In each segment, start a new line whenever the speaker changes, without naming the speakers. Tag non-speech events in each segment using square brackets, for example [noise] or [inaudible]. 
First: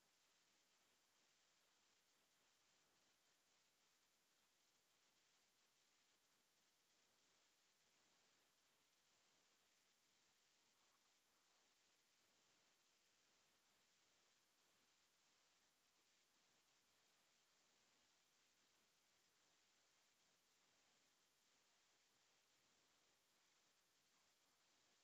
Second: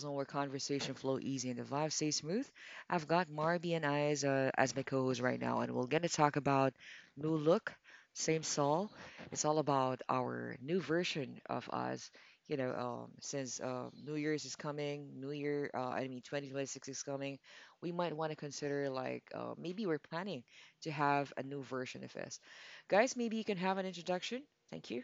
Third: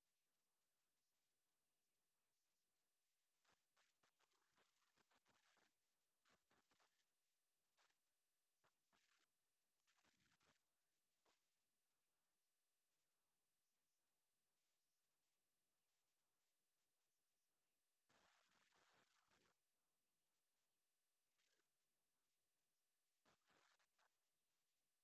zone where conversation flow easy and the vibe stay smooth. I've got Marby and I as my co-host right now, and we're gonna talk about new look, same soul. It's all about our new version of us. You know, since New Year's is coming, New Year, I mean 2026 is coming, we might want to consider maybe we're planning to have a new version of us. Guys, maybe you can have an introduction. Thank you.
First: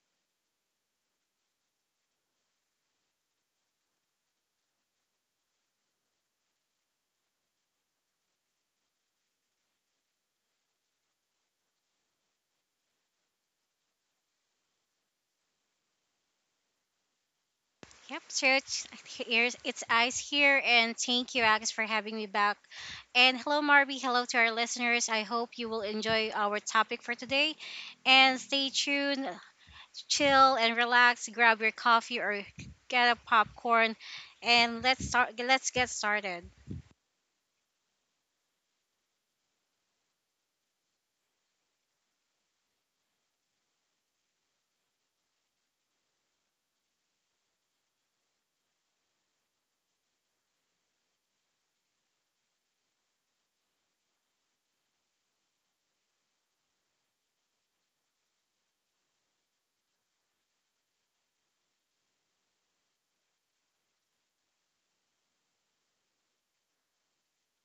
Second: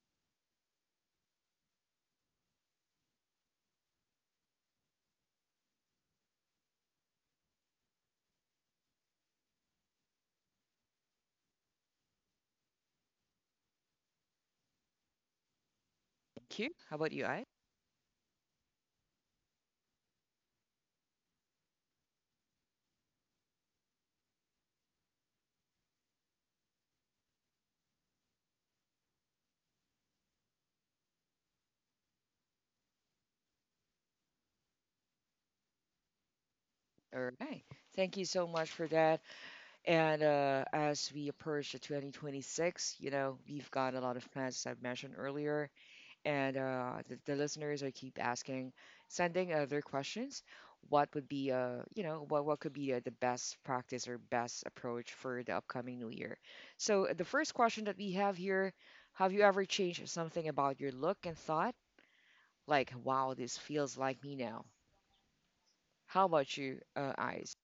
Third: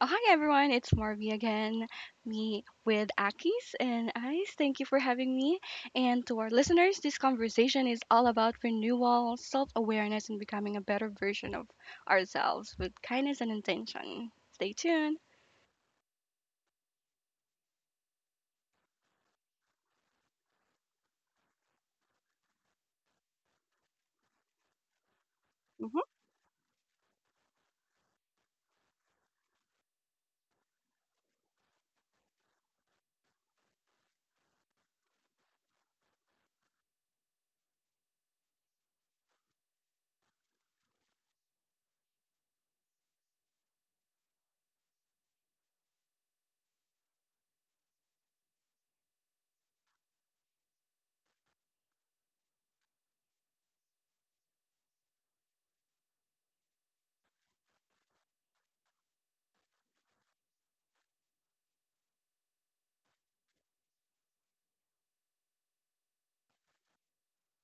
Oh, hi everyone, it's Marvy again, me with Akis and Ice. Thank you for having me. And to our listeners, this conversation is all about renewal, self awareness, and becoming a better version of ourselves with kindness and intention. Stay tuned.
Thank you. How about you, I?
Yep, so it's, [laughs] it's Ice here, and thank you, Alex, for having me back. And hello, Marby. Hello to our listeners. I hope you will
Hmm.
enjoy our topic for today. And stay tuned, chill and relax. Grab your coffee or get a popcorn, and Let's get started.
All right. Thank you so much for that. And as we approach the 2026, you know, we've got a lot of plans, as I've mentioned earlier. And the listeners, I keep asking, sending their questions. What would be, what could be the best practice or best approach for the upcoming new year? So the first question that we have here, have you ever changed something about your look and thought? Like, wow, this feels like me now. How about you, Eyes?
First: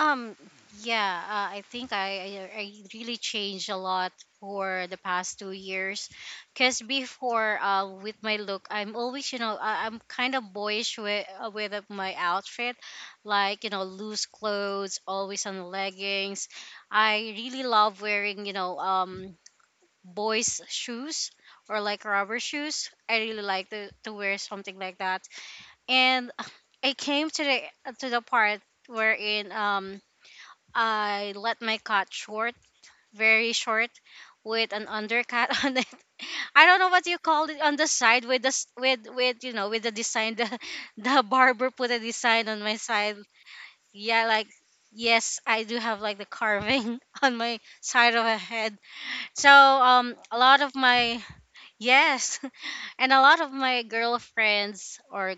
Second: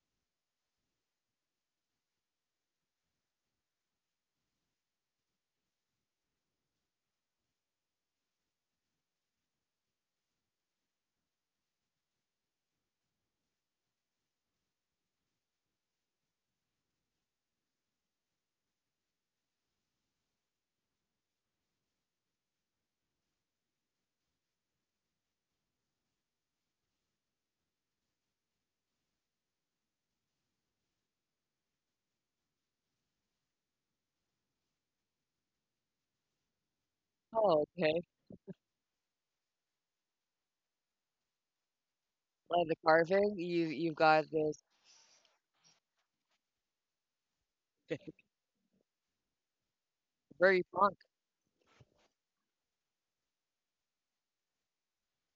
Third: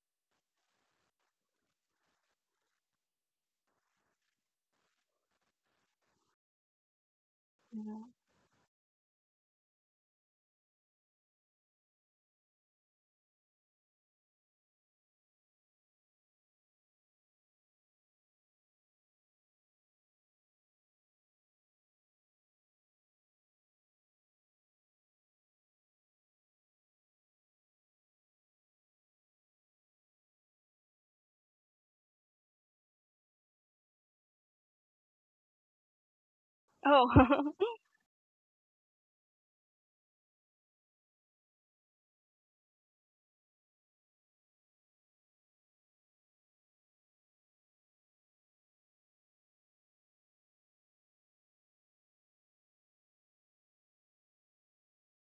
Um, yeah, I think I really changed a lot for the past 2 years. Cause before, with my look, I'm always, you know, I'm kind of boyish with my outfit, like you know, loose clothes, always on leggings. I really love wearing, you know, boys' shoes or like rubber shoes. I really like to wear something like that. And I came to the part wherein I let my cut short, very short, with an undercut [laughs] on it. I don't know what you call
Oh,
it
Oh,
on the
okay.
side with the with you know with the design. The [laughs] the barber put a design on
Love
my
the
side.
carving. You've
Yeah,
got
like
this
yes, I do have like the carving [laughs] on my side
[laughs]
of a head. So a lot
very
of
funk.
my yes, [laughs] and a lot of my girlfriends or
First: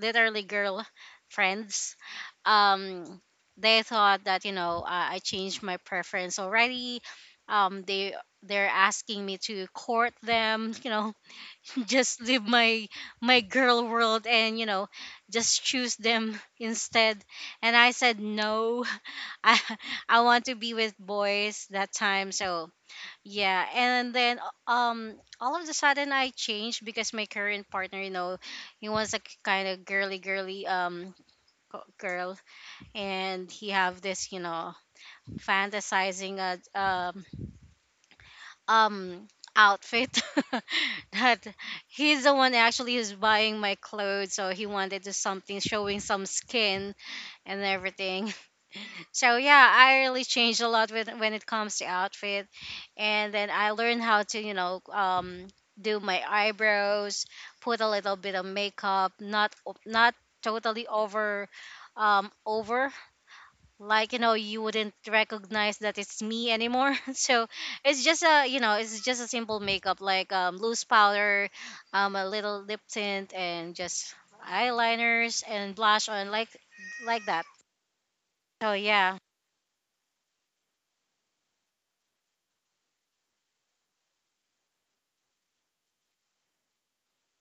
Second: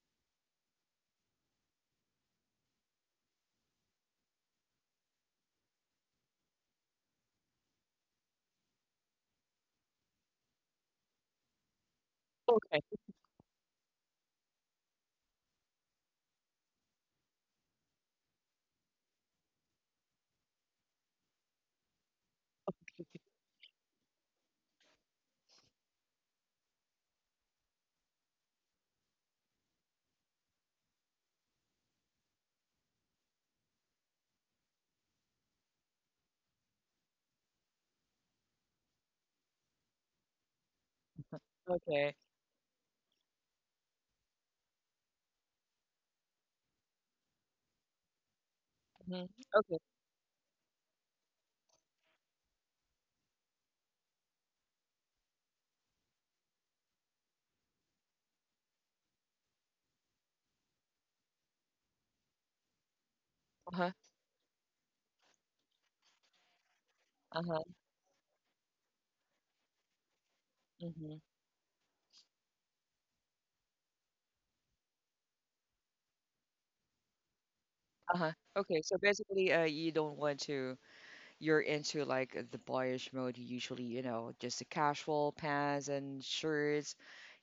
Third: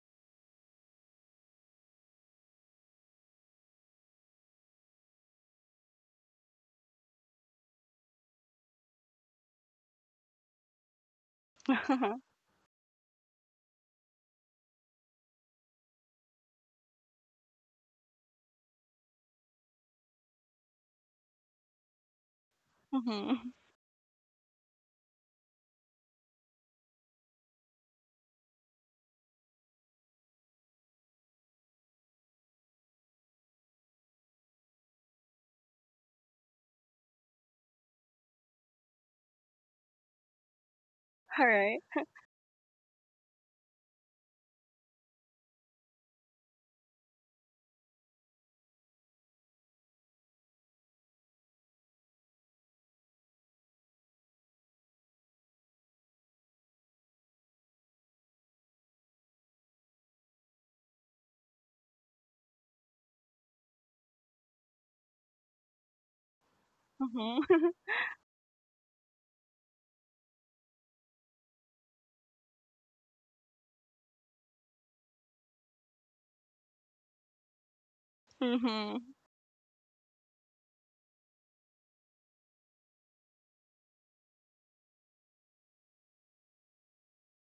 literally girl friends um they thought that you know I changed my preference already. They they're asking me to court them, you know, [laughs]
[laughs]
just leave
Okay,
my girl world and you know just choose them [laughs] instead, and I said no. [laughs] i I want to be with boys that time. So
mm-hmm.
yeah, and then uh, um all of a sudden I changed because my current partner, you know, he was a kind of girly girl, and he have this, you know, fantasizing um outfit [laughs] that
All right.
okay,
he's the one actually who's buying my clothes, so he wanted to something showing some skin and everything.
hmm
So yeah,
okay.
I really changed a lot with when it comes to outfit, and then I learned how to you know do my eyebrows, put a little bit of makeup, not not totally over, over
Uh huh.
like you know you wouldn't recognize that it's me anymore. [laughs]
Uh
Mm-hmm.
So
huh.
it's just a you know it's just a simple makeup like loose
hmm
powder, a little lip tint and just eyeliners and blush on like that.
Uh huh.
So
Okay. So
Mm-hmm.
yeah.
basically, you don't want to. You're into like the boyish mode. You usually, you know, just the casual pants and shirts.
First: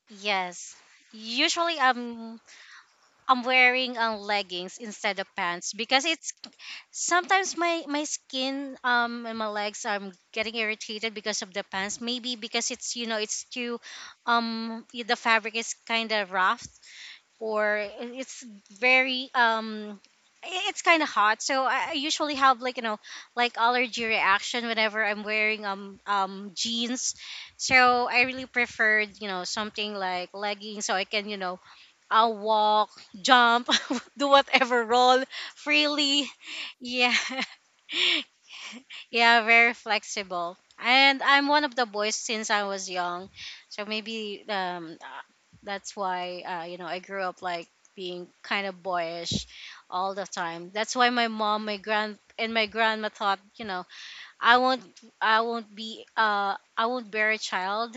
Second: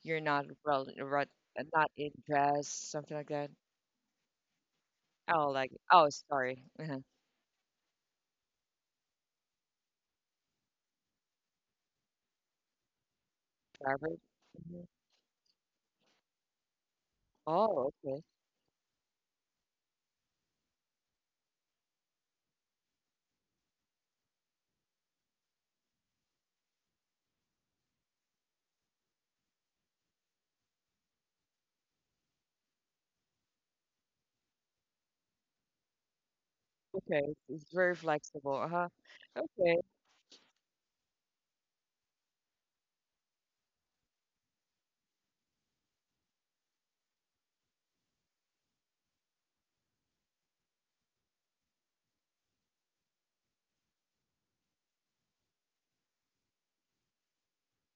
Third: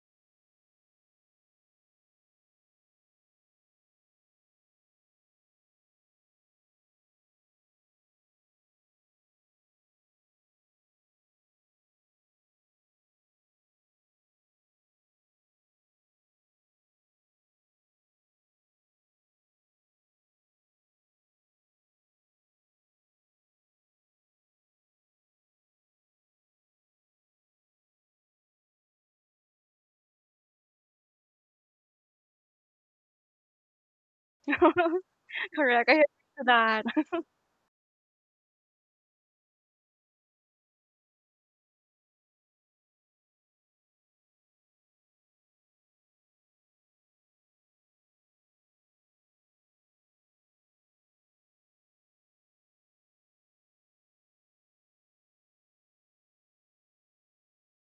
You're not
Yes.
well, right,
Usually
not in dress, something like
I'm
that.
wearing leggings instead of
Oh, like
pants because
oh,
it's
sorry. Uh-huh.
sometimes my skin and my legs I'm getting irritated because of the pants, maybe because it's you know it's too
Fabric. Mhm.
the fabric is kind of rough, or
Oh, okay.
it's very it's kind of hot, so I usually have like you know like allergy reaction whenever I'm wearing jeans. So I really preferred you know something like leggings so I can you know I'll walk, jump, [laughs] do
[laughs]
whatever,
Mhm. [laughs]
roll
Correct. I agree
freely.
to
[laughs]
that.
Yeah,
Okay. It's very flexible. Uh huh.
yeah, very
Okay.
flexible. And I'm one of the boys since I was young. So maybe that's why you know, I grew up like being kind of boyish all the time. That's why my mom, my grand and my grandma thought, you know, I won't I won't be I won't bear a child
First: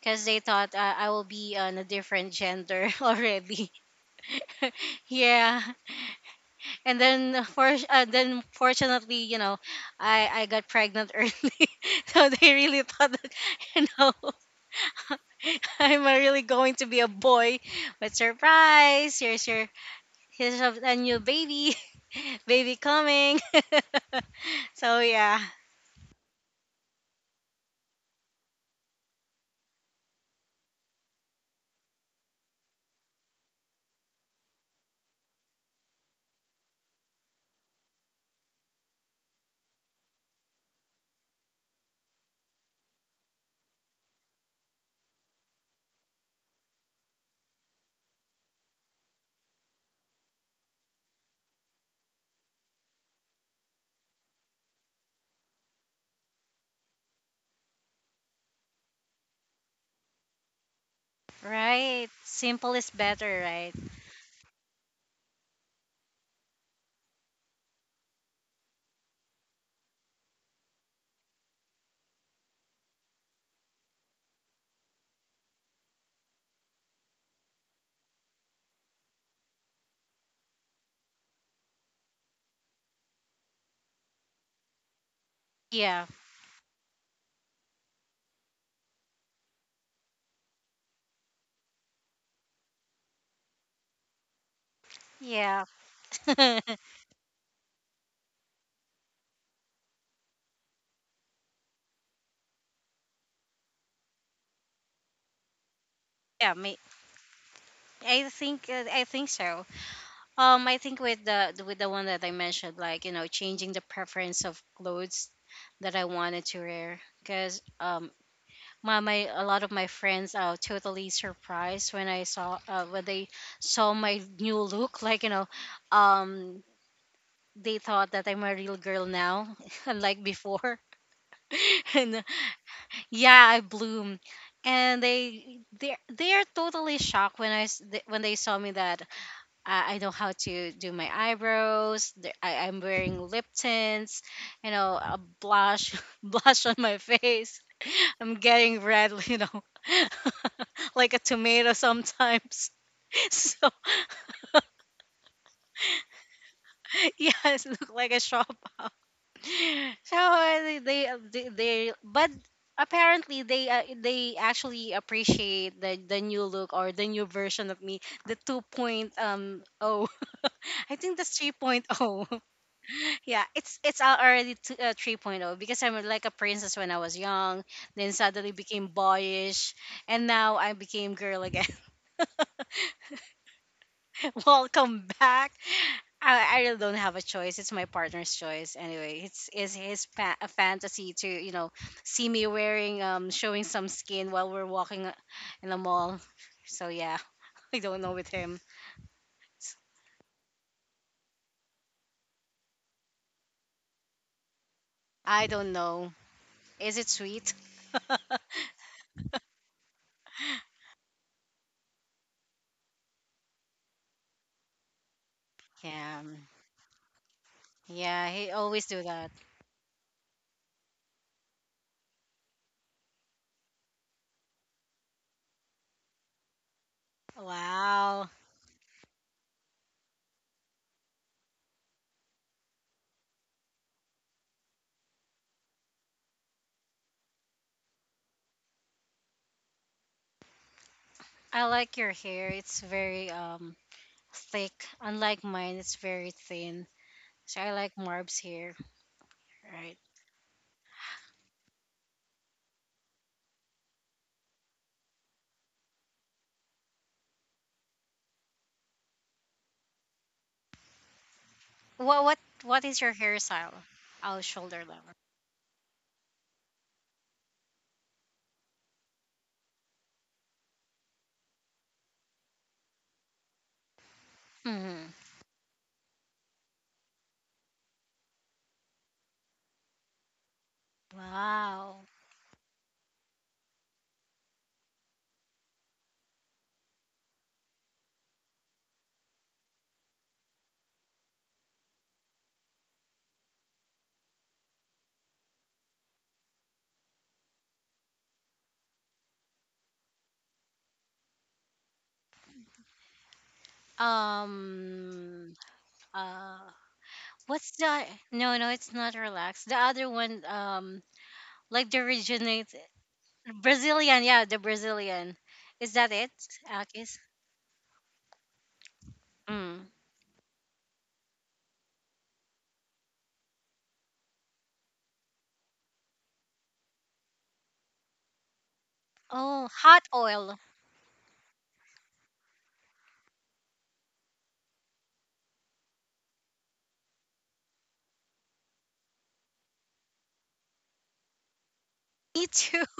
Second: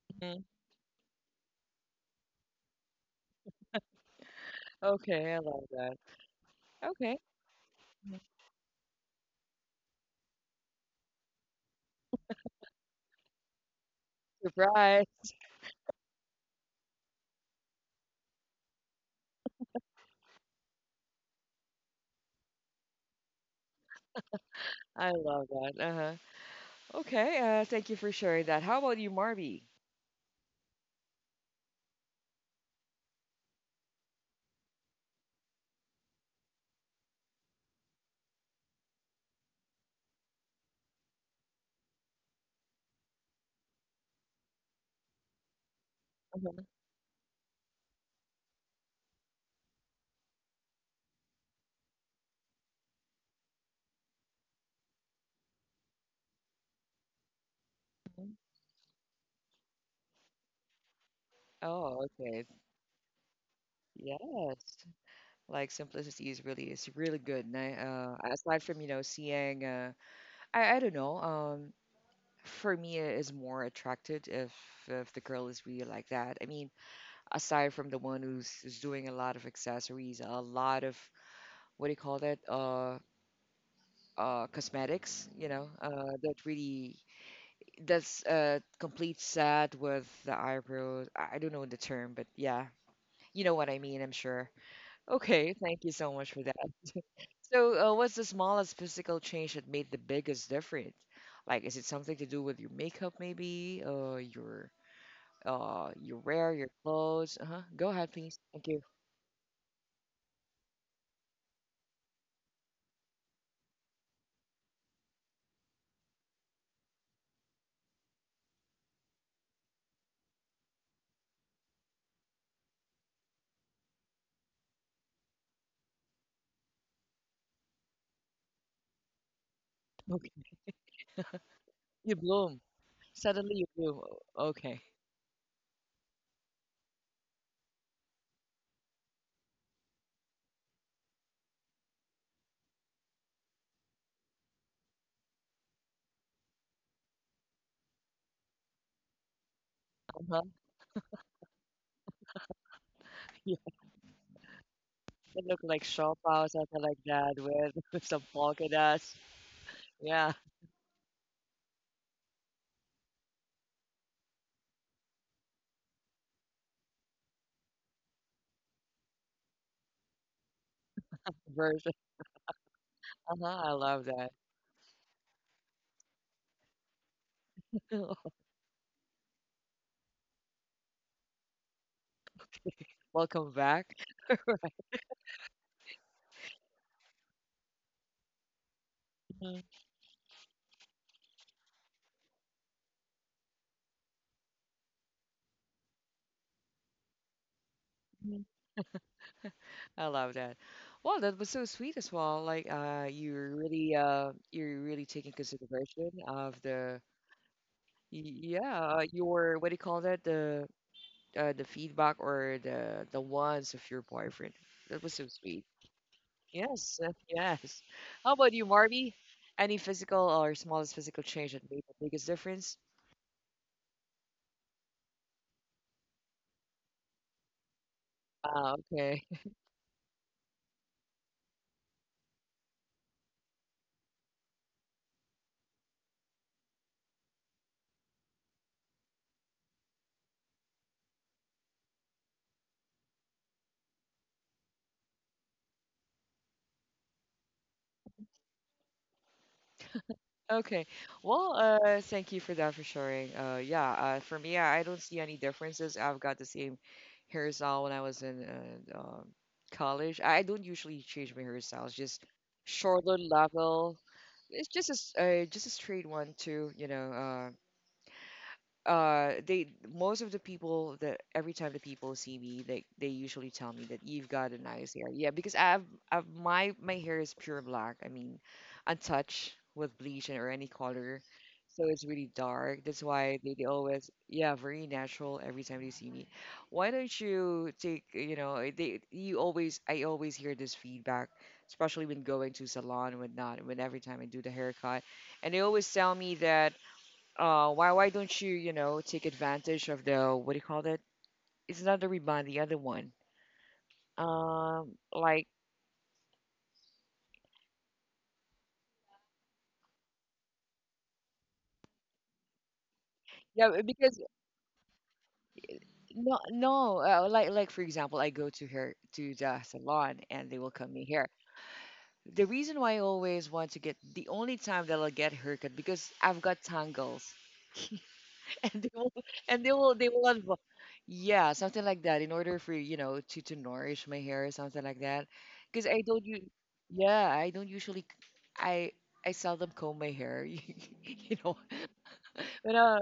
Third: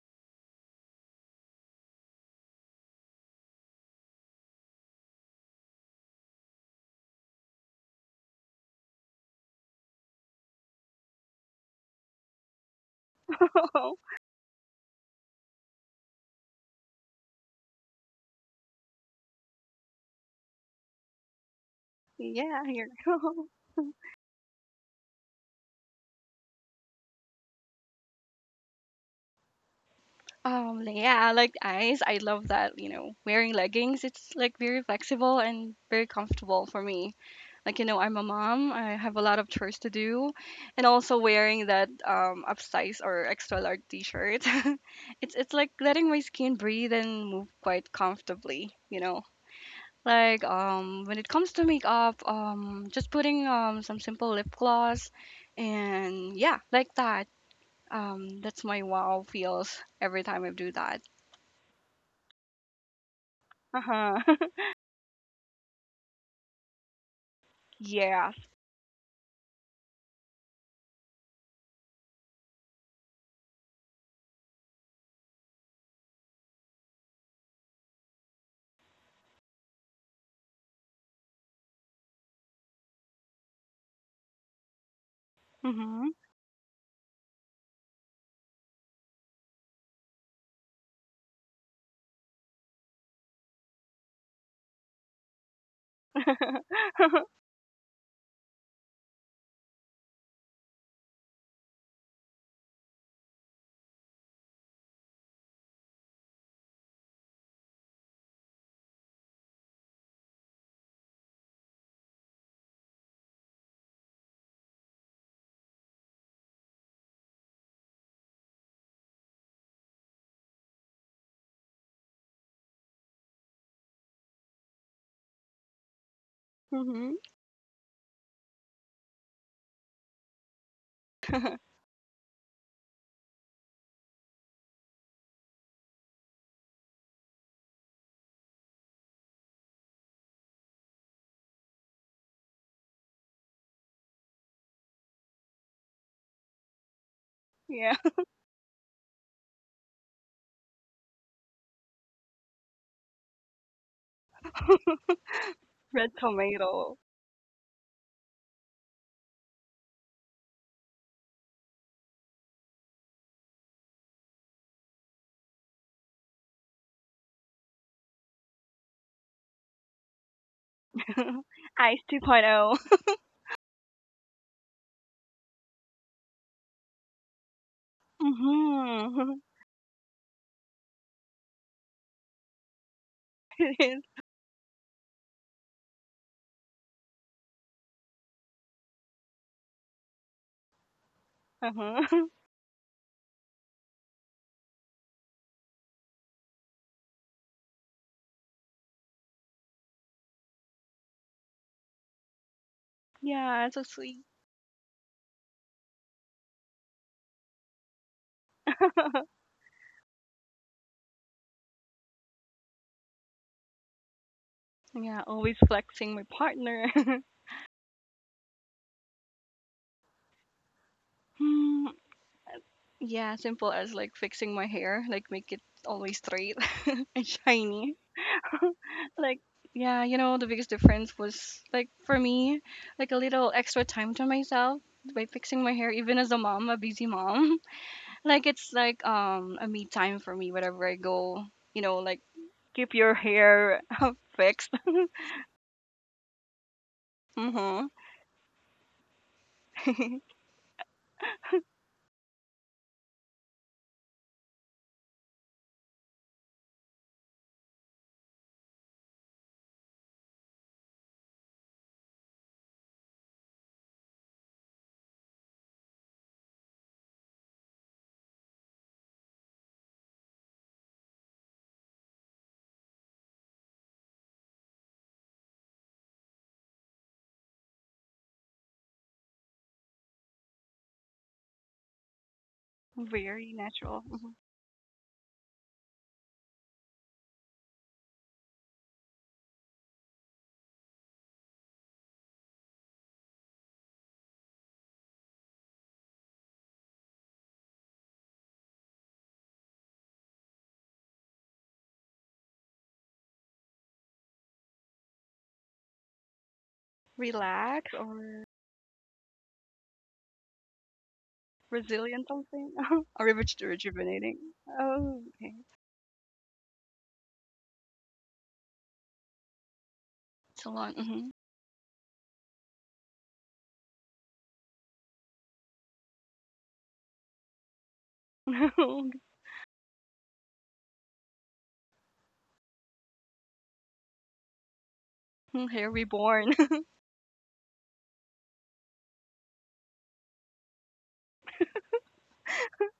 because they
Mhm.
thought I will be on a different gender [laughs] already. [laughs]
Okay. I
Yeah,
love that.
and
Okay.
then for then fortunately you know I got pregnant [laughs] early, so they really thought that you
[laughs]
know
Surprise.
[laughs] I'm really going to be a boy, but surprise, here's a new baby [laughs]
Yeah,
baby
here.
coming.
[laughs]
[laughs] So
I
yeah,
love that. Uh-huh. Okay, thank you for sharing that. How about you, Marby?
Yeah, I like eyes. I love that, wearing leggings. It's like very flexible and very comfortable for me. Like, I'm a mom. I have a lot of chores to do, and also wearing that upsize or extra large t-shirt. [laughs] It's like letting my skin
Uh-huh.
breathe and move quite comfortably. Like, when it comes to makeup, just putting some simple lip gloss and yeah, like that. That's my wow feels every time I do that.
Oh,
right,
okay.
simple is better, right?
Uh-huh.
Yes.
[laughs]
Like simplicity is really good. And I,
Yes.
aside from, you know, seeing uh, I don't know, for me it is more attracted if the girl is really like that. I mean, aside from the one who's doing a lot of accessories, a lot of what do you call that? Cosmetics, you know,
Yeah.
Mm-hmm.
that really that's a complete sad with the eyebrows. I don't know the term, but yeah, you know what I mean, I'm sure. Okay,
Yeah.
thank you so much
[laughs]
[laughs]
for
Yeah.
that. [laughs] So, what's the smallest physical change that made the biggest difference? Like, is it something to do with your makeup, maybe, or your wear, your
Me.
clothes? Uh-huh. Go ahead,
I
please. Thank
think
you.
I think so. I think with with the one that I mentioned, like you know, changing the preference of clothes that I wanted to wear, because my a lot of my friends are totally surprised when I saw when they saw my new look. [laughs] Like you know, um,
Mm-hmm.
they thought that I'm a real girl now, [laughs]
[laughs]
unlike
Okay.
before.
[laughs]
[laughs]
You
And
bloom.
yeah,
Suddenly
I
you bloom.
bloom,
O- Okay.
and they are totally shocked when when they saw me that I know how to do my eyebrows. I, I'm wearing lip tints, you know, a blush, [laughs] blush on my face.
Yeah.
I'm getting red, [laughs] you know,
Uh-huh.
[laughs] like a tomato sometimes. [laughs]
[laughs] You
So [laughs]
look like
[laughs] Red
Shaw Pao, something
tomato.
like that,
yes, look
with [laughs]
like a [laughs]
some
shop.
polka
[laughs]
dots.
So
Yeah.
but apparently they actually appreciate the new look or the new version of me, the 2.0 [laughs] I think that's
[laughs]
3.0.
Verse
Ice 2.0.
[laughs] Yeah,
uh-huh, I love that.
already 3.0 because I'm like a princess when I was young, then
[laughs]
suddenly became
Mm-hmm.
boyish, and now I became girl again. [laughs]
Welcome
[laughs] It
back.
is.
Welcome back. I really don't have a choice. It's my partner's choice anyway. It's
Mhm,
is a fantasy to you know
Uh-huh.
see me wearing showing some skin while we're walking in the mall. So yeah, [laughs] I don't know with
mhm.
him.
I love that. Well, that was so sweet as well. Like,
[laughs] Yeah, so sweet.
you're really taking
I don't
consideration
know.
of
Is
the,
it sweet?
y-
[laughs]
yeah, your what do you call that? The feedback or the wants of your boyfriend. That was
Yeah,
so
always
sweet.
flexing
Yeah,
my partner.
Yes,
[laughs]
yes.
yeah.
How
He
about you,
always do
Marby?
that.
Any physical or smallest physical change that made
Hmm.
the biggest difference?
Yeah, simple as like fixing my hair, like make it always straight [laughs] and shiny.
Wow,
Ah, okay.
Like, yeah, the biggest difference was like for me, like a little extra time to myself by fixing my hair, even as a mom, a busy mom. Like it's like a me time for me whenever I go,
I like your
like
hair. It's
keep your
very
hair [laughs] fixed.
thick. Unlike mine, it's very thin. So I
Hmm.
like Marb's hair. Right.
[laughs]
Okay. Well, thank you for that for sharing. Yeah. For me, I don't see any differences. I've got the same hairstyle when I was in uh, um college. I don't usually change my hairstyles. Just
What what what is your
shorter
hairstyle?
level.
Oh,
It's
shoulder
just a
level.
just a straight one too. You know. They Most of the people that every time the people see me they usually tell me that you've got a nice hair,
Hmm.
yeah, because I have, I have my my hair is pure black. I mean, untouched with bleach or any color, so it's
Wow.
really dark. That's why
Very
they
natural.
always, yeah, very natural every time they see me. Why don't you take, you know, eh, they you always I always hear this feedback, especially when going to salon and whatnot, when every time I do the haircut, and they always tell me that, why don't you, you know, take advantage of the what do you call that? It's not the rebound, the other one. Like
Um. Uh. What's
Relax
the?
or
No, no, it's not relaxed. The other one. Like the
resilient something.
originate.
[laughs] Or
yeah, because
Brazilian.
rejuvenating.
Yeah, the
Oh,
Brazilian.
okay.
Is that it,
no
Akis?
like for example, I go to her to the
Mm.
salon and they will cut
Salon.
me hair. The reason why I always want to get, the only time that I'll get haircut, because I've got tangles. [laughs] And they
Hmm.
will, and
Oh,
they will they
hot
will unblock.
oil.
Yeah, something like that. In order for, you know, to nourish my hair or something like that,
[laughs]
because
Hair
I don't you.
reborn. [laughs]
Yeah, I don't usually. I I seldom comb my hair. [laughs] You know,
Me
when
too.
I,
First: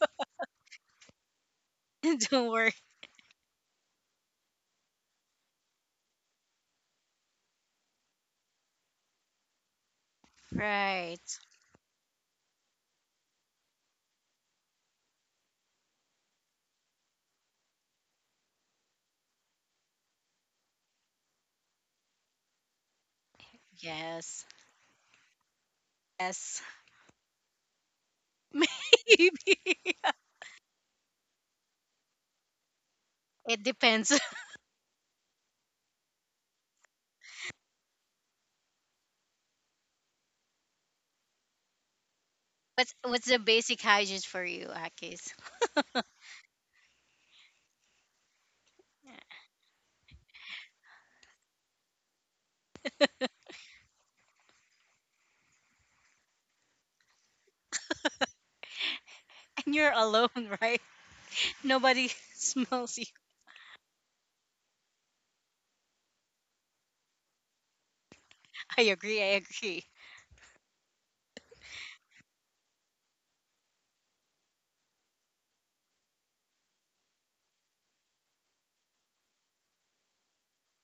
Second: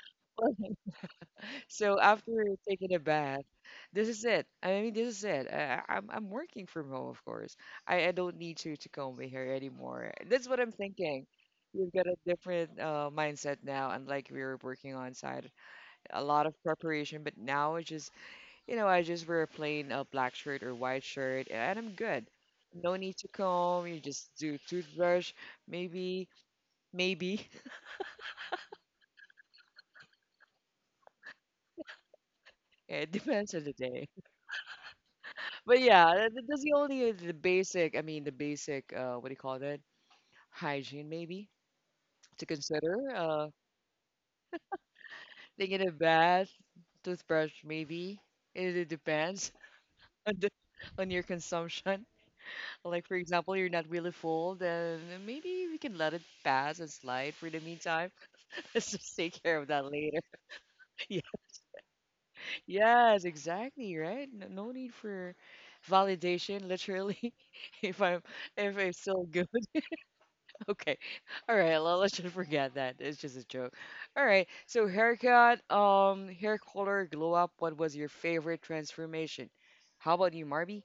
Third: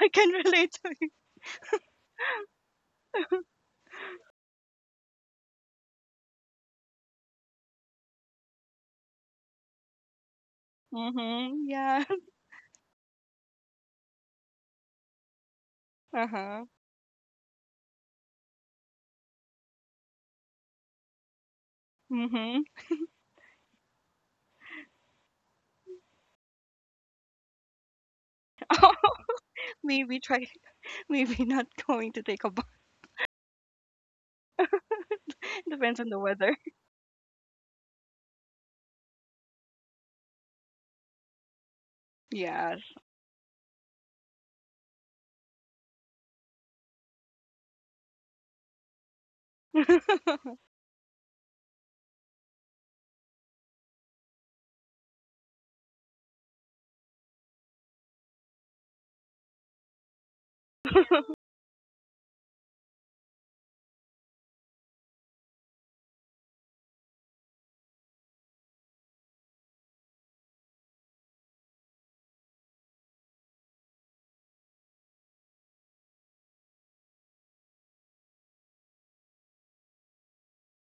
I can relate
[laughs]
to you.
so
[laughs]
after
Don't worry.
taking a bath, this is it. I mean, this is it. I'm working from home, of course. I don't need to comb my hair anymore. That's what I'm thinking.
Right.
Hmm.
We've
Yeah.
got a different mindset now, unlike we were working on site, a lot of
Uh-huh.
preparation, but now it's just, you know, I just wear a plain black shirt or white shirt and I'm good.
Hmm.
No need to comb. You just
Yes.
do toothbrush, maybe,
Yes.
maybe. [laughs]
[laughs]
[laughs]
Maybe.
maybe try Maybe not going to take a bath.
It depends
It
on the day.
depends.
[laughs]
But
Depends on
yeah,
the weather.
that's the only the basic. I mean, the basic. What do you call that? Hygiene, maybe to
[laughs]
Yes.
What's
consider.
what's the basic hygiene for you, Akis?
Taking a bath, toothbrush, maybe. It depends [laughs] on the,
[laughs]
on your consumption. Like, for example, you're not really full, then maybe we can let it pass and slide for the meantime. [laughs] Let's just take care of that
You're
later.
alone, right?
[laughs] Yeah.
Nobody [laughs] smells you.
Yes, exactly, right? N- No need for validation, literally, [laughs] if I'm if
I
I'm
agree.
still
I
good. [laughs]
agree.
Okay. All right, well, let's just forget that. It's just a joke. All right. So haircut, hair color, glow up. What was your favorite transformation? How about you, Marby?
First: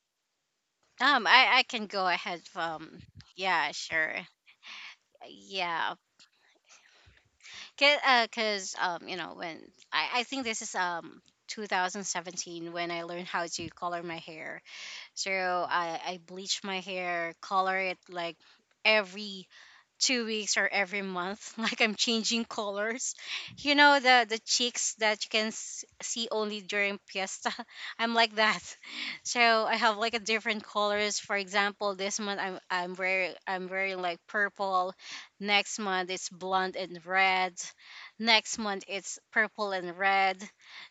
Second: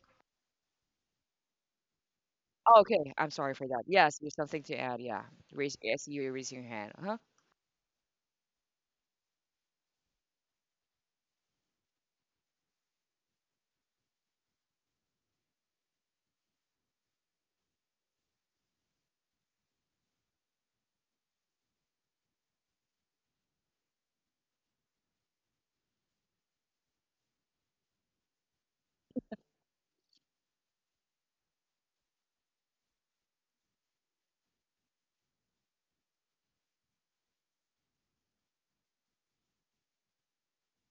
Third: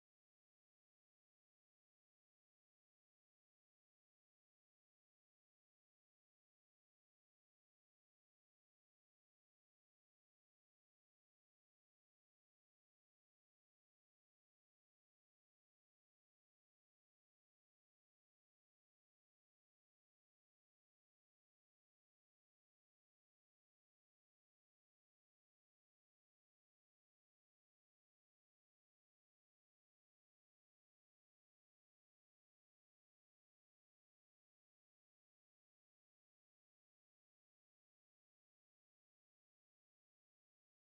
I can go ahead.
Oh, okay, I'm sorry for
Yeah,
that. Yes,
sure.
there's something to add. Yeah, raise. I
Yeah,
see you raising your hand. Uh-huh.
'cause, you know, when I think this is 2017 when I learned how to color my hair. So I bleach my hair, color it like every 2 weeks or every month, [laughs] like I'm changing colors. You know, the cheeks that you can see only during fiesta, [laughs] I'm like that. [laughs] So I have like a different colors. For example, this month I'm wearing like purple, next month it's blonde and red, next month it's purple and red.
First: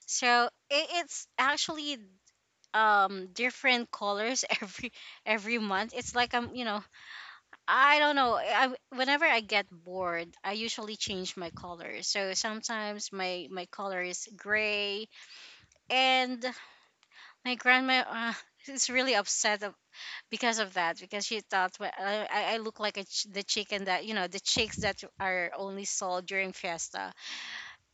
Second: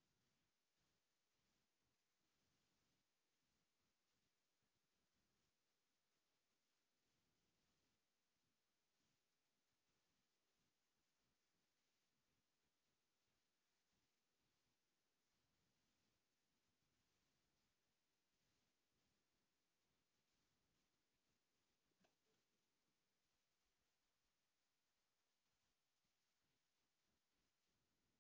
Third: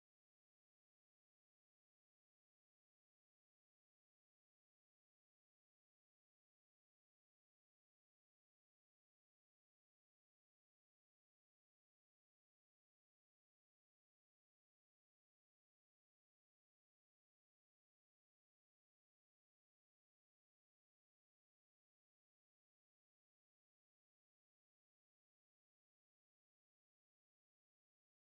So it's actually different colors [laughs] every month. It's like I'm you know I don't know. I Whenever I get bored, I usually change my color. So sometimes my my color is gray, and my grandma [laughs] is really upset of, because of that, because she thought well, I look like a the chicken that you know the chicks that are only sold during fiesta.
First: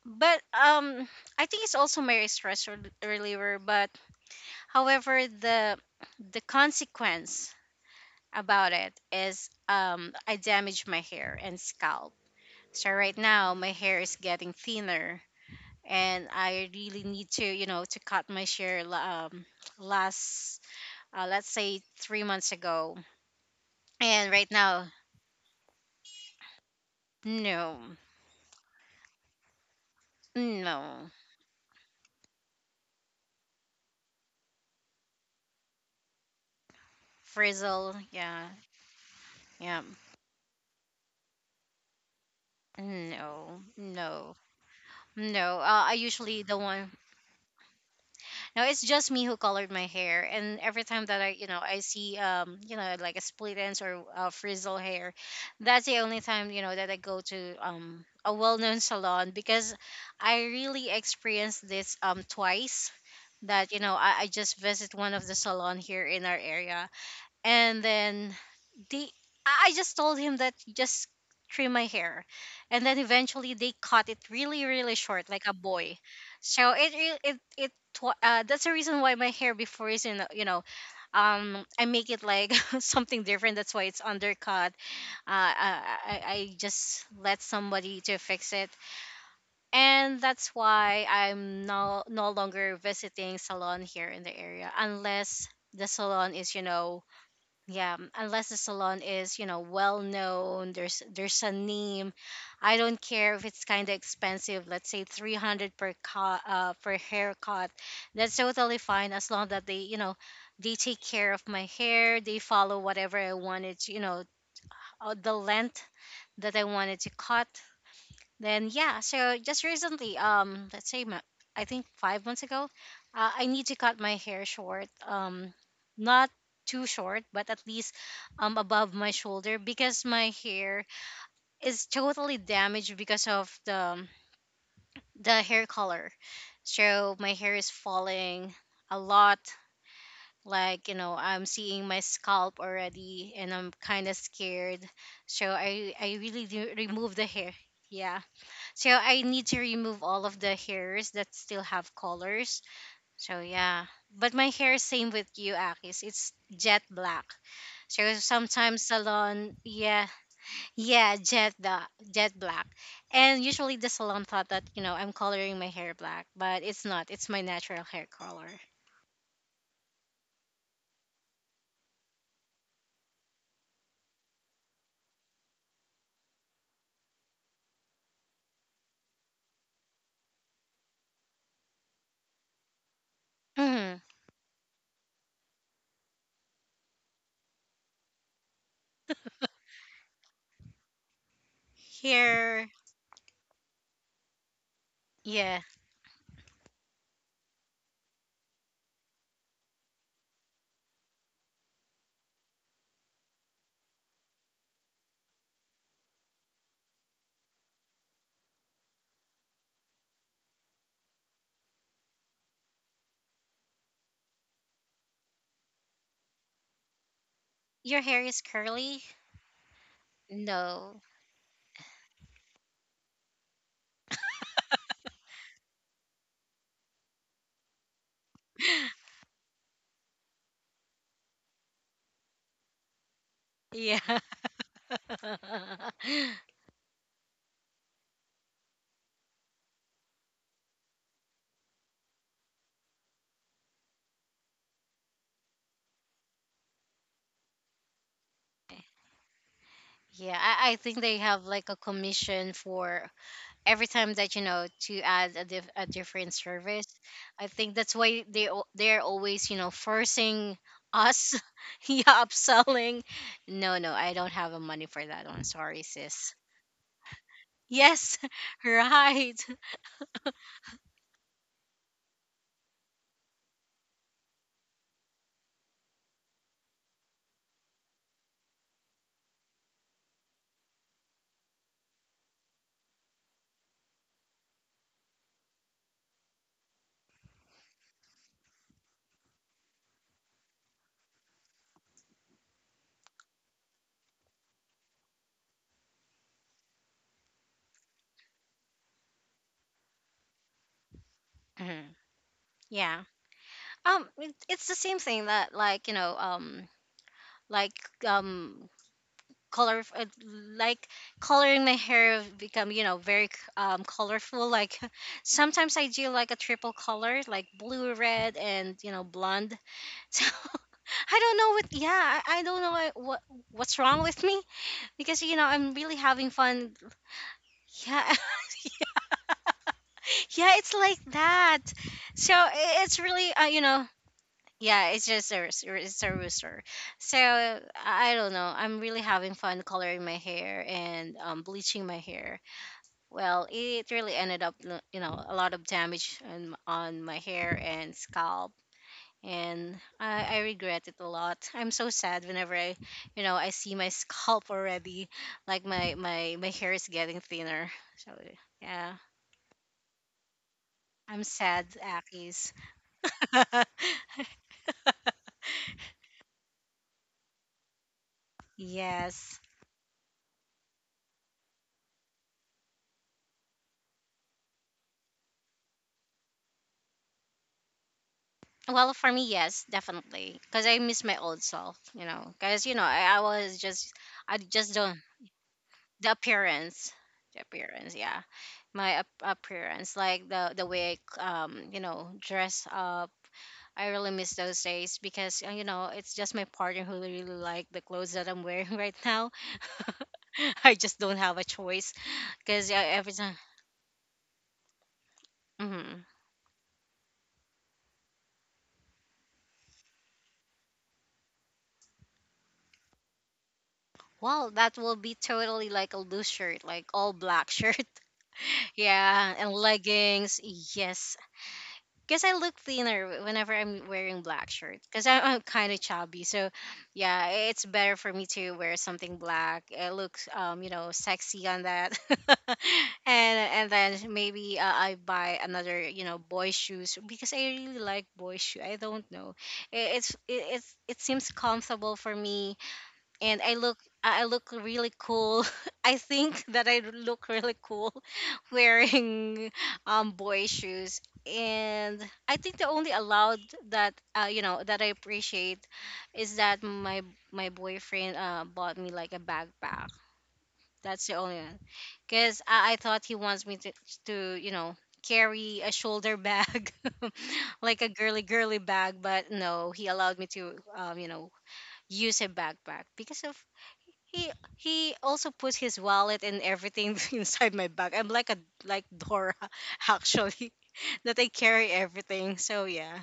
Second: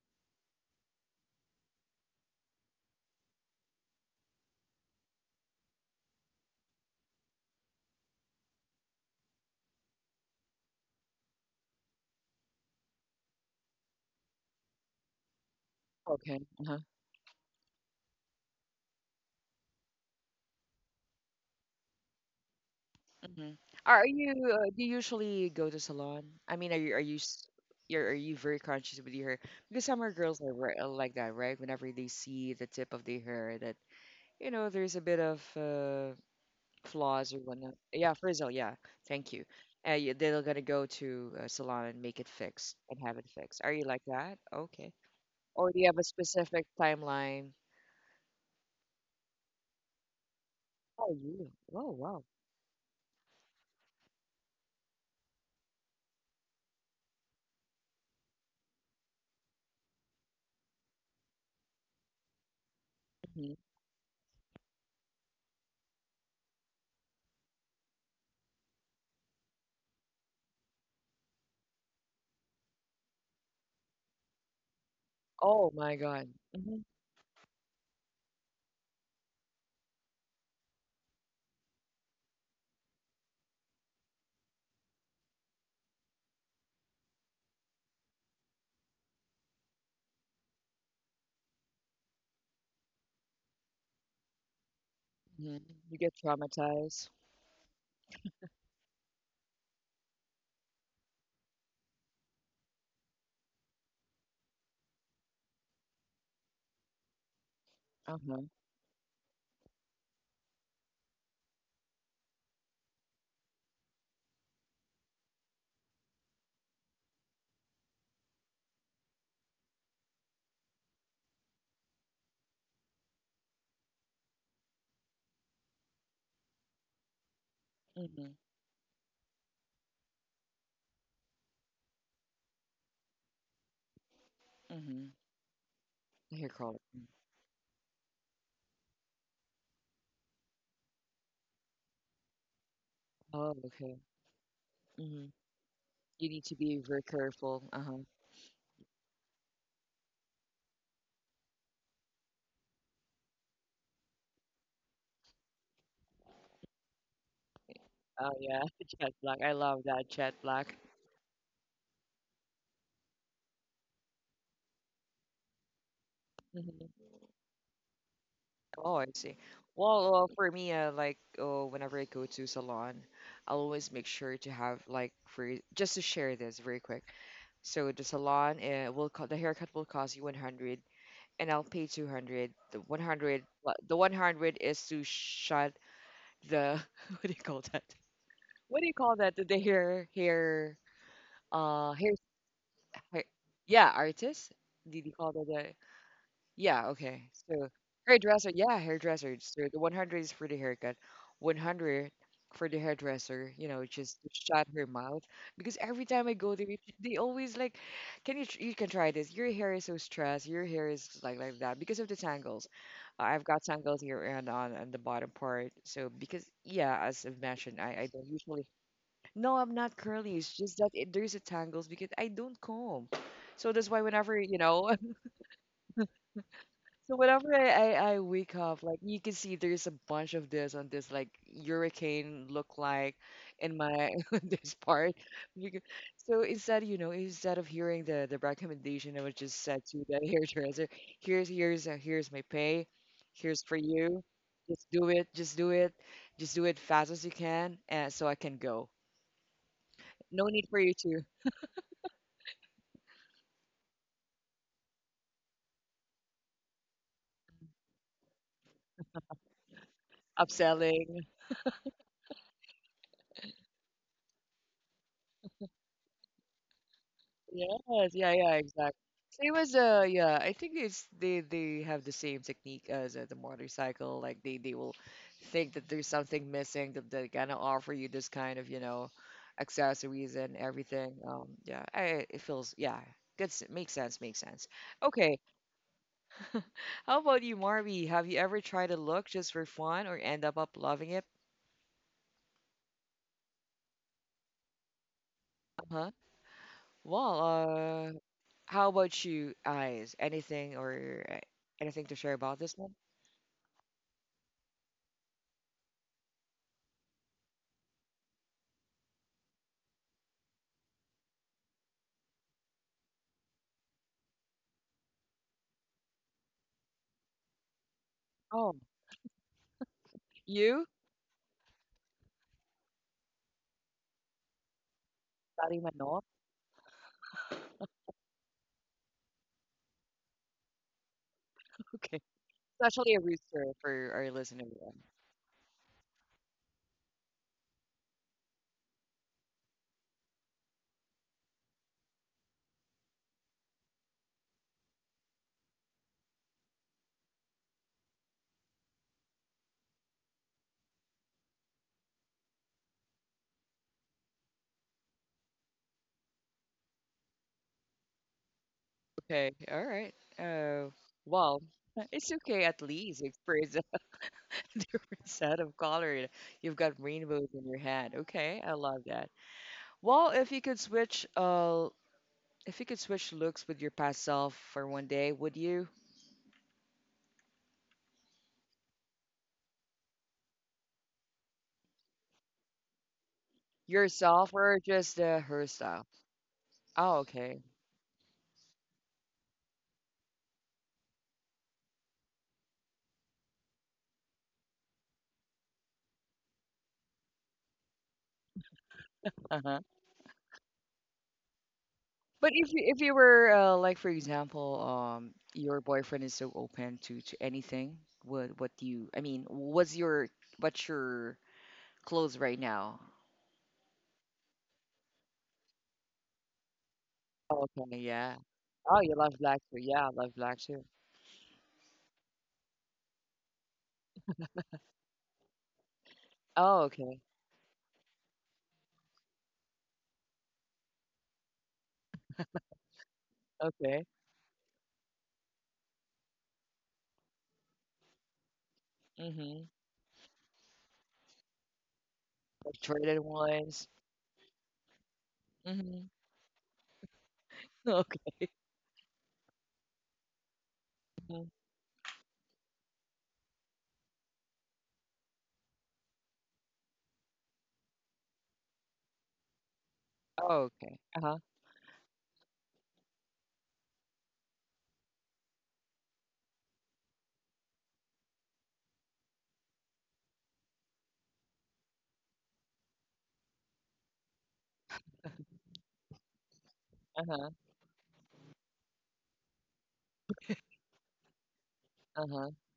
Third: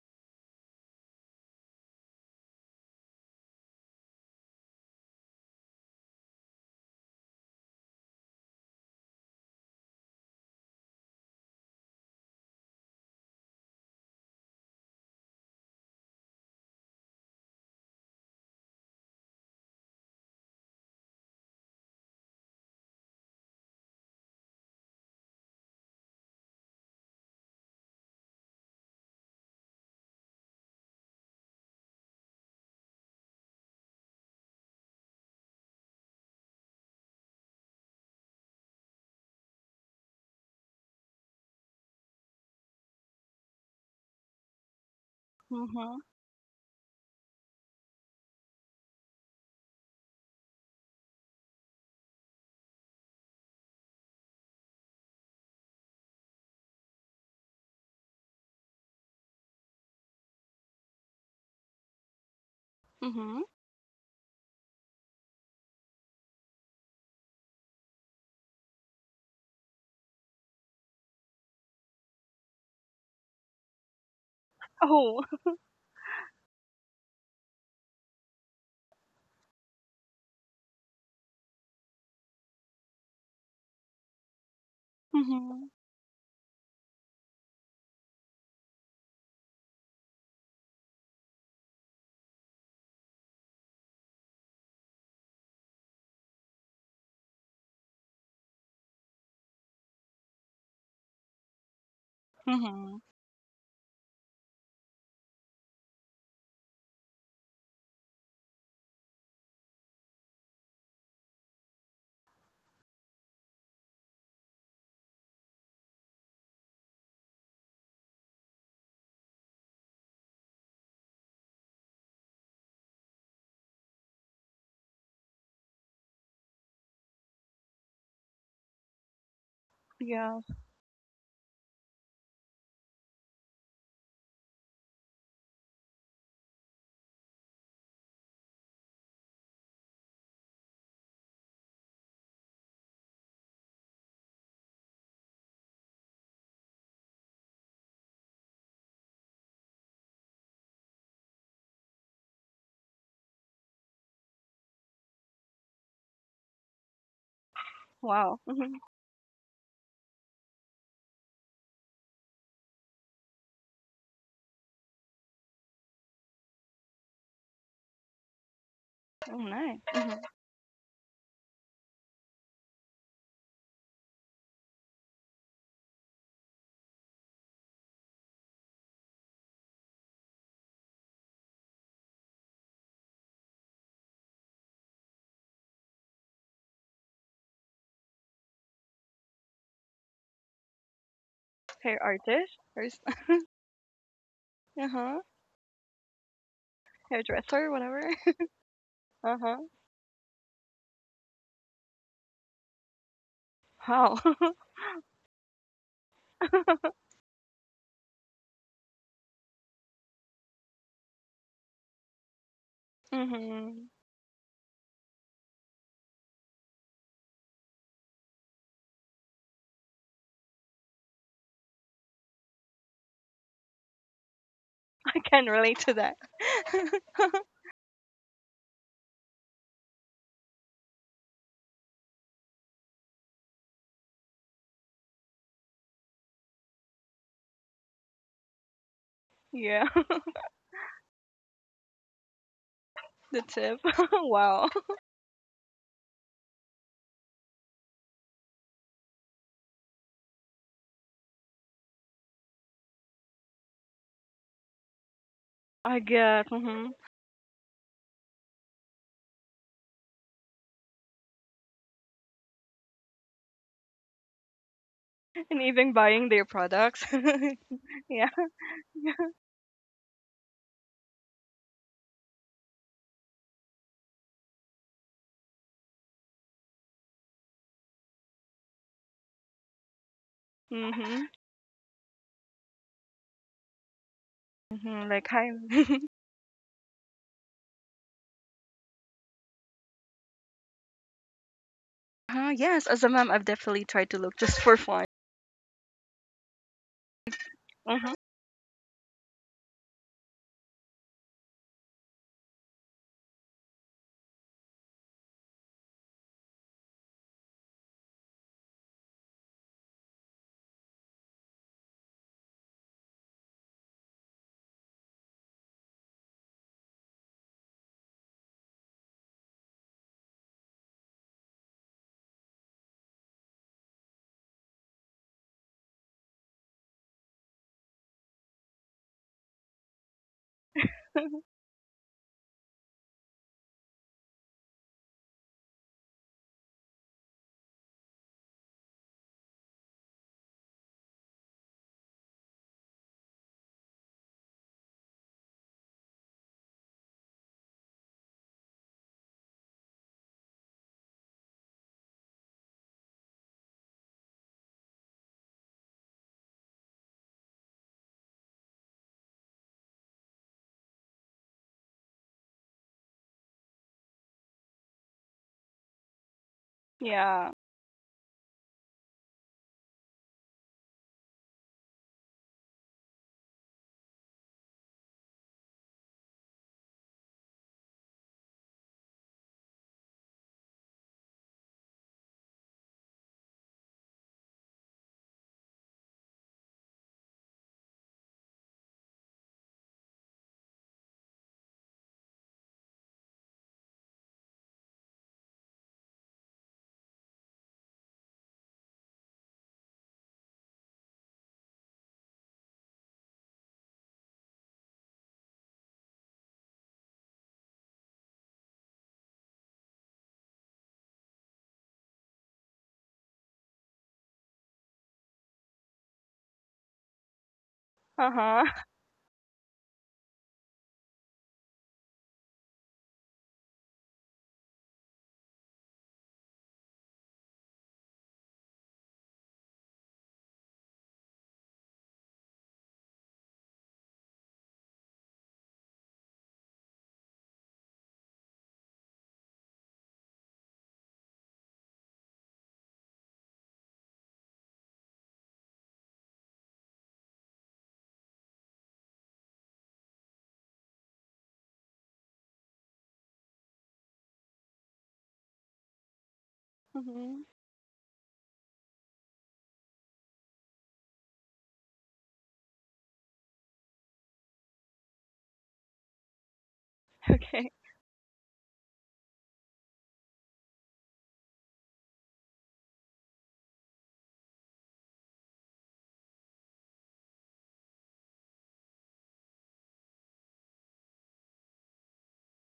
But I think it's also my reliever. But however, the consequence about it is I damage my hair and scalp. So right now my hair is getting thinner, and
Okay.
I
Uh-huh.
really need to, you know, to cut my hair la- last let's say 3 months ago.
Hmm. Are
And right
you
now
do you usually go to salon? I mean,
no.
you're, are you very conscious with your hair? Because some are girls are
No.
like that, right? Whenever they see the tip of the hair, that you know there's a bit of flaws or whatnot.
Frizzle,
Yeah,
yeah.
frizzle. Yeah, thank you.
Yeah.
Yeah, they're gonna go to a salon and make it fixed and have it
No.
fixed. Are you like
No.
that? Okay.
No. I
Or do you
Hmm.
have a
usually the
specific
one
timeline?
Now it's just me who colored my hair, and every time that
Oh,
you know,
you.
I
Oh,
see,
wow.
you know, like a split ends or frizzle hair, that's the only time, you know, that I go to a well-known salon because I really experienced this twice.
Mhm.
That you
Mhm.
know, I just visit one of the salon here in our area, and then they I just told him that just trim my hair, and then eventually they cut it really really short like
Oh.
a
[laughs]
boy.
Oh my God.
So it
Hmm
re- it tw- that's the reason why my hair before is in you know I make it like [laughs] something different, that's why it's undercut.
Mhm.
I just let somebody to fix it, and that's why I'm no longer visiting salon here in the area unless
hmm.
the
You
salon
get
is you know.
traumatized.
Yeah, unless the salon is, you know, well known, there's a name. I don't
Mhm.
care if it's kind of expensive, let's say 300 per cut, per haircut. That's
Uh-huh.
totally fine as long that they, you know, they take care of my hair, they follow whatever I wanted, to, you know, the length that I wanted to cut. Then yeah, so just recently, I think 5 months ago, I need to cut my hair short. Not too short, but at least
Mm-hmm.
above my shoulder because my
Yeah.
hair is totally damaged because of
Mm-hmm.
the hair color.
I hear crawler.
So my hair is falling a lot. Like you know, I'm seeing my scalp already, and I'm
Oh,
kind of
okay.
scared. So
Mm-hmm.
I really
You need
do
to be
remove the
very
hair.
careful.
Yeah.
Uh-huh.
So I need to remove all of the hairs that still have colors. So yeah. But my hair same with you, Akis. It's jet black. So
Oh
Wow.
sometimes
yeah,
Mhm.
[laughs] jet
salon,
black. I
yeah,
love that jet black.
yeah, jet the jet black. And usually the salon thought that, you know, I'm coloring my hair black, but it's not. It's
Mm-hmm.
my natural hair color.
Oh, I see.
Oh, nice.
Well,
Mhm.
for me, like, oh, whenever I go to salon, I'll always make sure to have like free. Just to share this very quick. So the salon, the haircut will cost you 100, and I'll pay 200. The 100, well,
Hmm
the 100 is to shut the [laughs] what do you call that? What do you call that? The uh
Hair
hair,
Here,
artist. [laughs]
hair yeah, artist? Did you
Uh-huh.
call
yeah.
that the yeah, okay. So
Hairdresser, whatever.
hairdresser, yeah,
[laughs]
hairdresser.
Uh-huh.
So the 100 is for the haircut, 100 for the hairdresser, you know,
Wow.
just to shut her mouth. Because every time I go there, it-
[laughs]
they always like, can you you can try this. Your hair is so stressed, your hair is like that because of the tangles. I've got
Mhm.
tangles here and on the bottom part. So because yeah, as I've
Your
mentioned, I,
hair
I
is
don't usually
curly?
no, I'm not curly. It's
No.
just that it, there's a tangles because I don't comb. So that's why whenever, you know,
I
[laughs]
can relate to that.
so
[laughs]
whenever I wake up, like you can see there's a bunch of this on this like hurricane look like in
Yeah.
my [laughs] this part. Because- So instead, you know, instead of hearing the recommendation, I was just said
Yeah.
to the
[laughs]
[laughs] hairdresser, here's my pay,
The
here's for
tip. [laughs]
you.
Wow.
Just do it, just do it fast as you can, and so I can
[laughs]
go.
Yeah.
No
I
need
think
for you
they
to
have like a commission for every time that you know to add a, a
I
different
get.
service.
Mhm.
I think that's why they're always, you know, forcing us,
upselling
[laughs] yeah, upselling. No, no, I don't have the money for that one. Sorry,
And even
sis.
buying their products.
Yes,
[laughs]
yes,
Yeah.
yeah,
[laughs]
yeah, exactly.
right.
Same as yeah, I think it's they have the same technique as the motorcycle. Like they will think that there's something missing that they're gonna offer you this kind of, you know, accessories and everything.
Mhm.
Yeah, I, it feels yeah, good. Makes sense, makes sense.
Mhm. Like
Okay,
hi. [laughs]
how about you, Marby? Have you ever tried a look just for fun or end up up loving it?
Yes, as a mom, I've definitely tried to look just for fun.
Uh-huh. Well,
Mhm.
how about you, Eyes? Anything or
Mhm.
anything to share about
Yeah.
this one?
It's the same thing that, like, you know, like um color, like coloring my hair become, you know, very colorful. Like [laughs] sometimes I do like a triple color, like blue, red, and, you know,
Oh.
blonde. [laughs] so
You?
i don't know what yeah I don't know what what's wrong with me, because you know I'm really
Starting my
having
north.
fun. Yeah
[laughs]
[laughs] yeah, it's like that. So
Okay.
it's really,
Especially a
you know,
rooster for our
yeah,
listener.
it's
Yeah.
just it's a rooster. So I don't know, I'm really having fun coloring my hair and, bleaching my hair. Well, it really ended up, you know, a lot of damage on my hair and scalp. And I regret it a lot. I'm so sad whenever you know, I see my [laughs] scalp already. Like my hair is getting thinner. So, yeah,
Okay. All right.
I'm sad,
Well,
Akis.
it's
[laughs]
okay at least you experience a [laughs] different set of color. You've got rainbows
Yeah.
in your head. Okay, I love
Yes.
that. Well, if you could switch, if you could switch looks with your past self for 1 day, would you?
Well, for me, yes, definitely, because I miss my old self, you know. Because you know, I was just, I just
Yourself
don't
or just
the
herself?
appearance, the
Oh, okay.
appearance, yeah. My appearance, like the way I, you know, dress up. I really miss those days because, you know, it's just my partner who really like the clothes that I'm wearing [laughs] right now.
Uh-huh.
[laughs] I just don't have a choice because,
But if you
every
if
time.
you were like for example,
Mhm.
your boyfriend is so open to anything, what do you? I mean, what's your clothes right now?
Well, that will be totally like a loose shirt, like all black shirt.
Oh, okay, yeah.
[laughs]
Uh-huh.
Oh,
yeah,
you
and
love black too. Yeah, I
leggings.
love black too.
Yes, because I look thinner whenever I'm wearing black shirt because I'm kind of chubby. So,
Oh,
yeah,
okay,
it's better for me to wear something black. It looks, you know, sexy on that. [laughs] And then
okay.
maybe, I buy another, you know, boy shoes because I really like boy shoe. I don't know.
Mhm.
It seems comfortable for me,
Like
and
traded ones.
I look really cool. [laughs] I
Mhm.
think that I look really cool
[laughs]
[laughs]
Okay.
wearing boy shoes.
Mhm.
And I think the only allowed that, you know, that I appreciate is that my
Mhm.
boyfriend, bought me like a backpack.
Oh,
That's the
okay.
only
Uh
one,
huh.
because I thought he wants me to, you know, carry a shoulder bag, [laughs] like a
[laughs] Okay.
girly girly bag. But no, he allowed me to, you know, use a backpack because of he he also puts his wallet and everything [laughs]
Uh
inside my
huh.
bag. I'm like a like Dora [laughs] actually, that I carry everything.
Uh
So
huh.
yeah.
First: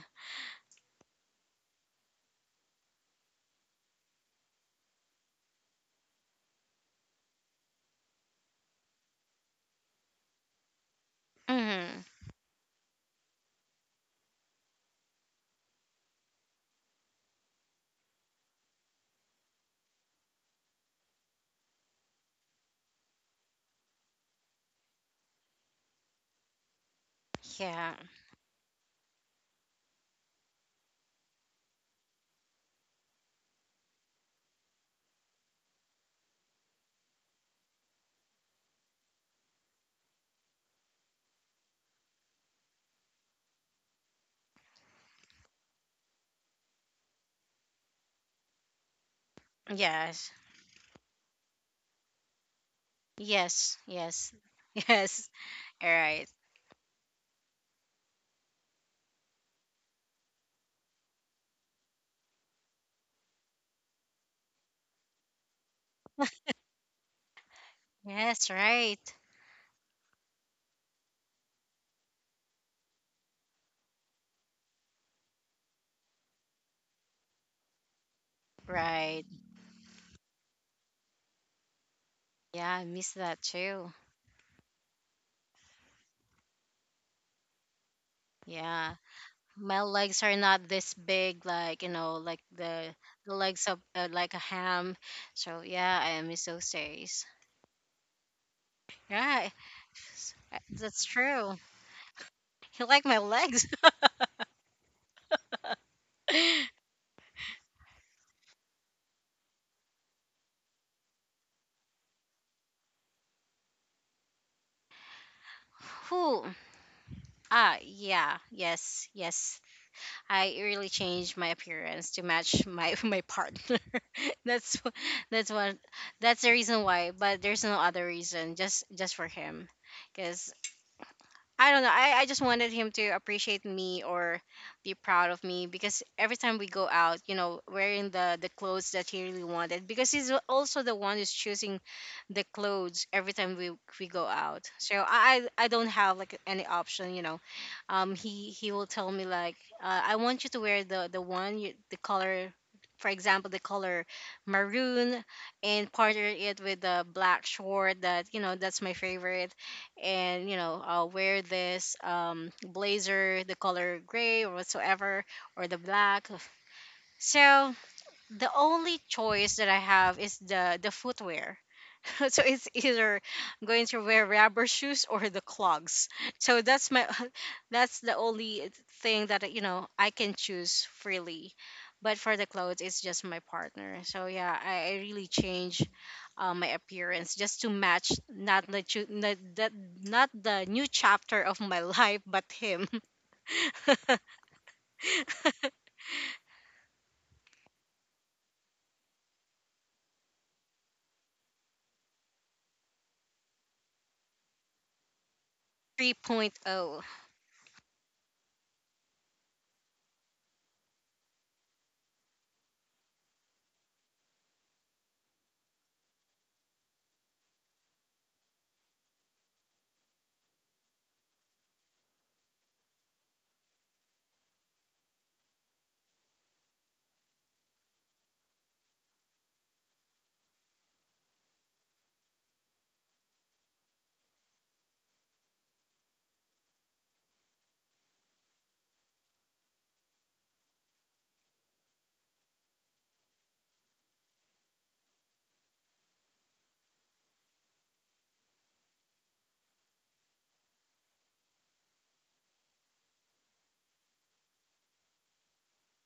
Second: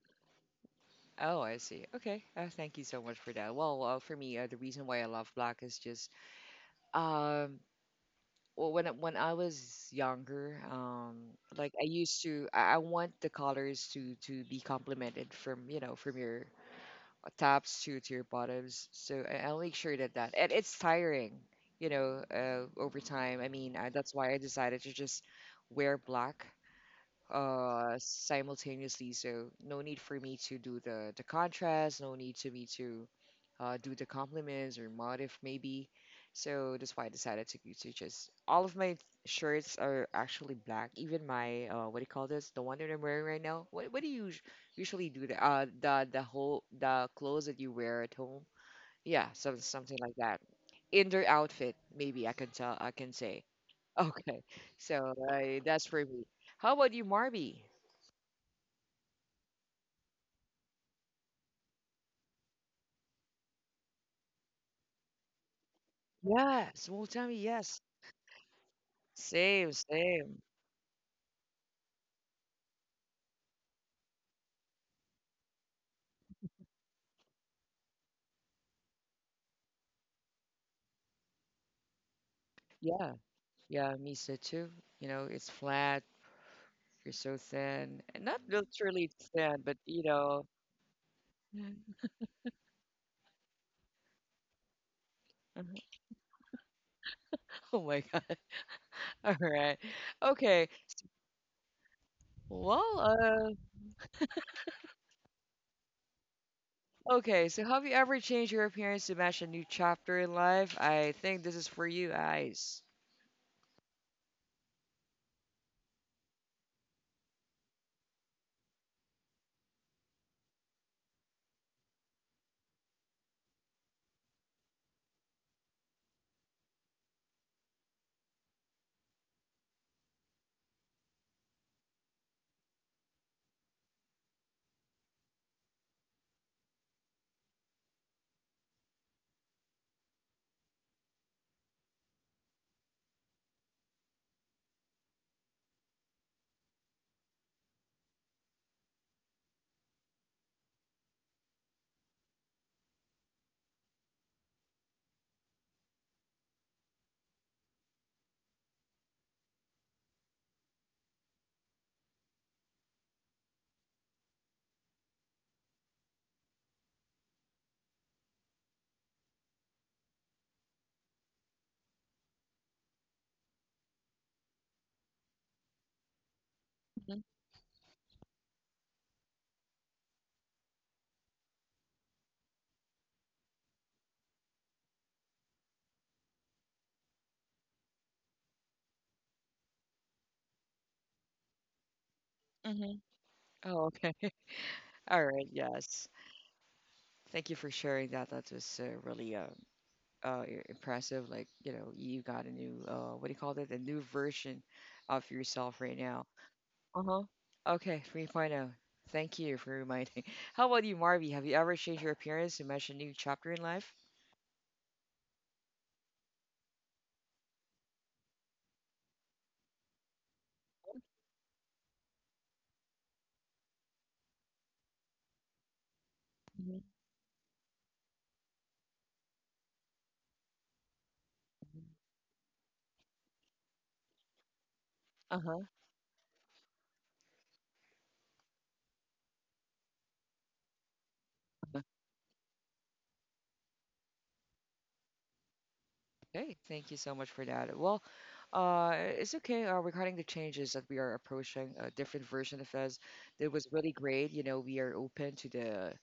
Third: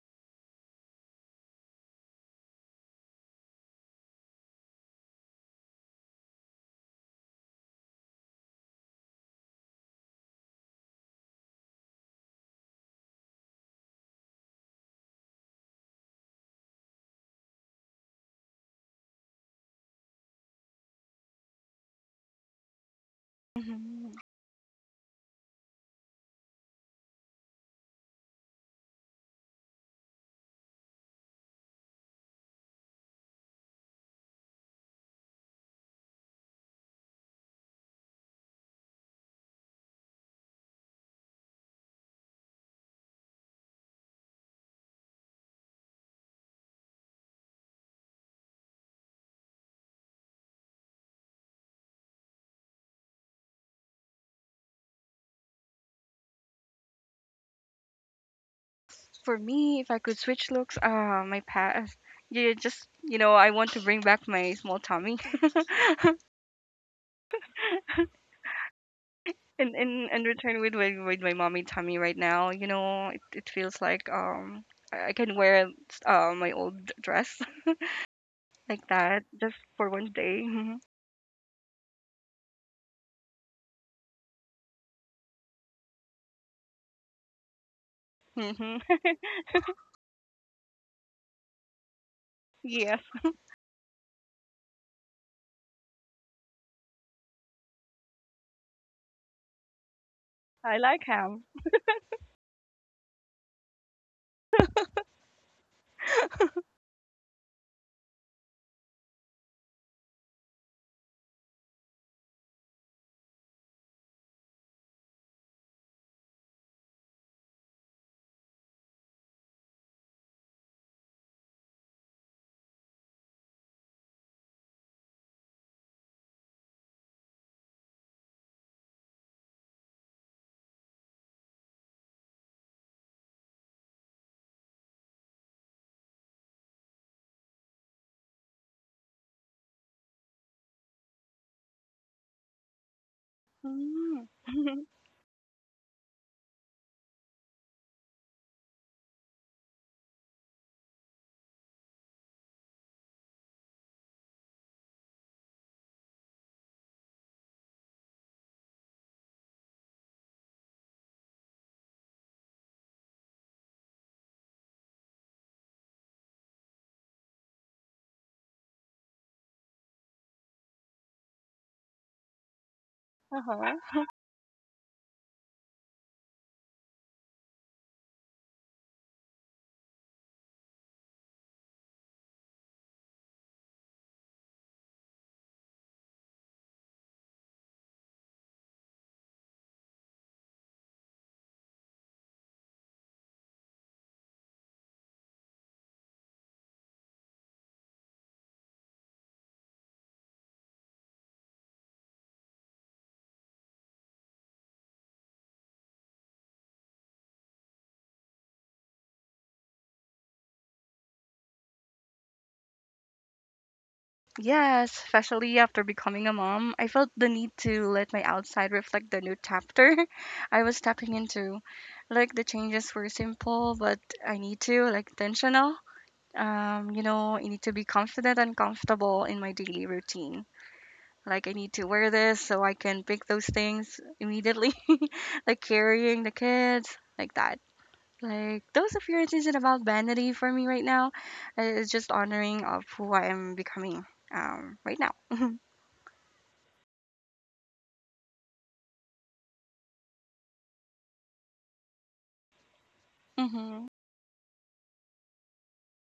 Oh, I see. Okay. Thank you so much for that. Well, for me, the reason why I love black is just um well, when when I was younger, like I
hmm
used to, I want the colors to be complemented from your tops to your bottoms. So I'll make sure that and it's tiring, you know, over time. I mean,
Mhm.
that's why I decided to just wear black
Yeah.
simultaneously, so no need for me to do the contrast, no need to me to do the compliments or motif maybe. So that's why I decided to just all of my shirts are actually black, even my what do you call this, the one that I'm wearing right now, what do you usually do the whole the clothes that you wear at home, yeah something like
Yes.
that, indoor outfit maybe I can say.
Yes.
[laughs]
Yes.
Okay,
[laughs]
so
Yes.
that's
All
for me.
right.
How about you, Marby?
For me, if I could switch looks, my past, yeah, just I want to bring back my small tummy, [laughs]
Yeah, small tummy, yes.
Yes. Right.
Same,
and
same.
return with my mommy tummy right now. You know, it feels like I can wear my old dress [laughs] like that
Right.
just for one day.
Yeah. I miss
Yeah,
that too.
yeah, me so too. You know, it's flat, you're so thin. And not
Mm-hmm.
Yeah.
literally
[laughs]
thin, but
My
you
legs are
know.
not this big, like you
[laughs]
know, like
Yes,
the legs of, like a ham. So
Mhm.
yeah, I miss those days.
Oh my God. [laughs] All
Right.
right. Okay.
I like
That's
ham.
true. [laughs] You
Well,
like my legs? [laughs]
okay. So have you ever changed your appearance to match a new chapter in life? I think this is for you, Ice.
Who? Ah, yeah, yes, yes. I really changed my appearance to match my [laughs] my partner. [laughs] that's wh- that's one. That's the reason why. But there's no other reason. Just for him, because I don't know. I just wanted him to appreciate me or be proud of me, because every time we go out, you know, wearing the clothes that he really wanted, because he's also the one who's choosing the clothes every time we go
Mm.
out.
[laughs]
So I don't have like any option, you know. He will tell me like, I want you to wear the one you, the color. For example, the color maroon, and partner it with the black short that you know that's my favorite, and you know I'll wear this, um, blazer the color gray or whatsoever, or the black. So the only choice that I have is the footwear. [laughs] so it's either
Uh
I'm going to
huh.
wear rubber shoes or the clogs. So that's my [laughs] that's the only thing that, you know, I can choose freely. But for the clothes, it's just my partner. So yeah, I really change, my appearance just to match not not not the new chapter of my [laughs] life, but him.
Mm-hmm. Oh, okay.
[laughs]
All right. Yes. Thank you for sharing that. That was really impressive. Like, you got a new, what do you call it? A new version of yourself right now.
3.0.
Uh huh. Okay, 3.0. Thank you for reminding. [laughs] How about you, Marvy? Have you ever changed your appearance to match a new chapter in life?
Yes, especially after becoming a mom, I felt the need to let my outside reflect the new chapter [laughs] I was stepping into. Like the changes were simple, but I need to like intentional.
Mhm.
I need to be confident and comfortable in my daily routine. Like I need to wear this so I can pick those things immediately, [laughs]
Uh-huh.
like carrying the kids, like that. Like those appearances isn't about vanity for me right now. It's just honoring of who I am becoming right now.
Okay, thank you so much for that. Well, it's okay. Regarding the changes that we are approaching, a different version of us, that was
Mhm.
really great. You know, we are open to the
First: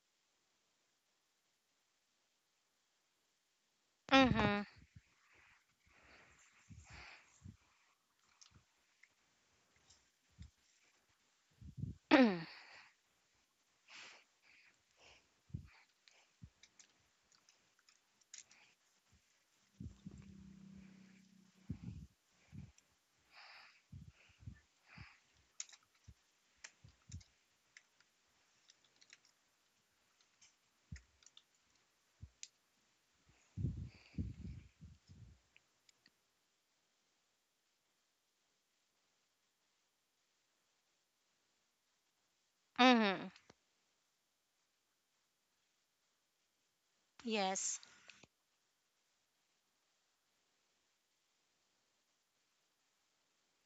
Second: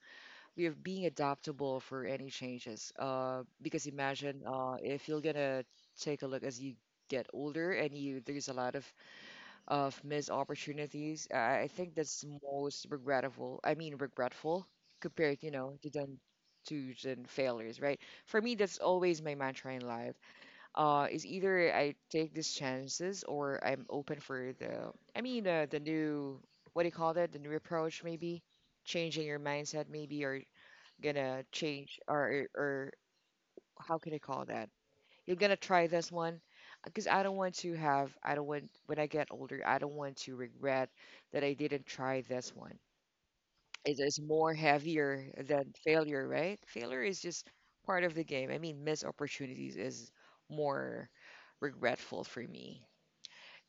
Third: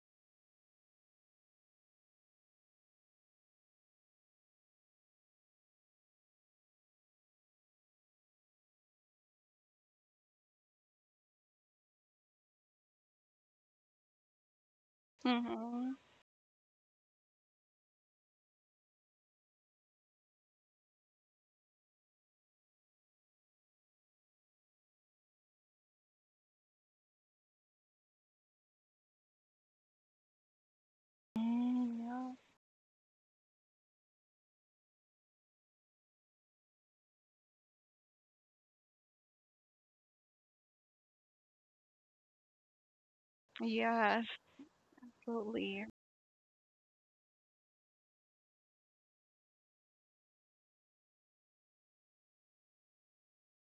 we are being adaptable for any changes. Because imagine
Mm-hmm.
if you're gonna take a look as you get older and you there's a lot of missed opportunities. I think that's most regrettable. I mean regretful compared, to
Mhm.
then to then failures, right? For me, that's always my mantra in life. Is either I take these chances or I'm open for the. I mean the new, what do you call that? The new approach maybe, changing your mindset maybe, or gonna change
Mm, yeah.
or how can I call that? You're gonna try this one because I don't want when I get older I don't want to regret that I didn't try this one.
[clears throat] mm-hmm.
It is
Yeah,
more heavier than
absolutely.
failure, right? Failure is just
Yes.
part of the game. I mean, missed opportunities is more regretful for me.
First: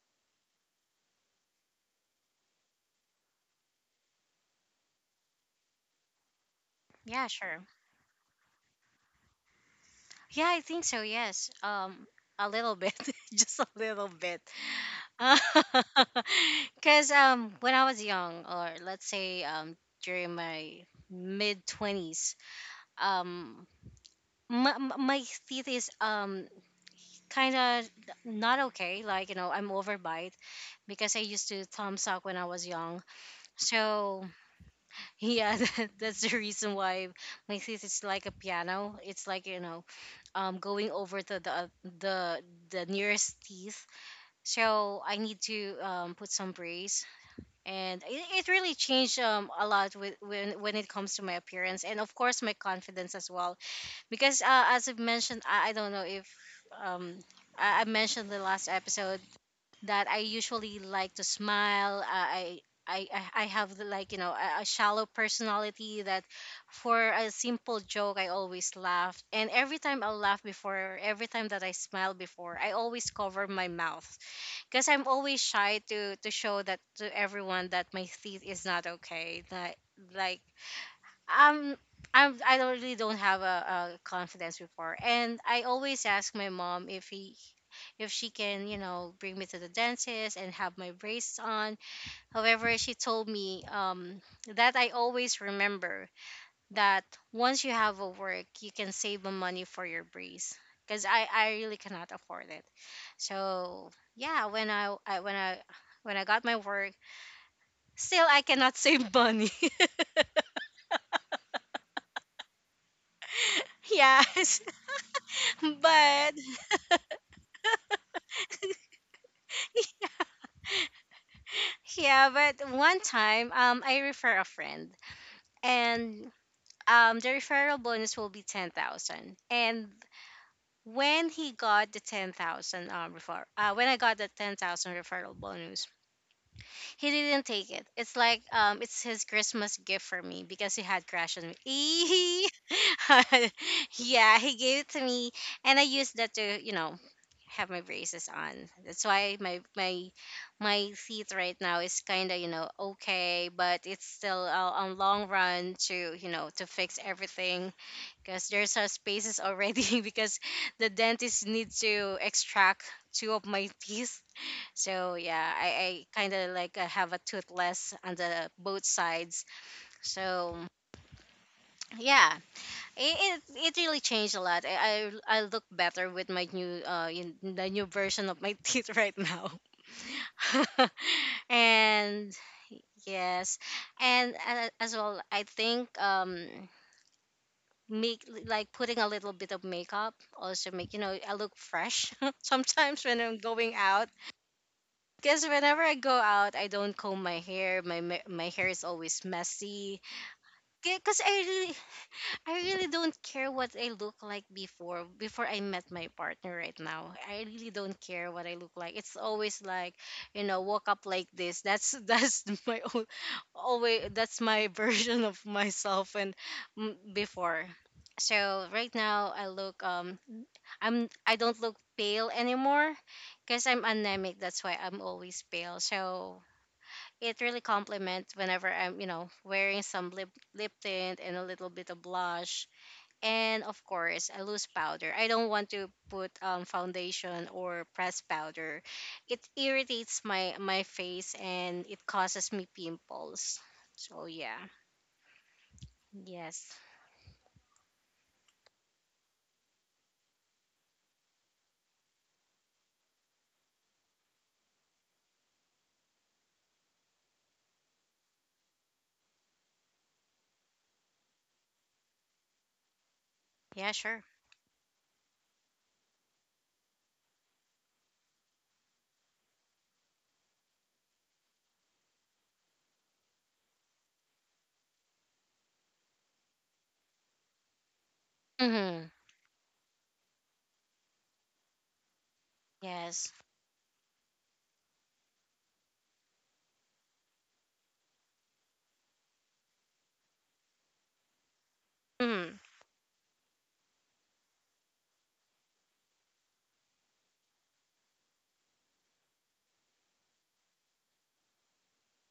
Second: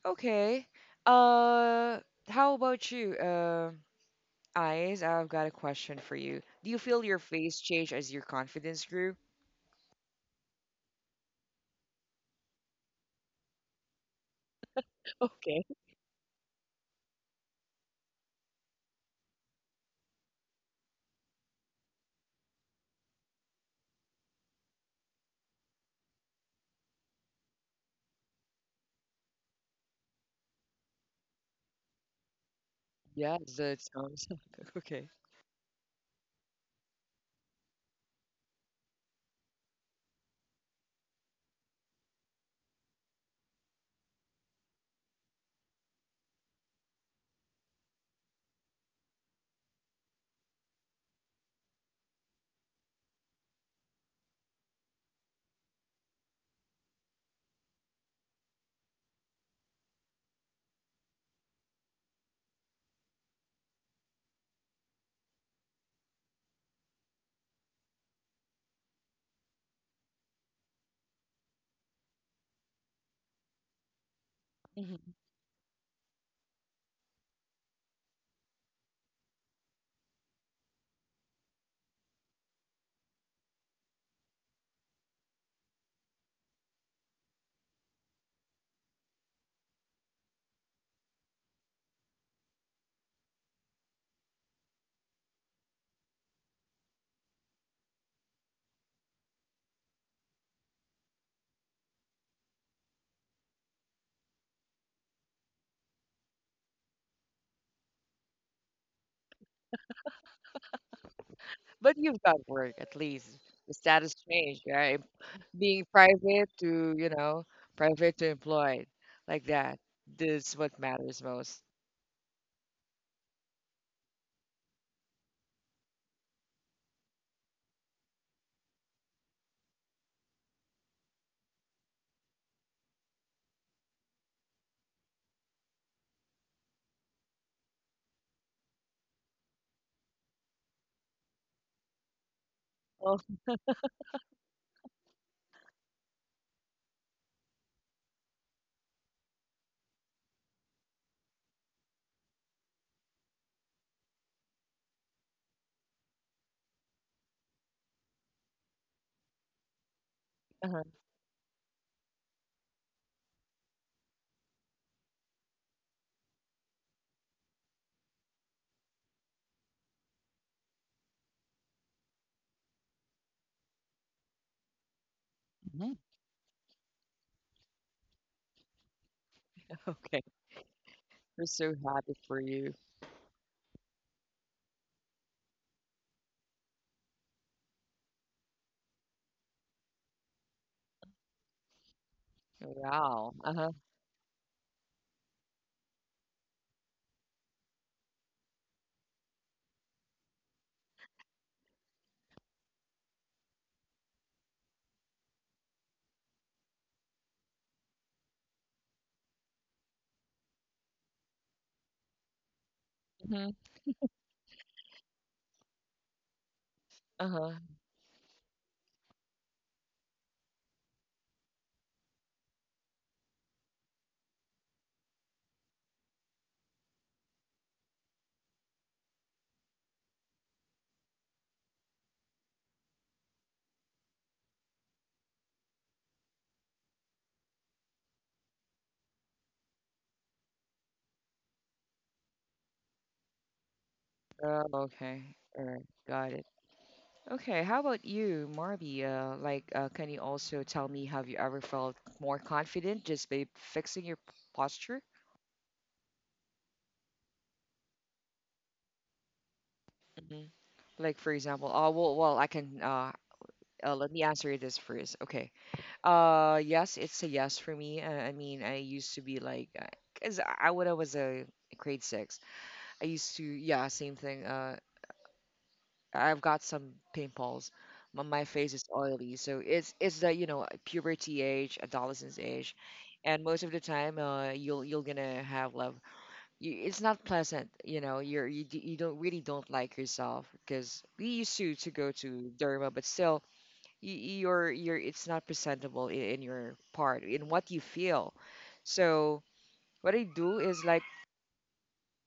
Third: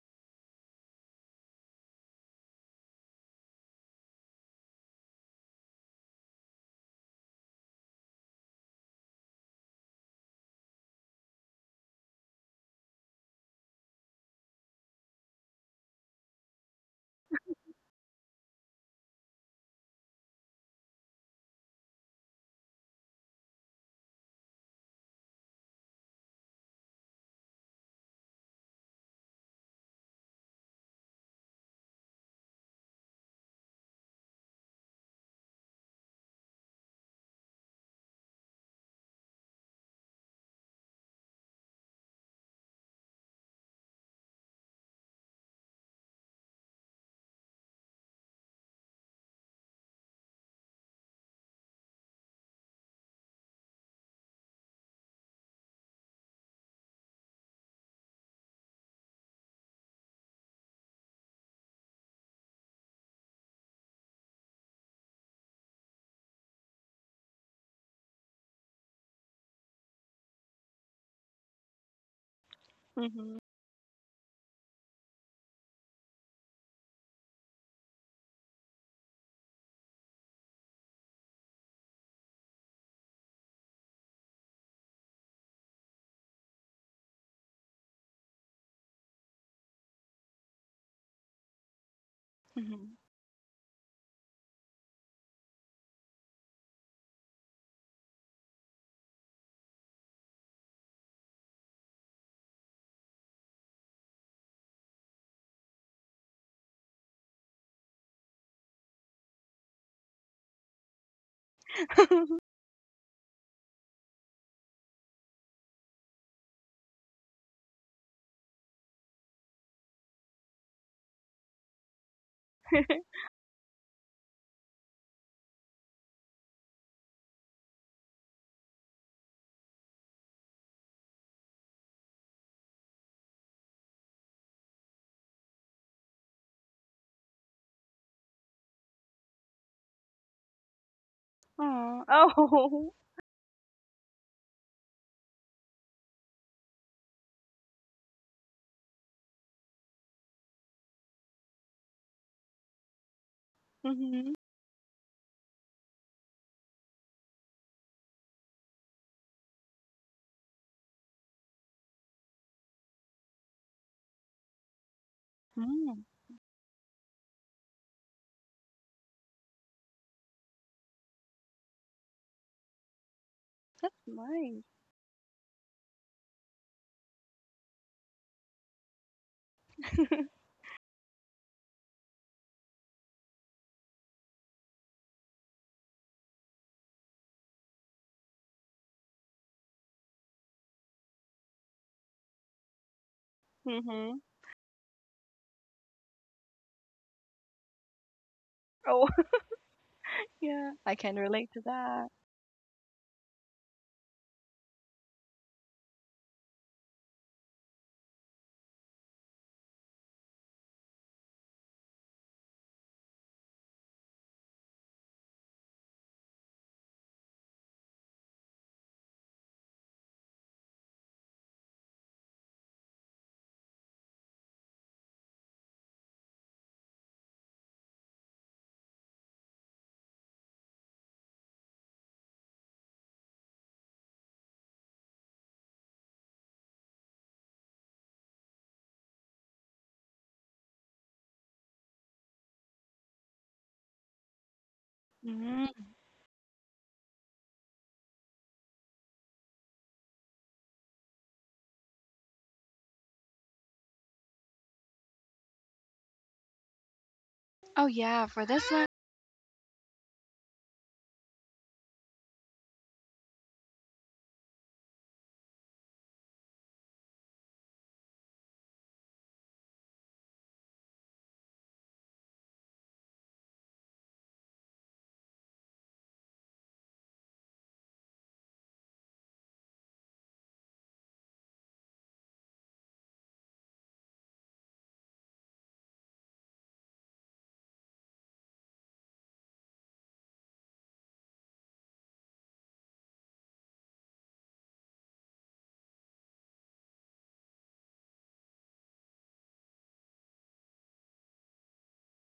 Okay. Uh, how about you? Eyes, I've got a question for you. Do you feel your
Yeah,
face
sure.
change as your confidence grew?
Yeah, I think so. Yes. A little bit, [laughs] just a little bit.
[laughs] Okay.
[laughs] Because when I was young, or let's say during my mid twenties, um, my teeth is kind of not okay. Like you know, I'm overbite because I used to thumbs up when I was young.
Yeah, so it
So
sounds [laughs] okay.
yeah, [laughs] that, that's the reason why my thesis is like a piano. It's like, you know, going over to the the the nearest teeth. So I need to, put some brace, and it really changed, a lot with when it comes to my appearance, and of course my confidence as well. Because, as I've mentioned, I don't know if um I mentioned the last episode that I usually like to smile. I have the, like you know, a shallow personality that for a simple joke I always laugh, and every time I laugh before every time that I smile before I always
Mhm.
cover my mouth because I'm
Hmm.
always shy to show that to everyone that my teeth is not okay, that like um I don't really don't have a confidence before, and I always ask my mom if he if she can, you know, bring me to the dentist and have my braces on. However, she
Mhm.
told me, that I always remember that once you have a work, you can save the money for your brace, because I really cannot afford it. So yeah, when I when I when I got my work, still I cannot save money.
But you've got
[laughs]
work at least. The
[laughs]
status
yes,
changed, right?
[laughs]
Being
but
private to employed, like that. This is what matters most.
yeah, but one time, I refer a friend, and the referral bonus will be 10,000. And when he got the 10,000 when I got the 10,000 referral bonus, he didn't take it. It's like, it's his Christmas gift for me because he had crashed on
Aw,
me.
oh. [laughs]
Oh,
Eehee. [laughs] yeah, he gave it to me, and I used that to you know have my braces on. That's why my teeth right now is kind of, you know, okay, but it's
Mhm.
still, on long run to, you know, to fix everything, because there's a spaces already, [laughs] because
uh-huh.
the dentist needs to extract two of my teeth. So yeah,
Mm,
I kind of like, have a toothless on the both sides. So yeah, it really changed a
nice.
lot. I look
Hmm.
better with my new in the new version of my [laughs] teeth right now,
[laughs] Okay.
[laughs]
We're so happy
and
for you.
yes, and, as well I think make like putting a little bit of makeup also make you know I look fresh [laughs] sometimes when
Wow.
I'm
Uh-huh.
going out,
Mhm.
because whenever I go out I don't comb my hair, my hair is
Oh,
always
[laughs]
messy
yeah. I can
because
relate to that.
I really don't care what I look like before before I met my partner right now. I really don't care what I look like. It's always like, you know, woke up like this. That's [laughs] that's my own
Hmm.
always, that's my [laughs] version of myself and mm,
Uh-huh.
before. So right now I look I don't look pale anymore because I'm anemic. That's why I'm always pale. So it really complements whenever I'm, you know, wearing some lip tint and a little bit of blush, and of course a loose powder. I don't want to put, foundation or pressed powder, it irritates my my face and it causes me pimples. So yeah.
Oh, okay. All right.
Mm.
Got it.
Yes.
Okay. How about you, Marby? Like, can you also tell me, have you ever felt more confident just by fixing your posture?
Oh yeah, for this one.
Like for example, well, I can
Yeah,
let
sure.
me answer you this first. Okay. Yes, it's a yes for me. I mean, I used to be like, cause I when I was a grade six, I used to, yeah, same thing. I've got some pimples. My face is
Mm-hmm.
oily, so it's the puberty age, adolescence age,
Yes.
and most of the time, you'll gonna have like, it's not pleasant, you're you don't really don't like yourself because we used to go to
Mm-hmm.
derma but still, you're it's not presentable in your part in what you feel, so what I do is like,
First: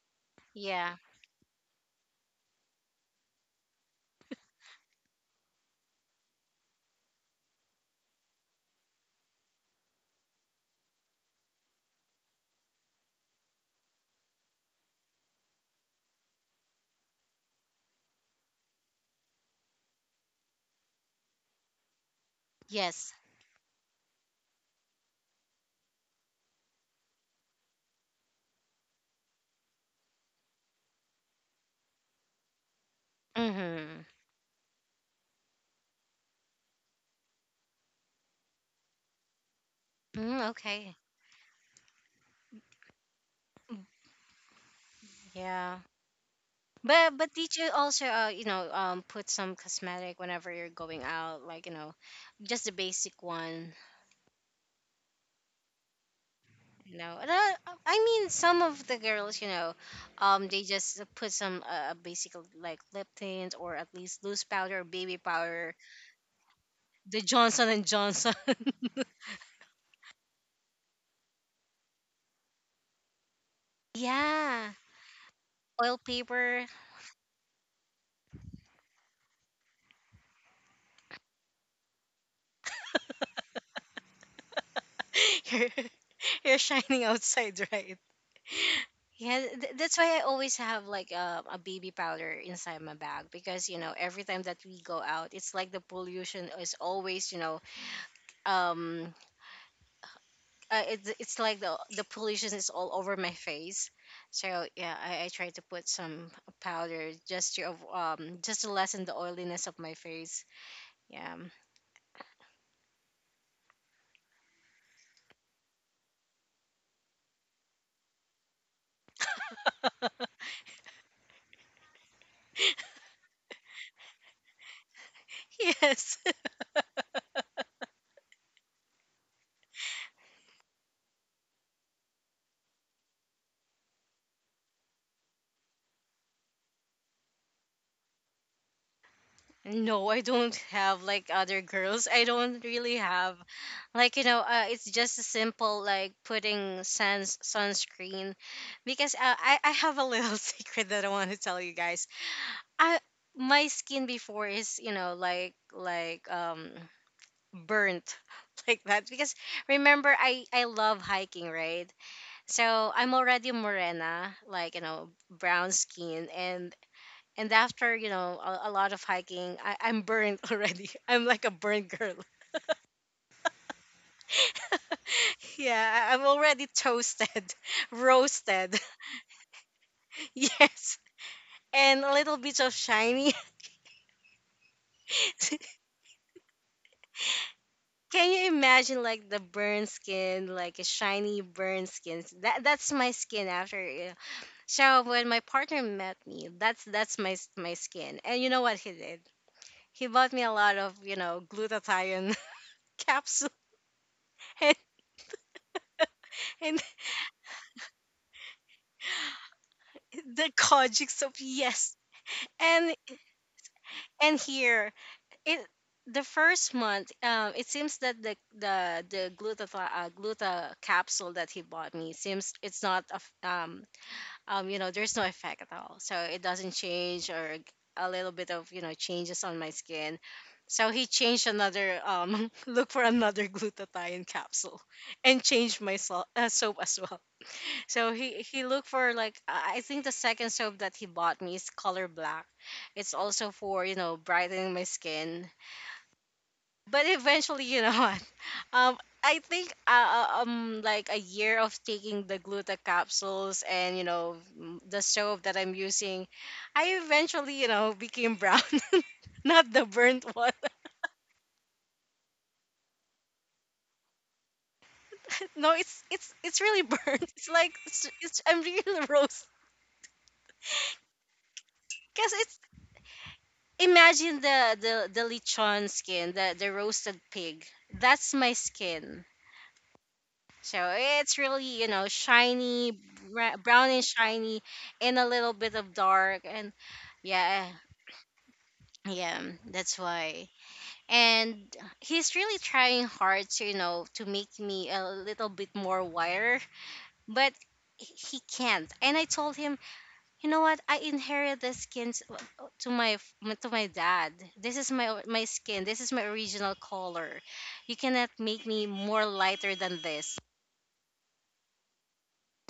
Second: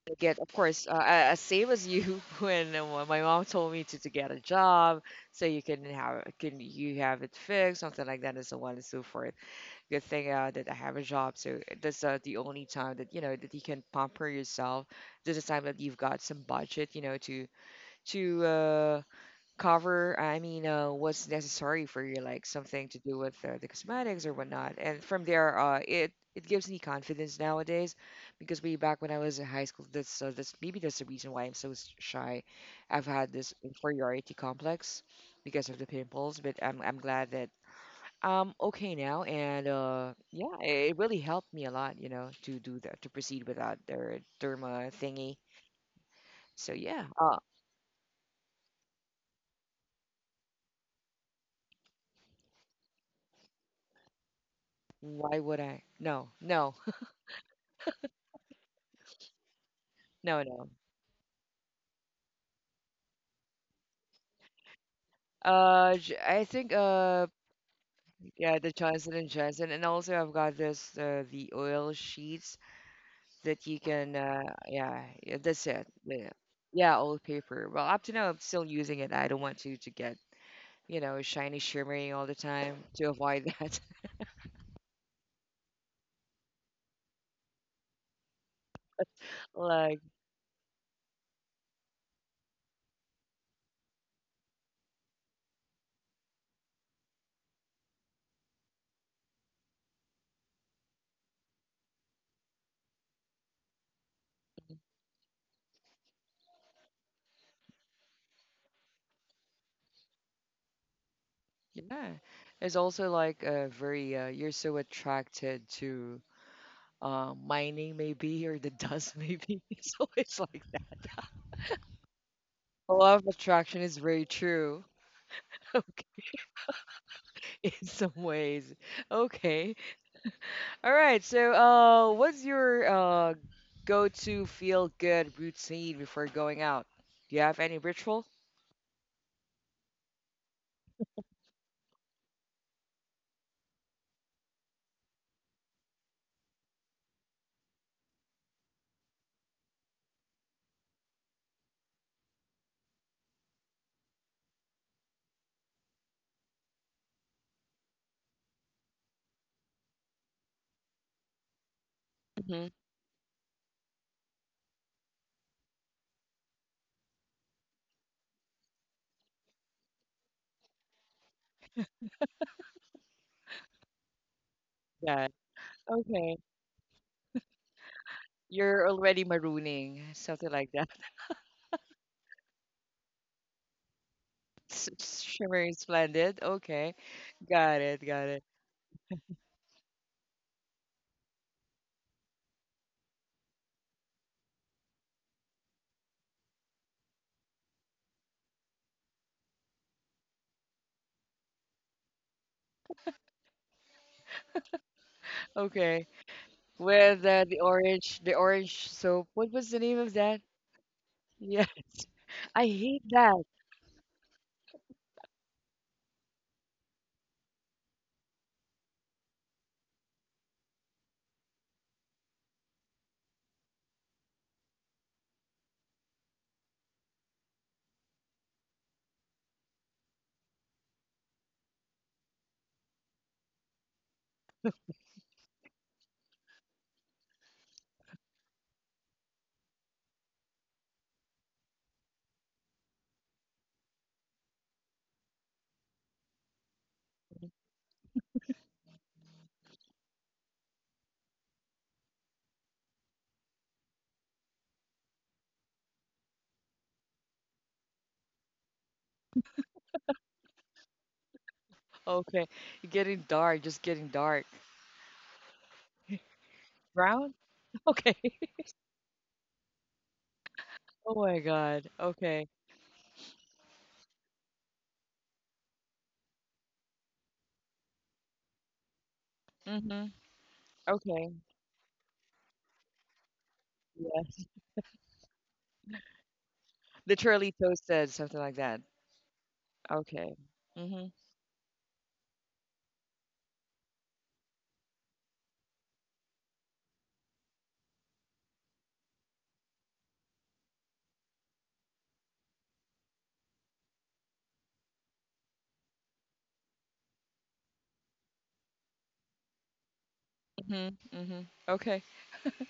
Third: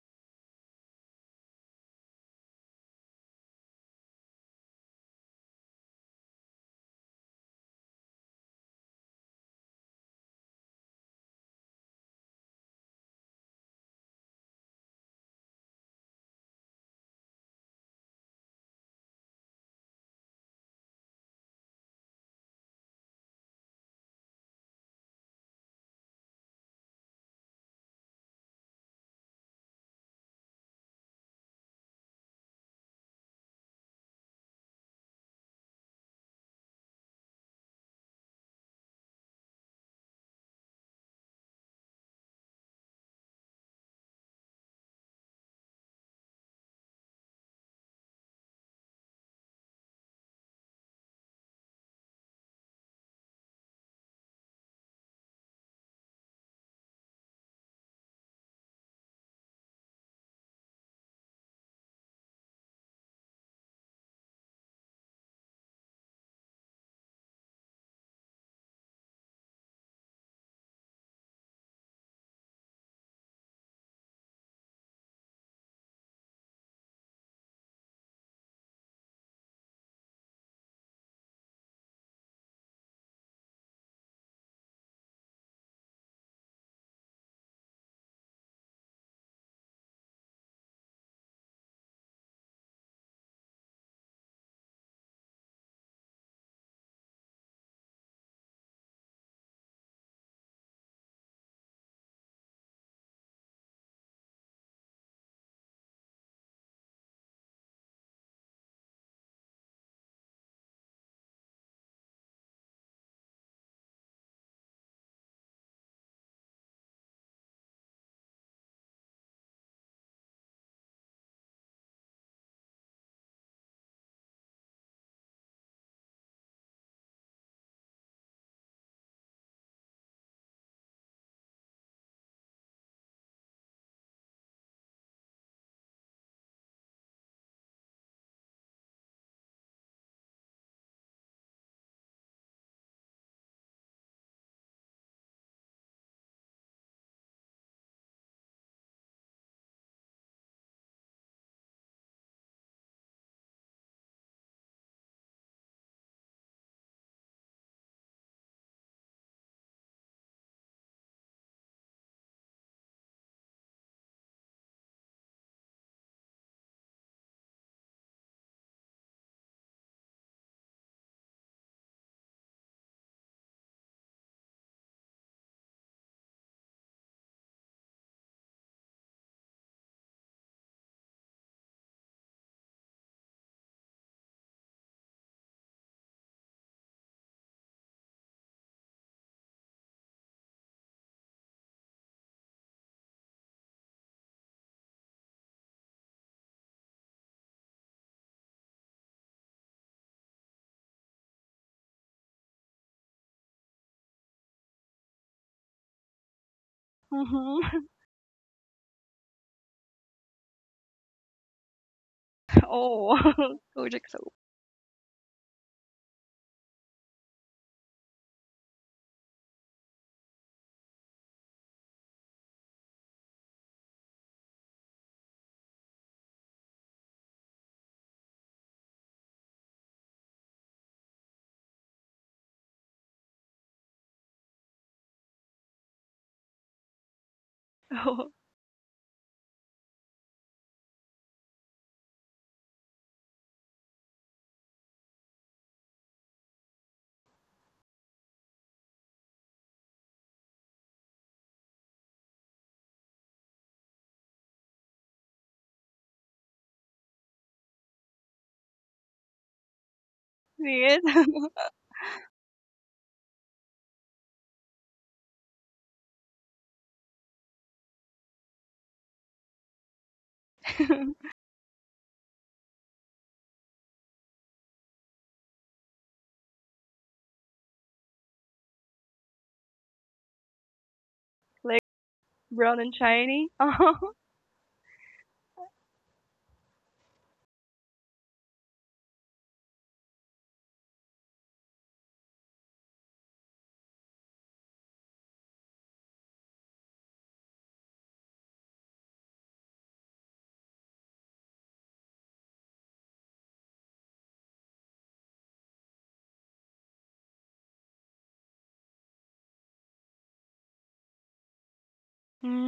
I get of course
Yeah.
same as you, [laughs] when my mom told me to get a job so you can have can you have it fixed, something like that and so on and so forth. Good thing that I have a job, so that's the only time that you can pamper yourself. This is time that you've got some budget, to cover. I mean, what's necessary for you, like something to
Yes.
do with the cosmetics or whatnot. And from there, it gives me confidence nowadays, because way back when I was in high school, that's maybe that's the reason why I'm so shy. I've had this
Mm-hmm.
inferiority complex because of the pimples, but I'm glad that I'm okay now, and
Mm,
yeah, it
okay.
it really helped me a lot, you know, to do that, to proceed without their derma thingy.
Yeah,
So yeah,
but did you also, put some cosmetic whenever you're going out, like, just the basic one,
why would I? No, no,
and I mean some of the girls,
[laughs] no,
they
no.
just put some basic, like lip tint or at least loose powder, baby powder,
I think
the Johnson and Johnson. [laughs]
yeah, the Johnson and Johnson, and also I've got this the oil sheets that you can
Yeah,
yeah, yeah, that's it.
oil
Yeah,
paper.
yeah, old paper. Well, up to now I'm still using it. I don't want to get shiny shimmering all the time to avoid that.
[laughs] you're, you're shining outside, [laughs] right? Yeah,
[laughs]
that's
Like,
why I always have, like, a baby powder inside my bag because, you know, every time that we go out it's like the pollution is always, um it's like the pollution is all over my face. So yeah, I try to put some powder just to just to lessen the oiliness of my face. Yeah. [laughs]
yeah, it's also like a very you're so attracted to mining maybe or the dust maybe. [laughs] So it's like that. The law of attraction is very true. [laughs] Okay,
Yes.
in some ways. Okay, all right. So, what's your go-to feel-good routine before going out? Do you have any ritual?
No, I don't have, like, other girls. I don't really have, like, it's just a simple, like, putting sans sunscreen, because I have a little [laughs] secret that I want to tell you guys. I, my skin before is, like, burnt, [laughs] like that, because remember I love hiking, right?
Mm-hmm.
So I'm already morena, like, brown skin, and after, a lot of hiking, I'm burnt [laughs] already, I'm like a burnt girl.
Yeah.
[laughs] Yeah, I'm
Okay.
already toasted, [laughs] roasted.
You're already marooning,
[laughs]
something like that.
Yes, and a little bit of shiny.
[laughs] S- Shimmering
[laughs]
splendid. Okay. Got it. Got
Can
it.
you imagine like the burn skin, like a shiny burn skin? That's my skin after. Yeah. So when my partner met me, that's my skin. And you know what he did? He bought me a lot of, glutathione [laughs] capsule, and,
Okay.
and
With the
Mhm. [laughs]
orange, the orange soap. What was the name of that?
the kojic soap.
Yes.
Yes,
[laughs] I
and
hate
Oh,
that.
[laughs] Kojic soap.
and here, it, the first month. It seems that the glutathione, gluta capsule that he bought me, seems it's not you know, there's no effect at all. So it doesn't change or a little bit of, changes on my skin. So he changed another, [laughs] look for another glutathione capsule, [laughs] and changed soap as well. [laughs] So
Oh,
he looked for, like, I think the second soap that he bought me is color black. It's also for, brightening my skin. But eventually, you know, [laughs] Um, I think, like a year of taking the gluta capsules and, the soap that I'm using, I eventually, you know, became brown, [laughs] not the burnt one.
see
[laughs]
it? [laughs]
Okay. Getting dark, just getting dark.
No, it's really [laughs] burnt.
Brown?
It's like,
[laughs] Okay.
it's I'm really [laughs] roast,
Oh my God.
because
Okay.
it's, imagine the lechon skin, the roasted pig. That's my skin.
Mm-hmm.
So
Okay.
it's really,
Like brown
shiny,
and shiny. [laughs]
brown
Oh.
and
Yes.
shiny, and a little bit of dark. And
Literally
yeah,
toasted, something like that.
yeah, that's
Okay.
why.
Mm-hmm.
And he's really trying hard to, to make me a little bit more wire, but he can't. And I told him, you know what? I inherited the skins, uh, to my to my dad. This is my skin. This is my original color. You cannot make me more lighter than this.
Mm-hmm. Mm-hmm. Okay.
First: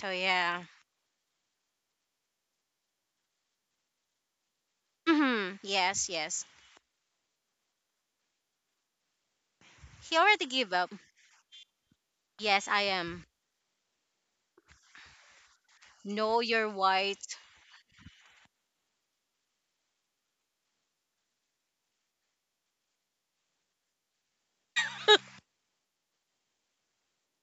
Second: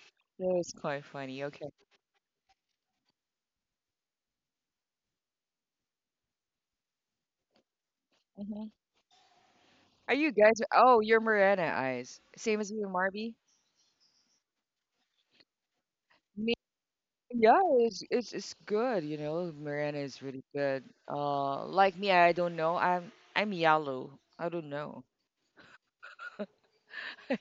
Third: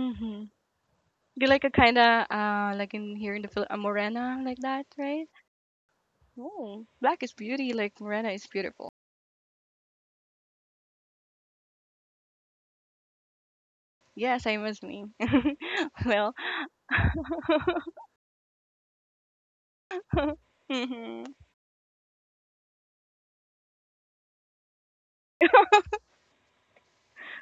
So
That
yeah.
was quite funny.
Be like a
Okay.
kind of like in here in the a morena like that, right?
Hmm. Yes, yes.
Oh, black is beauty, like Morena is
Mm-hmm.
beautiful.
Are
He
you
already
guys?
gave up.
Oh, you're Morena eyes. Same
Yes,
as
I
you,
am.
Marby.
Yes, I must me. [laughs] Well,
No, you're
[laughs]
white.
Yeah, it's good, you know. Miranda is really good.
mhm.
Like me, I don't know. I'm yellow. I don't know.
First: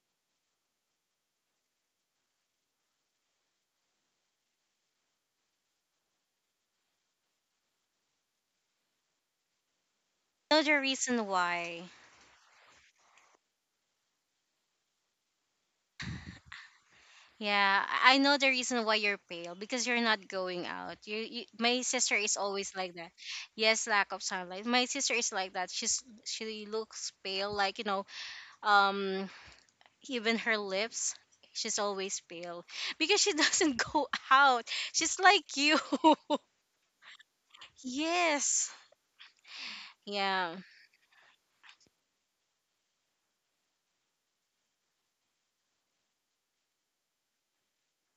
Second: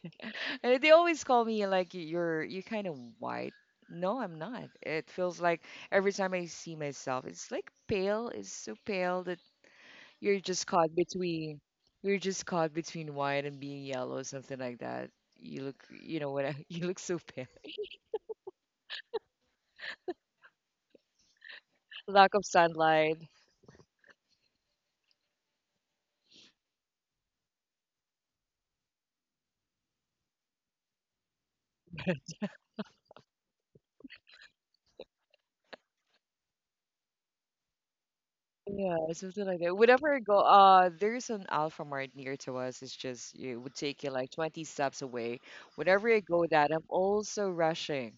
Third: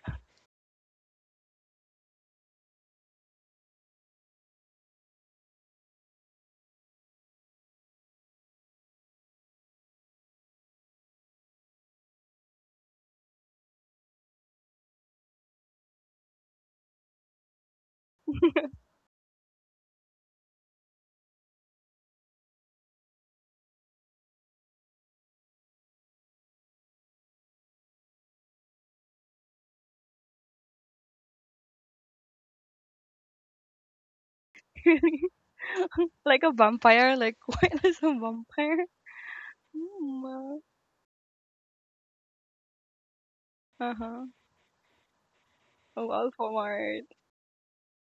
[laughs] And they always call me like, "Y- you're you kind of white." No, I'm not. It feels like every time I see myself, it's like pale. It's so pale that you're
Know
just
the
caught
reason
between
why.
you're just caught between white and being yellow, something like that. You look, you know what? [laughs] You look so pale.
Yeah, I know the reason why you're pale, because you're not going out. You, my sister
Lack
is
of
always like that.
sunlight.
Yes, lack of sunlight. My sister is like that. She looks pale, like, um, even her lips. She's always pale because she doesn't [laughs] go out. She's
[laughs]
like you.
Like a vampire, like [laughs] what is a
[laughs] Yes.
vampire?
Yeah, something like that. Whenever I go,
Yeah.
Mm,
there's an Alfamart near to us. It's just it would
uh
take you
huh.
like 20 steps away.
Oh,
Whenever I go that, I'm
Alfamart.
also rushing.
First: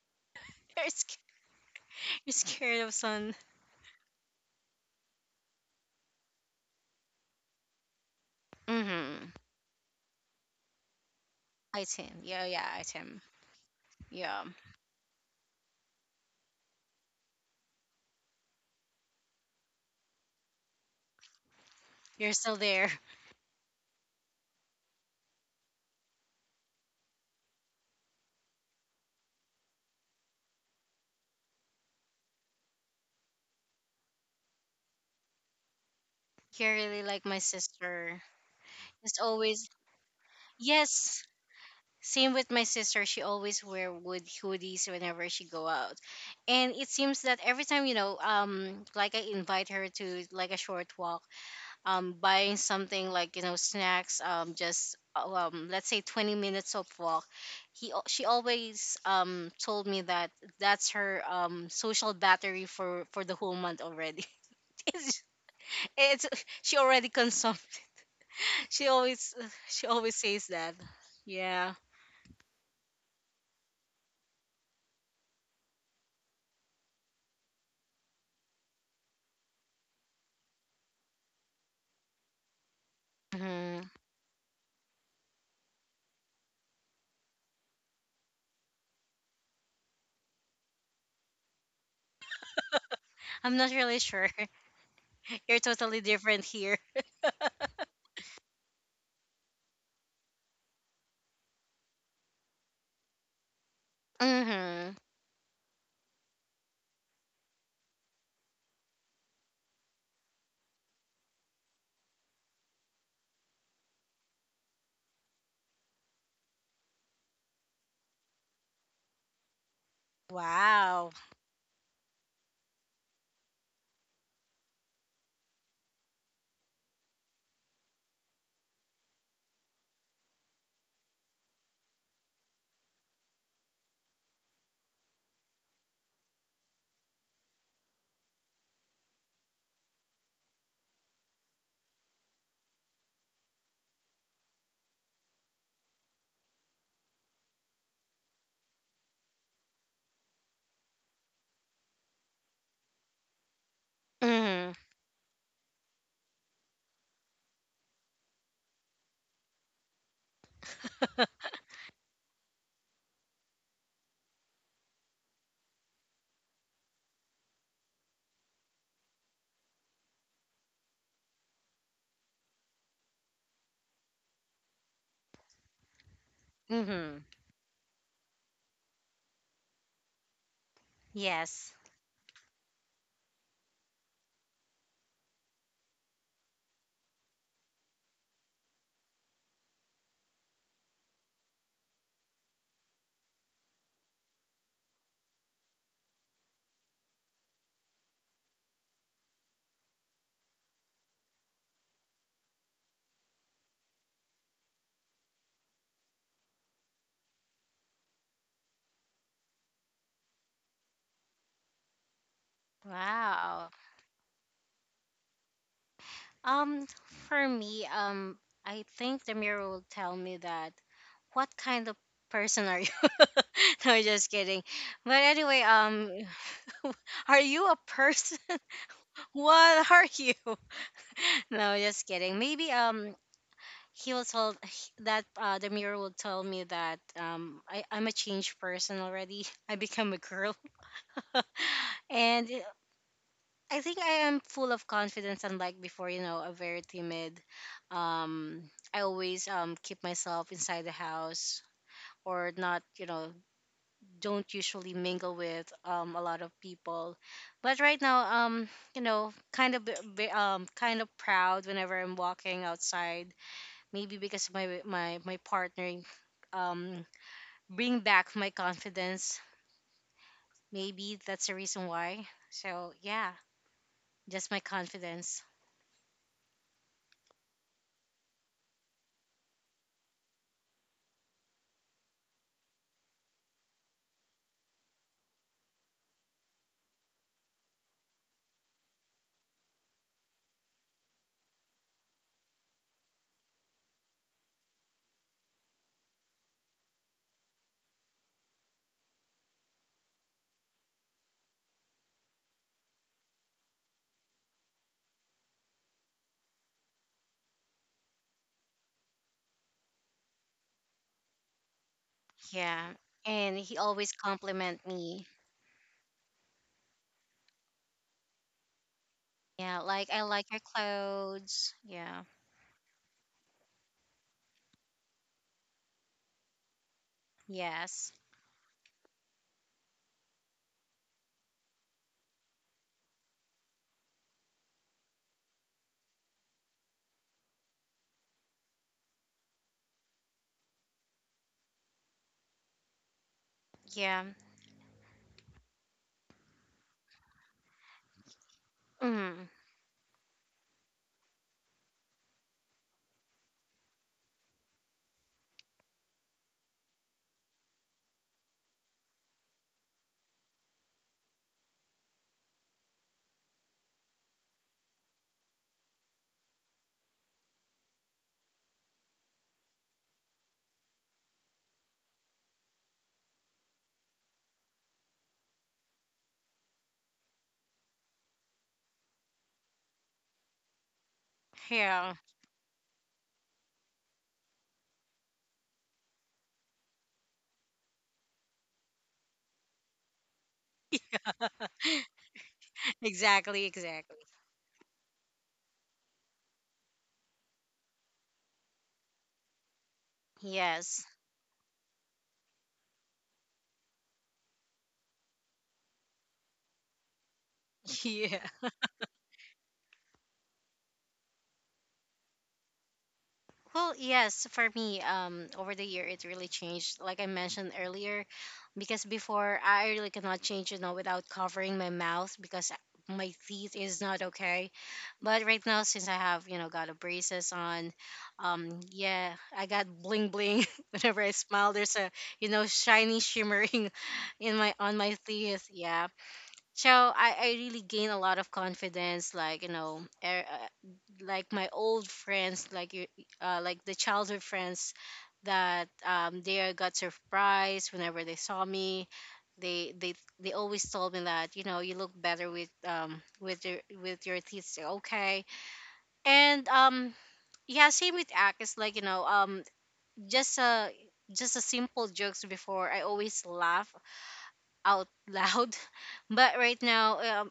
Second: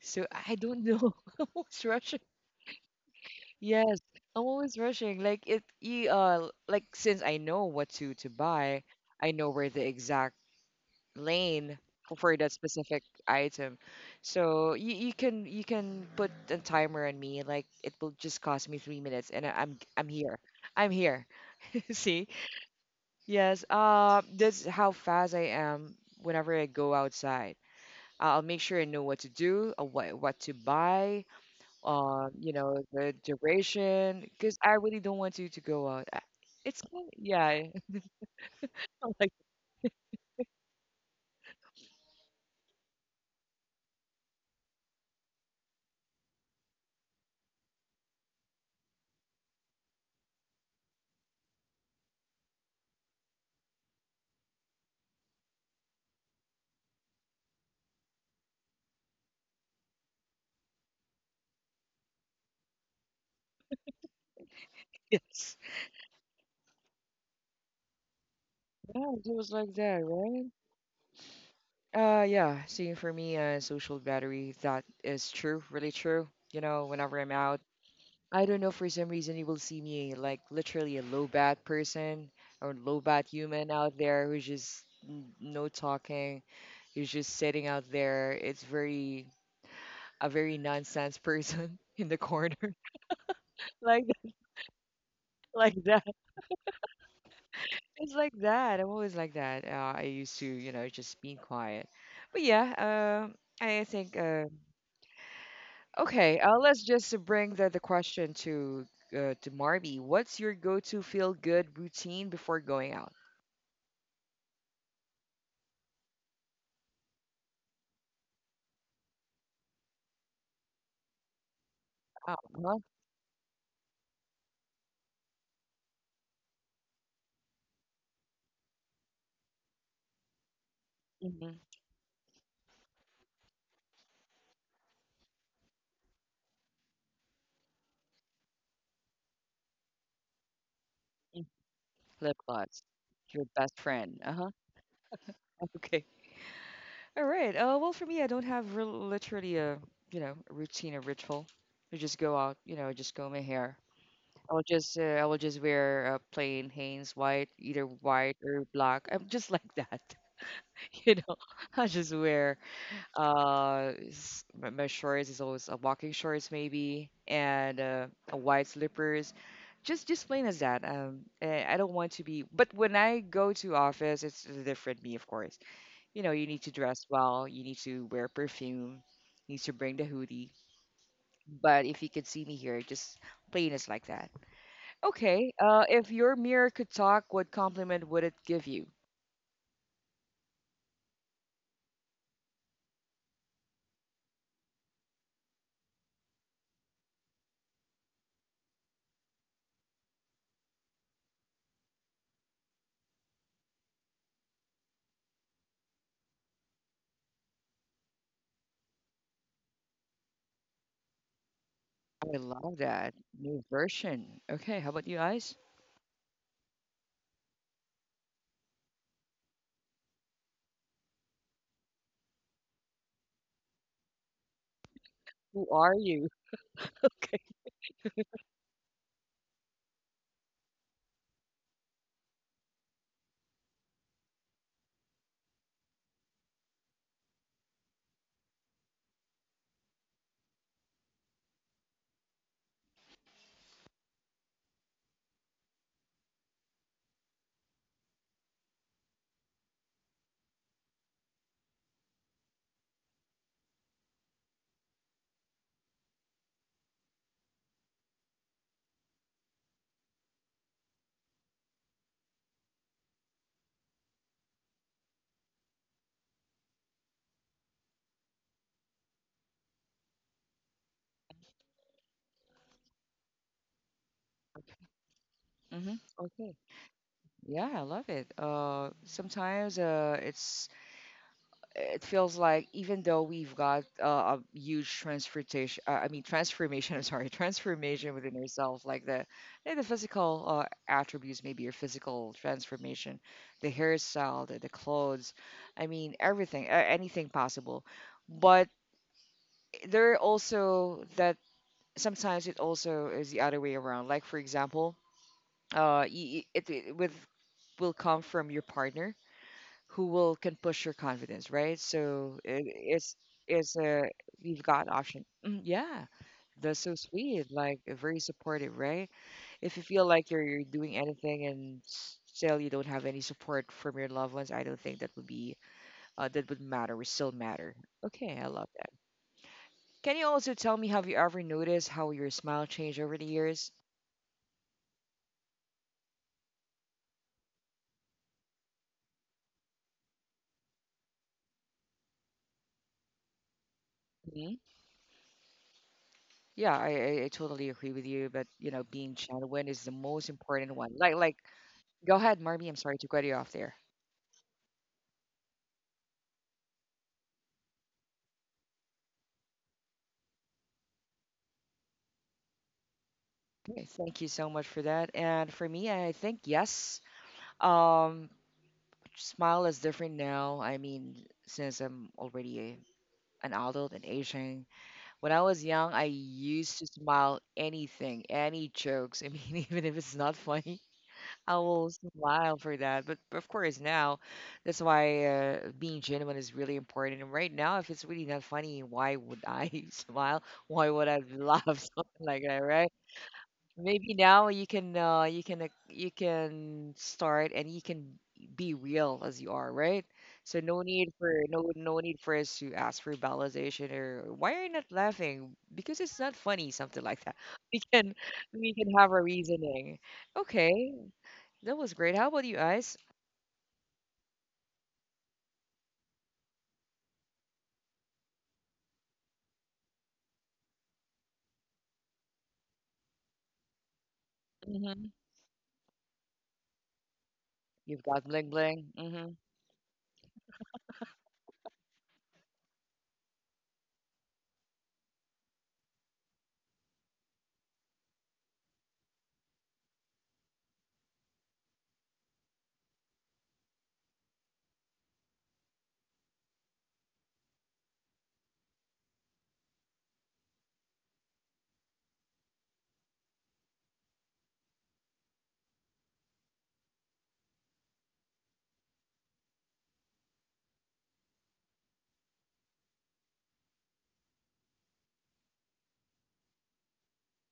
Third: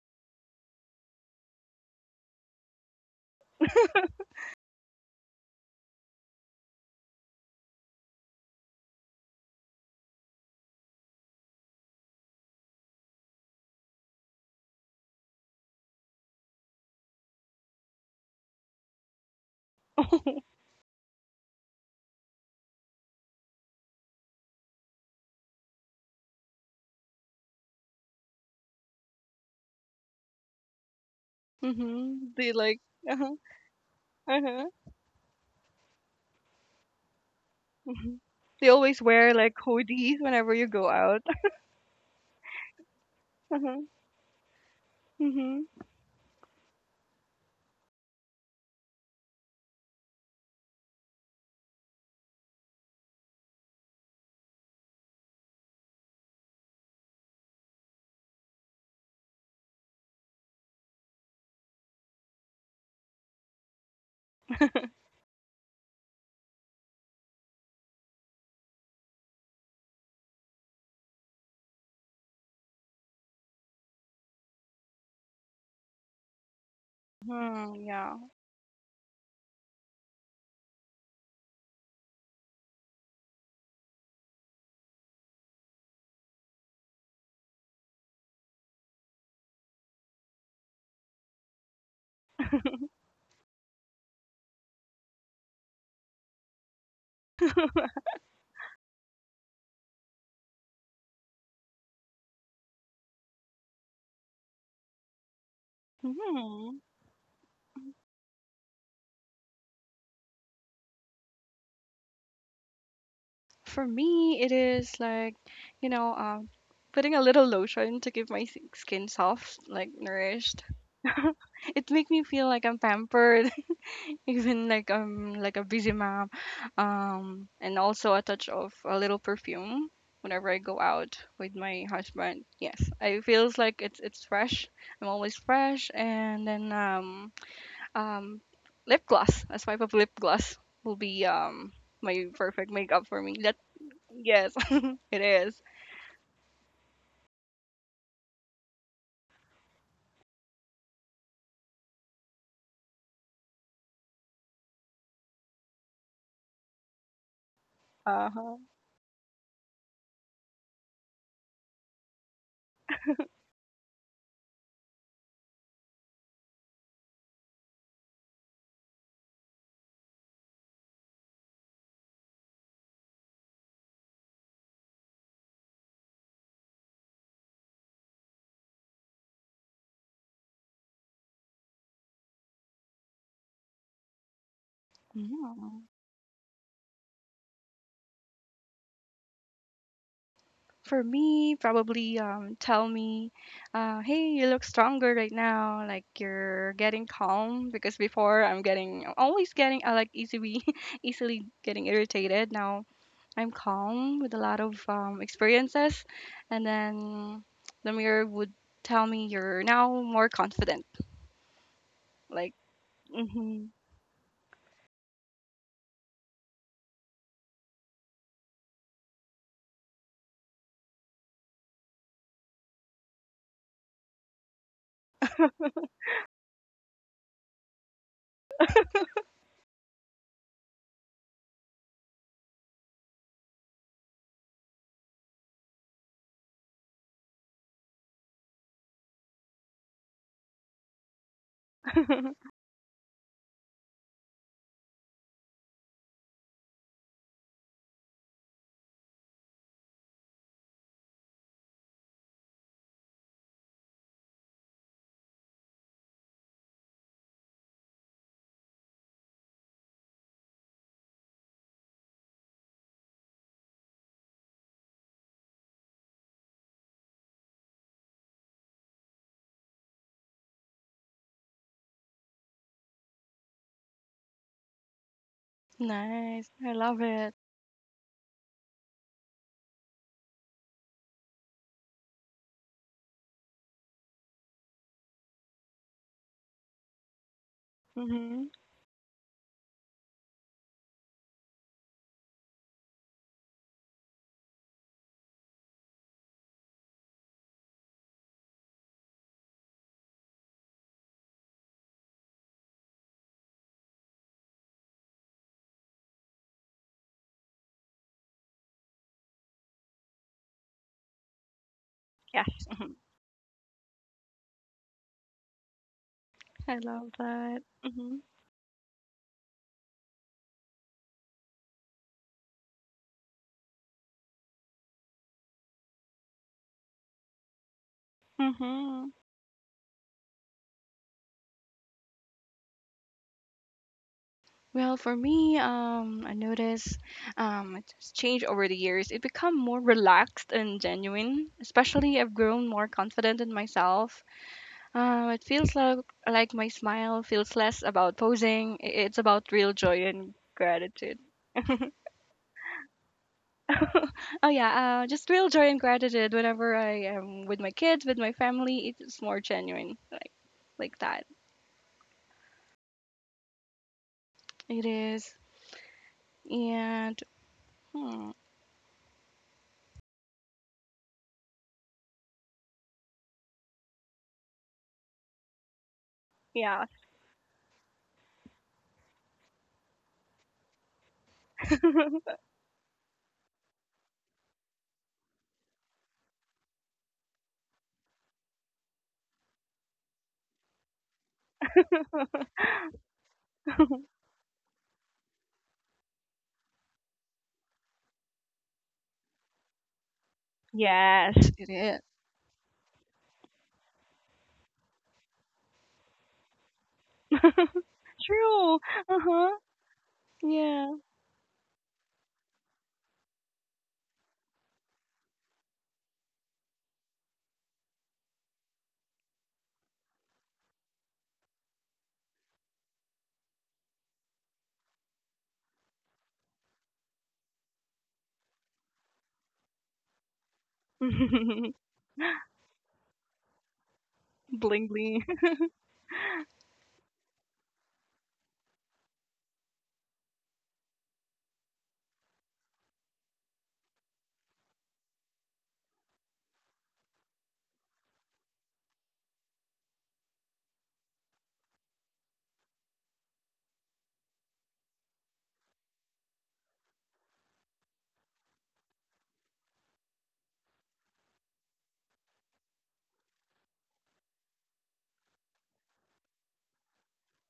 So I don't
You're,
know.
sc-
[laughs] I'm always rushing.
you're scared of sun.
Yes, I'm always rushing. Like since I know what to buy, I
Mm-hmm.
know where the exact lane
I Tim.
for
Yeah,
that
yeah, I
specific
Tim.
item.
Yeah.
So you can put a timer on me. Like it will just cost me 3 minutes, and I'm here.
[laughs]
I'm here. [laughs] See,
You're still there.
yes, that's how fast I am whenever I go outside. I'll make sure I know what to do, what to buy,
Mm-hmm. They like,
the
uh-huh,
duration, because
uh-huh.
I really don't want you to go out.
[laughs] You're
It's
really
kind
like my
yeah,
Hmm.
sister.
They always
[laughs]
It's
like
wear like
always.
hoodies whenever you go out.
Yes, same with my sister. She
[laughs]
always
Uh-huh,
wear wood hoodies whenever she go
mm-hmm.
out, and it seems that every time, like I invite her to, like, a short walk, buying something, like, snacks, just let's say 20 minutes of walk. She always told me that that's her social battery for the whole month already. [laughs]
[laughs]
it's,
yes,
it's she already consumed. [laughs] She
yeah,
always
it was like
she
that,
always
right?
says that. Yeah.
Yeah. See, for me, social battery, that is true, really true. You know, whenever I'm out.
Hmm, yeah.
I don't know, for some reason, you will see me like literally a low bat person or low bat human
Mm-hmm.
out there who's just no talking, who's just sitting out there. It's a very nonsense person [laughs] in the corner. [laughs]
I'm not really
Like,
sure. [laughs] You're
like
totally
that.
different here.
It's like that. I'm always like that. I used to, you know, just being quiet. But I think,
Mhm.
okay,
Hmm.
let's just bring the question to Marby. What's your go-to feel-good routine before going out?
For me, it is like, you know, um, putting a little lotion to keep my skin soft, like nourished.
Wow.
[laughs] It make me
Wow,
feel like
uh-huh.
I'm pampered, [laughs] even like I'm like a busy mom. And also a touch of a little perfume whenever I go out with
hmm
my husband. Yes, I feels like it's fresh. I'm always fresh, and then um, lip gloss. A swipe of lip gloss will be my
Lip
perfect
gloss.
makeup for me.
Your
That's
best friend. Uh-huh.
Yes, [laughs] it is.
[laughs] Okay. All right. Well, for me, I don't have real, literally a you know a routine or ritual. I just go out, you know, I just comb my hair.
Mhm.
I will just wear plain Hanes white, either white
Uh-huh.
or black. I'm just like that, [laughs] you know. I just wear. My shorts is always a walking shorts maybe, and a white slippers. Just plain as that. I don't want to be. But when I go to office, it's a different me, of course. You know, you need to dress
Mhm.
well. You need to wear perfume. You need to bring the hoodie.
Yes.
But if you could see me here, just plain as like that. Okay.
Mhm.
If your mirror could talk, what compliment would it give you?
For me, probably tell me, hey, you look stronger right now. Like you're getting calm because before I'm getting always getting I like easily [laughs] easily getting irritated. Now I'm calm with a lot of experiences, and then the mirror would tell me you're now more confident.
I
Like,
love that new
hmm.
Wow.
version. Okay, how about you guys?
Um for me, I think the mirror will tell me that, what kind of person are you? [laughs] No, just kidding. But anyway,
Who are you?
[laughs] are
[laughs]
you a person? [laughs] What are you? [laughs] No, just kidding. Maybe he will tell, [laughs] that, the mirror will tell me that, I'm a changed person already. [laughs] I become a girl, [laughs]
[laughs]
and it- I think I am full of confidence. Unlike before, you know, a very timid. Um, I always keep myself inside the house, or not. You know, don't usually mingle with, a lot of people. But right now, you know, kind of kind of proud whenever I'm walking outside. Maybe because my partner um bring back my confidence. Maybe that's the reason why. So yeah, just my confidence.
Mm-hmm. Okay.
Nice. I love it.
Yeah, I love it. Sometimes it's it feels like even though we've got a huge transportation, I mean transformation. [laughs] I'm sorry, transformation within
Hmm.
ourselves, like the physical attributes, maybe your physical transformation, the hairstyle, the clothes. I mean everything, anything possible. But there are also that sometimes it also is the other way around. Like for example it, it with will come from your partner who will can push your confidence, right? So it,
Yes.
Yeah. And
it's
he
a
always
We've
compliment
got option.
me.
Mm. Yeah, that's
I
so
love
sweet,
that.
like very
Mhm.
supportive, right? If
Yeah,
you feel
like, I
like you're
like your
you're doing anything
clothes.
and
Yeah.
still you don't have any support from your loved ones, I don't think that would be that would matter. Would still matter.
Yes.
Okay, I love that.
Mhm.
Can you also tell me, have you ever noticed how your smile changed over the years?
Well, for me, I notice it's changed over the years. It become more relaxed and genuine. Especially, I've grown more confident in myself.
Yeah.
It feels like my
Yeah, I,
smile
I I
feels
totally
less
agree with
about
you. But you
posing.
know, being
It's
Mm.
about
genuine
real
is the
joy
most
and
important one.
gratitude.
Go ahead, Marmy. I'm sorry to cut you off there.
[laughs] Oh yeah, just real joy and gratitude whenever I am with my kids, with my family. It's more genuine, like that.
Okay, thank you so much for
It
that.
is,
And for me, I think yes.
and
Um,
hmm,
Smile is different now. I mean, since I'm already an adult and aging. When I was young, I used to
yeah.
smile anything, any jokes. I mean, [laughs] even if it's not funny, I will
Yeah.
[laughs]
smile for that. But of course, now that's why being genuine is really important. And right now, if it's really not funny, why would I [laughs] smile? Why would I laugh? [laughs]
[laughs]
Something like that, right?
Exactly,
Maybe
exactly.
[laughs]
now you can you can start and you can be real as you are, right? So
Yes.
Yes, it
no
is.
need for us to ask for validation or why are you not laughing? Because it's not funny, something like that. [laughs] We
[laughs]
can
Yeah.
True.
have
Uh
a
huh.
reasoning.
Yeah.
Okay, that was great. How about you, Ice?
Well, yes, for me, over the year it really changed. Like I mentioned earlier, because before I really cannot change, without covering my mouth, because my teeth is not okay.
Mm-hmm.
But right now, since I have, got a braces on,
You've got bling bling. Mm-hmm.
yeah, I got bling bling [laughs] whenever I smile.
[laughs]
There's a, shiny shimmering [laughs] in my
Bling
on my
bling. [laughs]
teeth. Yeah, so I really gain a lot of confidence, like, like my old friends, like you, like the childhood friends, that, they got surprised whenever they saw me. They they they always told me that, you know, you look better with, with your teeth still okay, and, yeah, same with act, it's like, you know, just a just a simple jokes before, I always laugh out loud. [laughs] But right now,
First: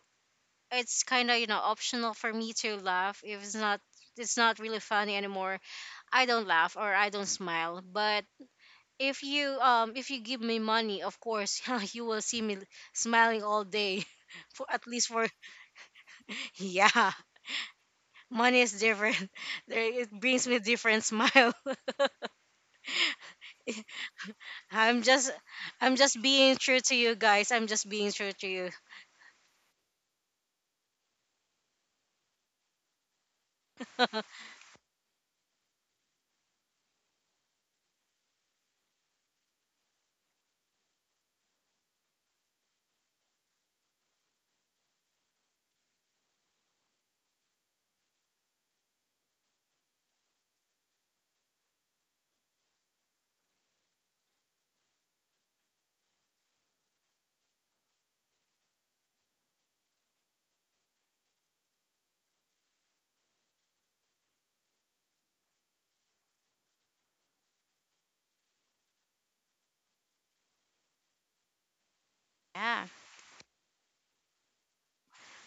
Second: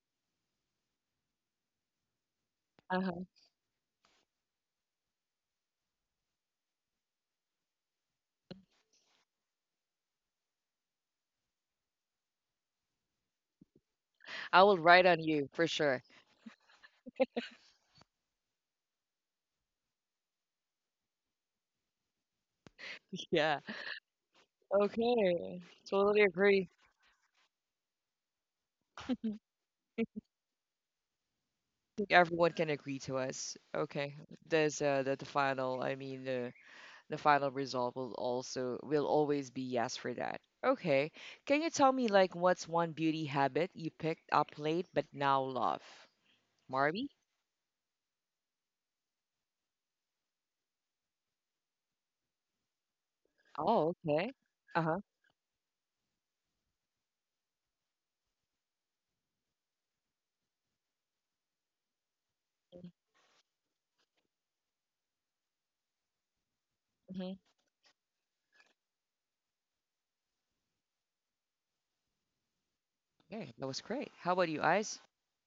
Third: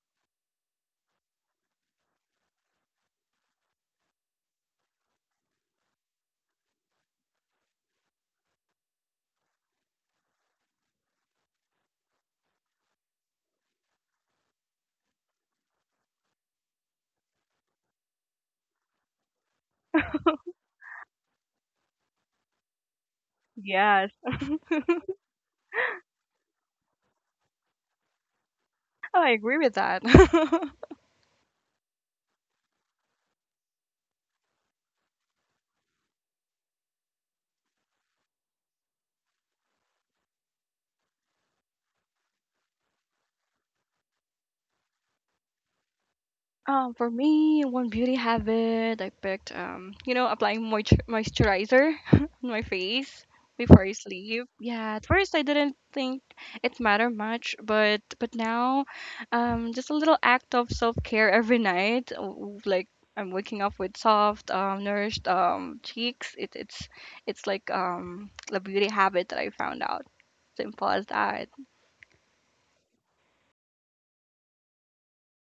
it's kind of, optional for me to laugh.
Uh-huh.
If it's not really funny anymore, I don't laugh or I don't smile. But if you give me money, of course, [laughs] you will see me smiling all day. [laughs]
I
for
will
at
write
least
on
for
you for sure.
[laughs] Yeah, money is different. [laughs] It brings me different smile. [laughs]
[laughs] Yeah.
Yes.
i'm just
Okay.
I'm just
Totally
being
agree.
true to
I
you guys, I'm just being true to you.
Oh, I agree with that. [laughs]
think everyone can agree to us. Okay.
[laughs]
There's that the final. I mean the final result will also will always be yes for that. Okay. Can you tell me like what's one beauty habit you picked up late but now love?
Um,
Marby?
for me, one beauty habit I picked, applying moisturizer [laughs] on my face before I
Oh, okay.
sleep. Yeah,
Uh-huh.
at first I didn't think it mattered much, but now, just a little act of self care every night, like I'm waking up with soft, nourished, cheeks. It, it's
Mm-hmm.
it's like [tsk] a beauty habit that I found out. Simple as that.
Yeah,
Okay. That was great. How about you, Ice?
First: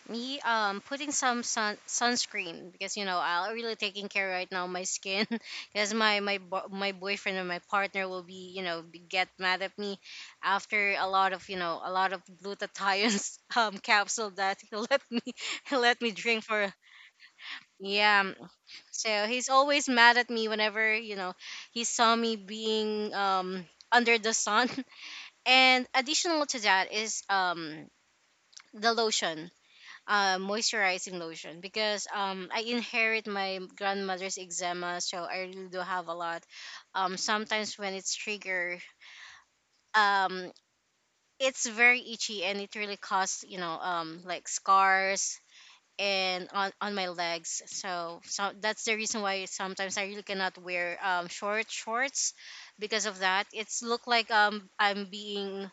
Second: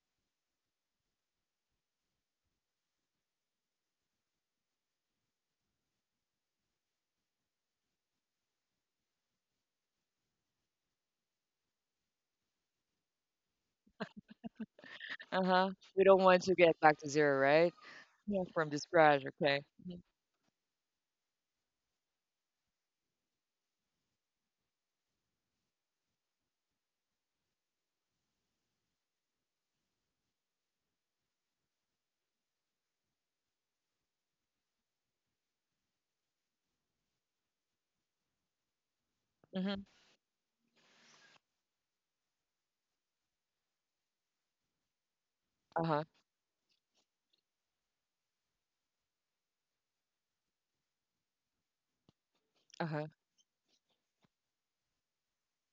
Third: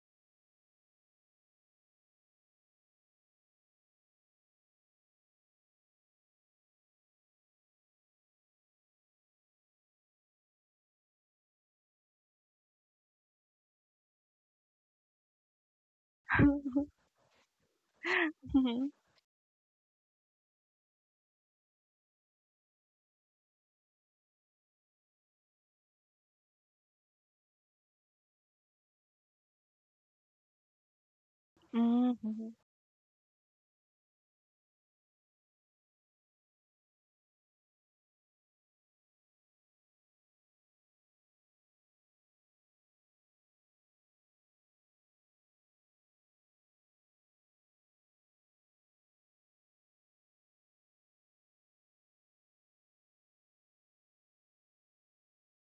me, putting some sunscreen because, you know, I'm really taking care right now my skin. [laughs] Because my boyfriend and my partner will, be you know, get mad at me after a lot of, you know, a lot of glutathione's [laughs] capsule that, [laughs] he let me [laughs]
Uh-huh.
he let
We
me
don't
[laughs]
drink
want to
Hmm.
for.
get back to zero, right?
Yeah,
Yeah, from the
so
scratch,
he's
okay.
always mad at me whenever, you know, he saw me being, under the sun. [laughs] And additional to that is, the lotion, moisturizing lotion, because,
Hmm.
I inherit my grandmother's eczema, so I really do have a lot. Sometimes when it's triggered,
Mm-hmm. hmm
um, it's very itchy and it really causes, you know, like, scars
uh huh.
and on my legs. So that's the reason why sometimes I really cannot wear, short shorts because
Uh-huh.
of that. It's look like, I'm being,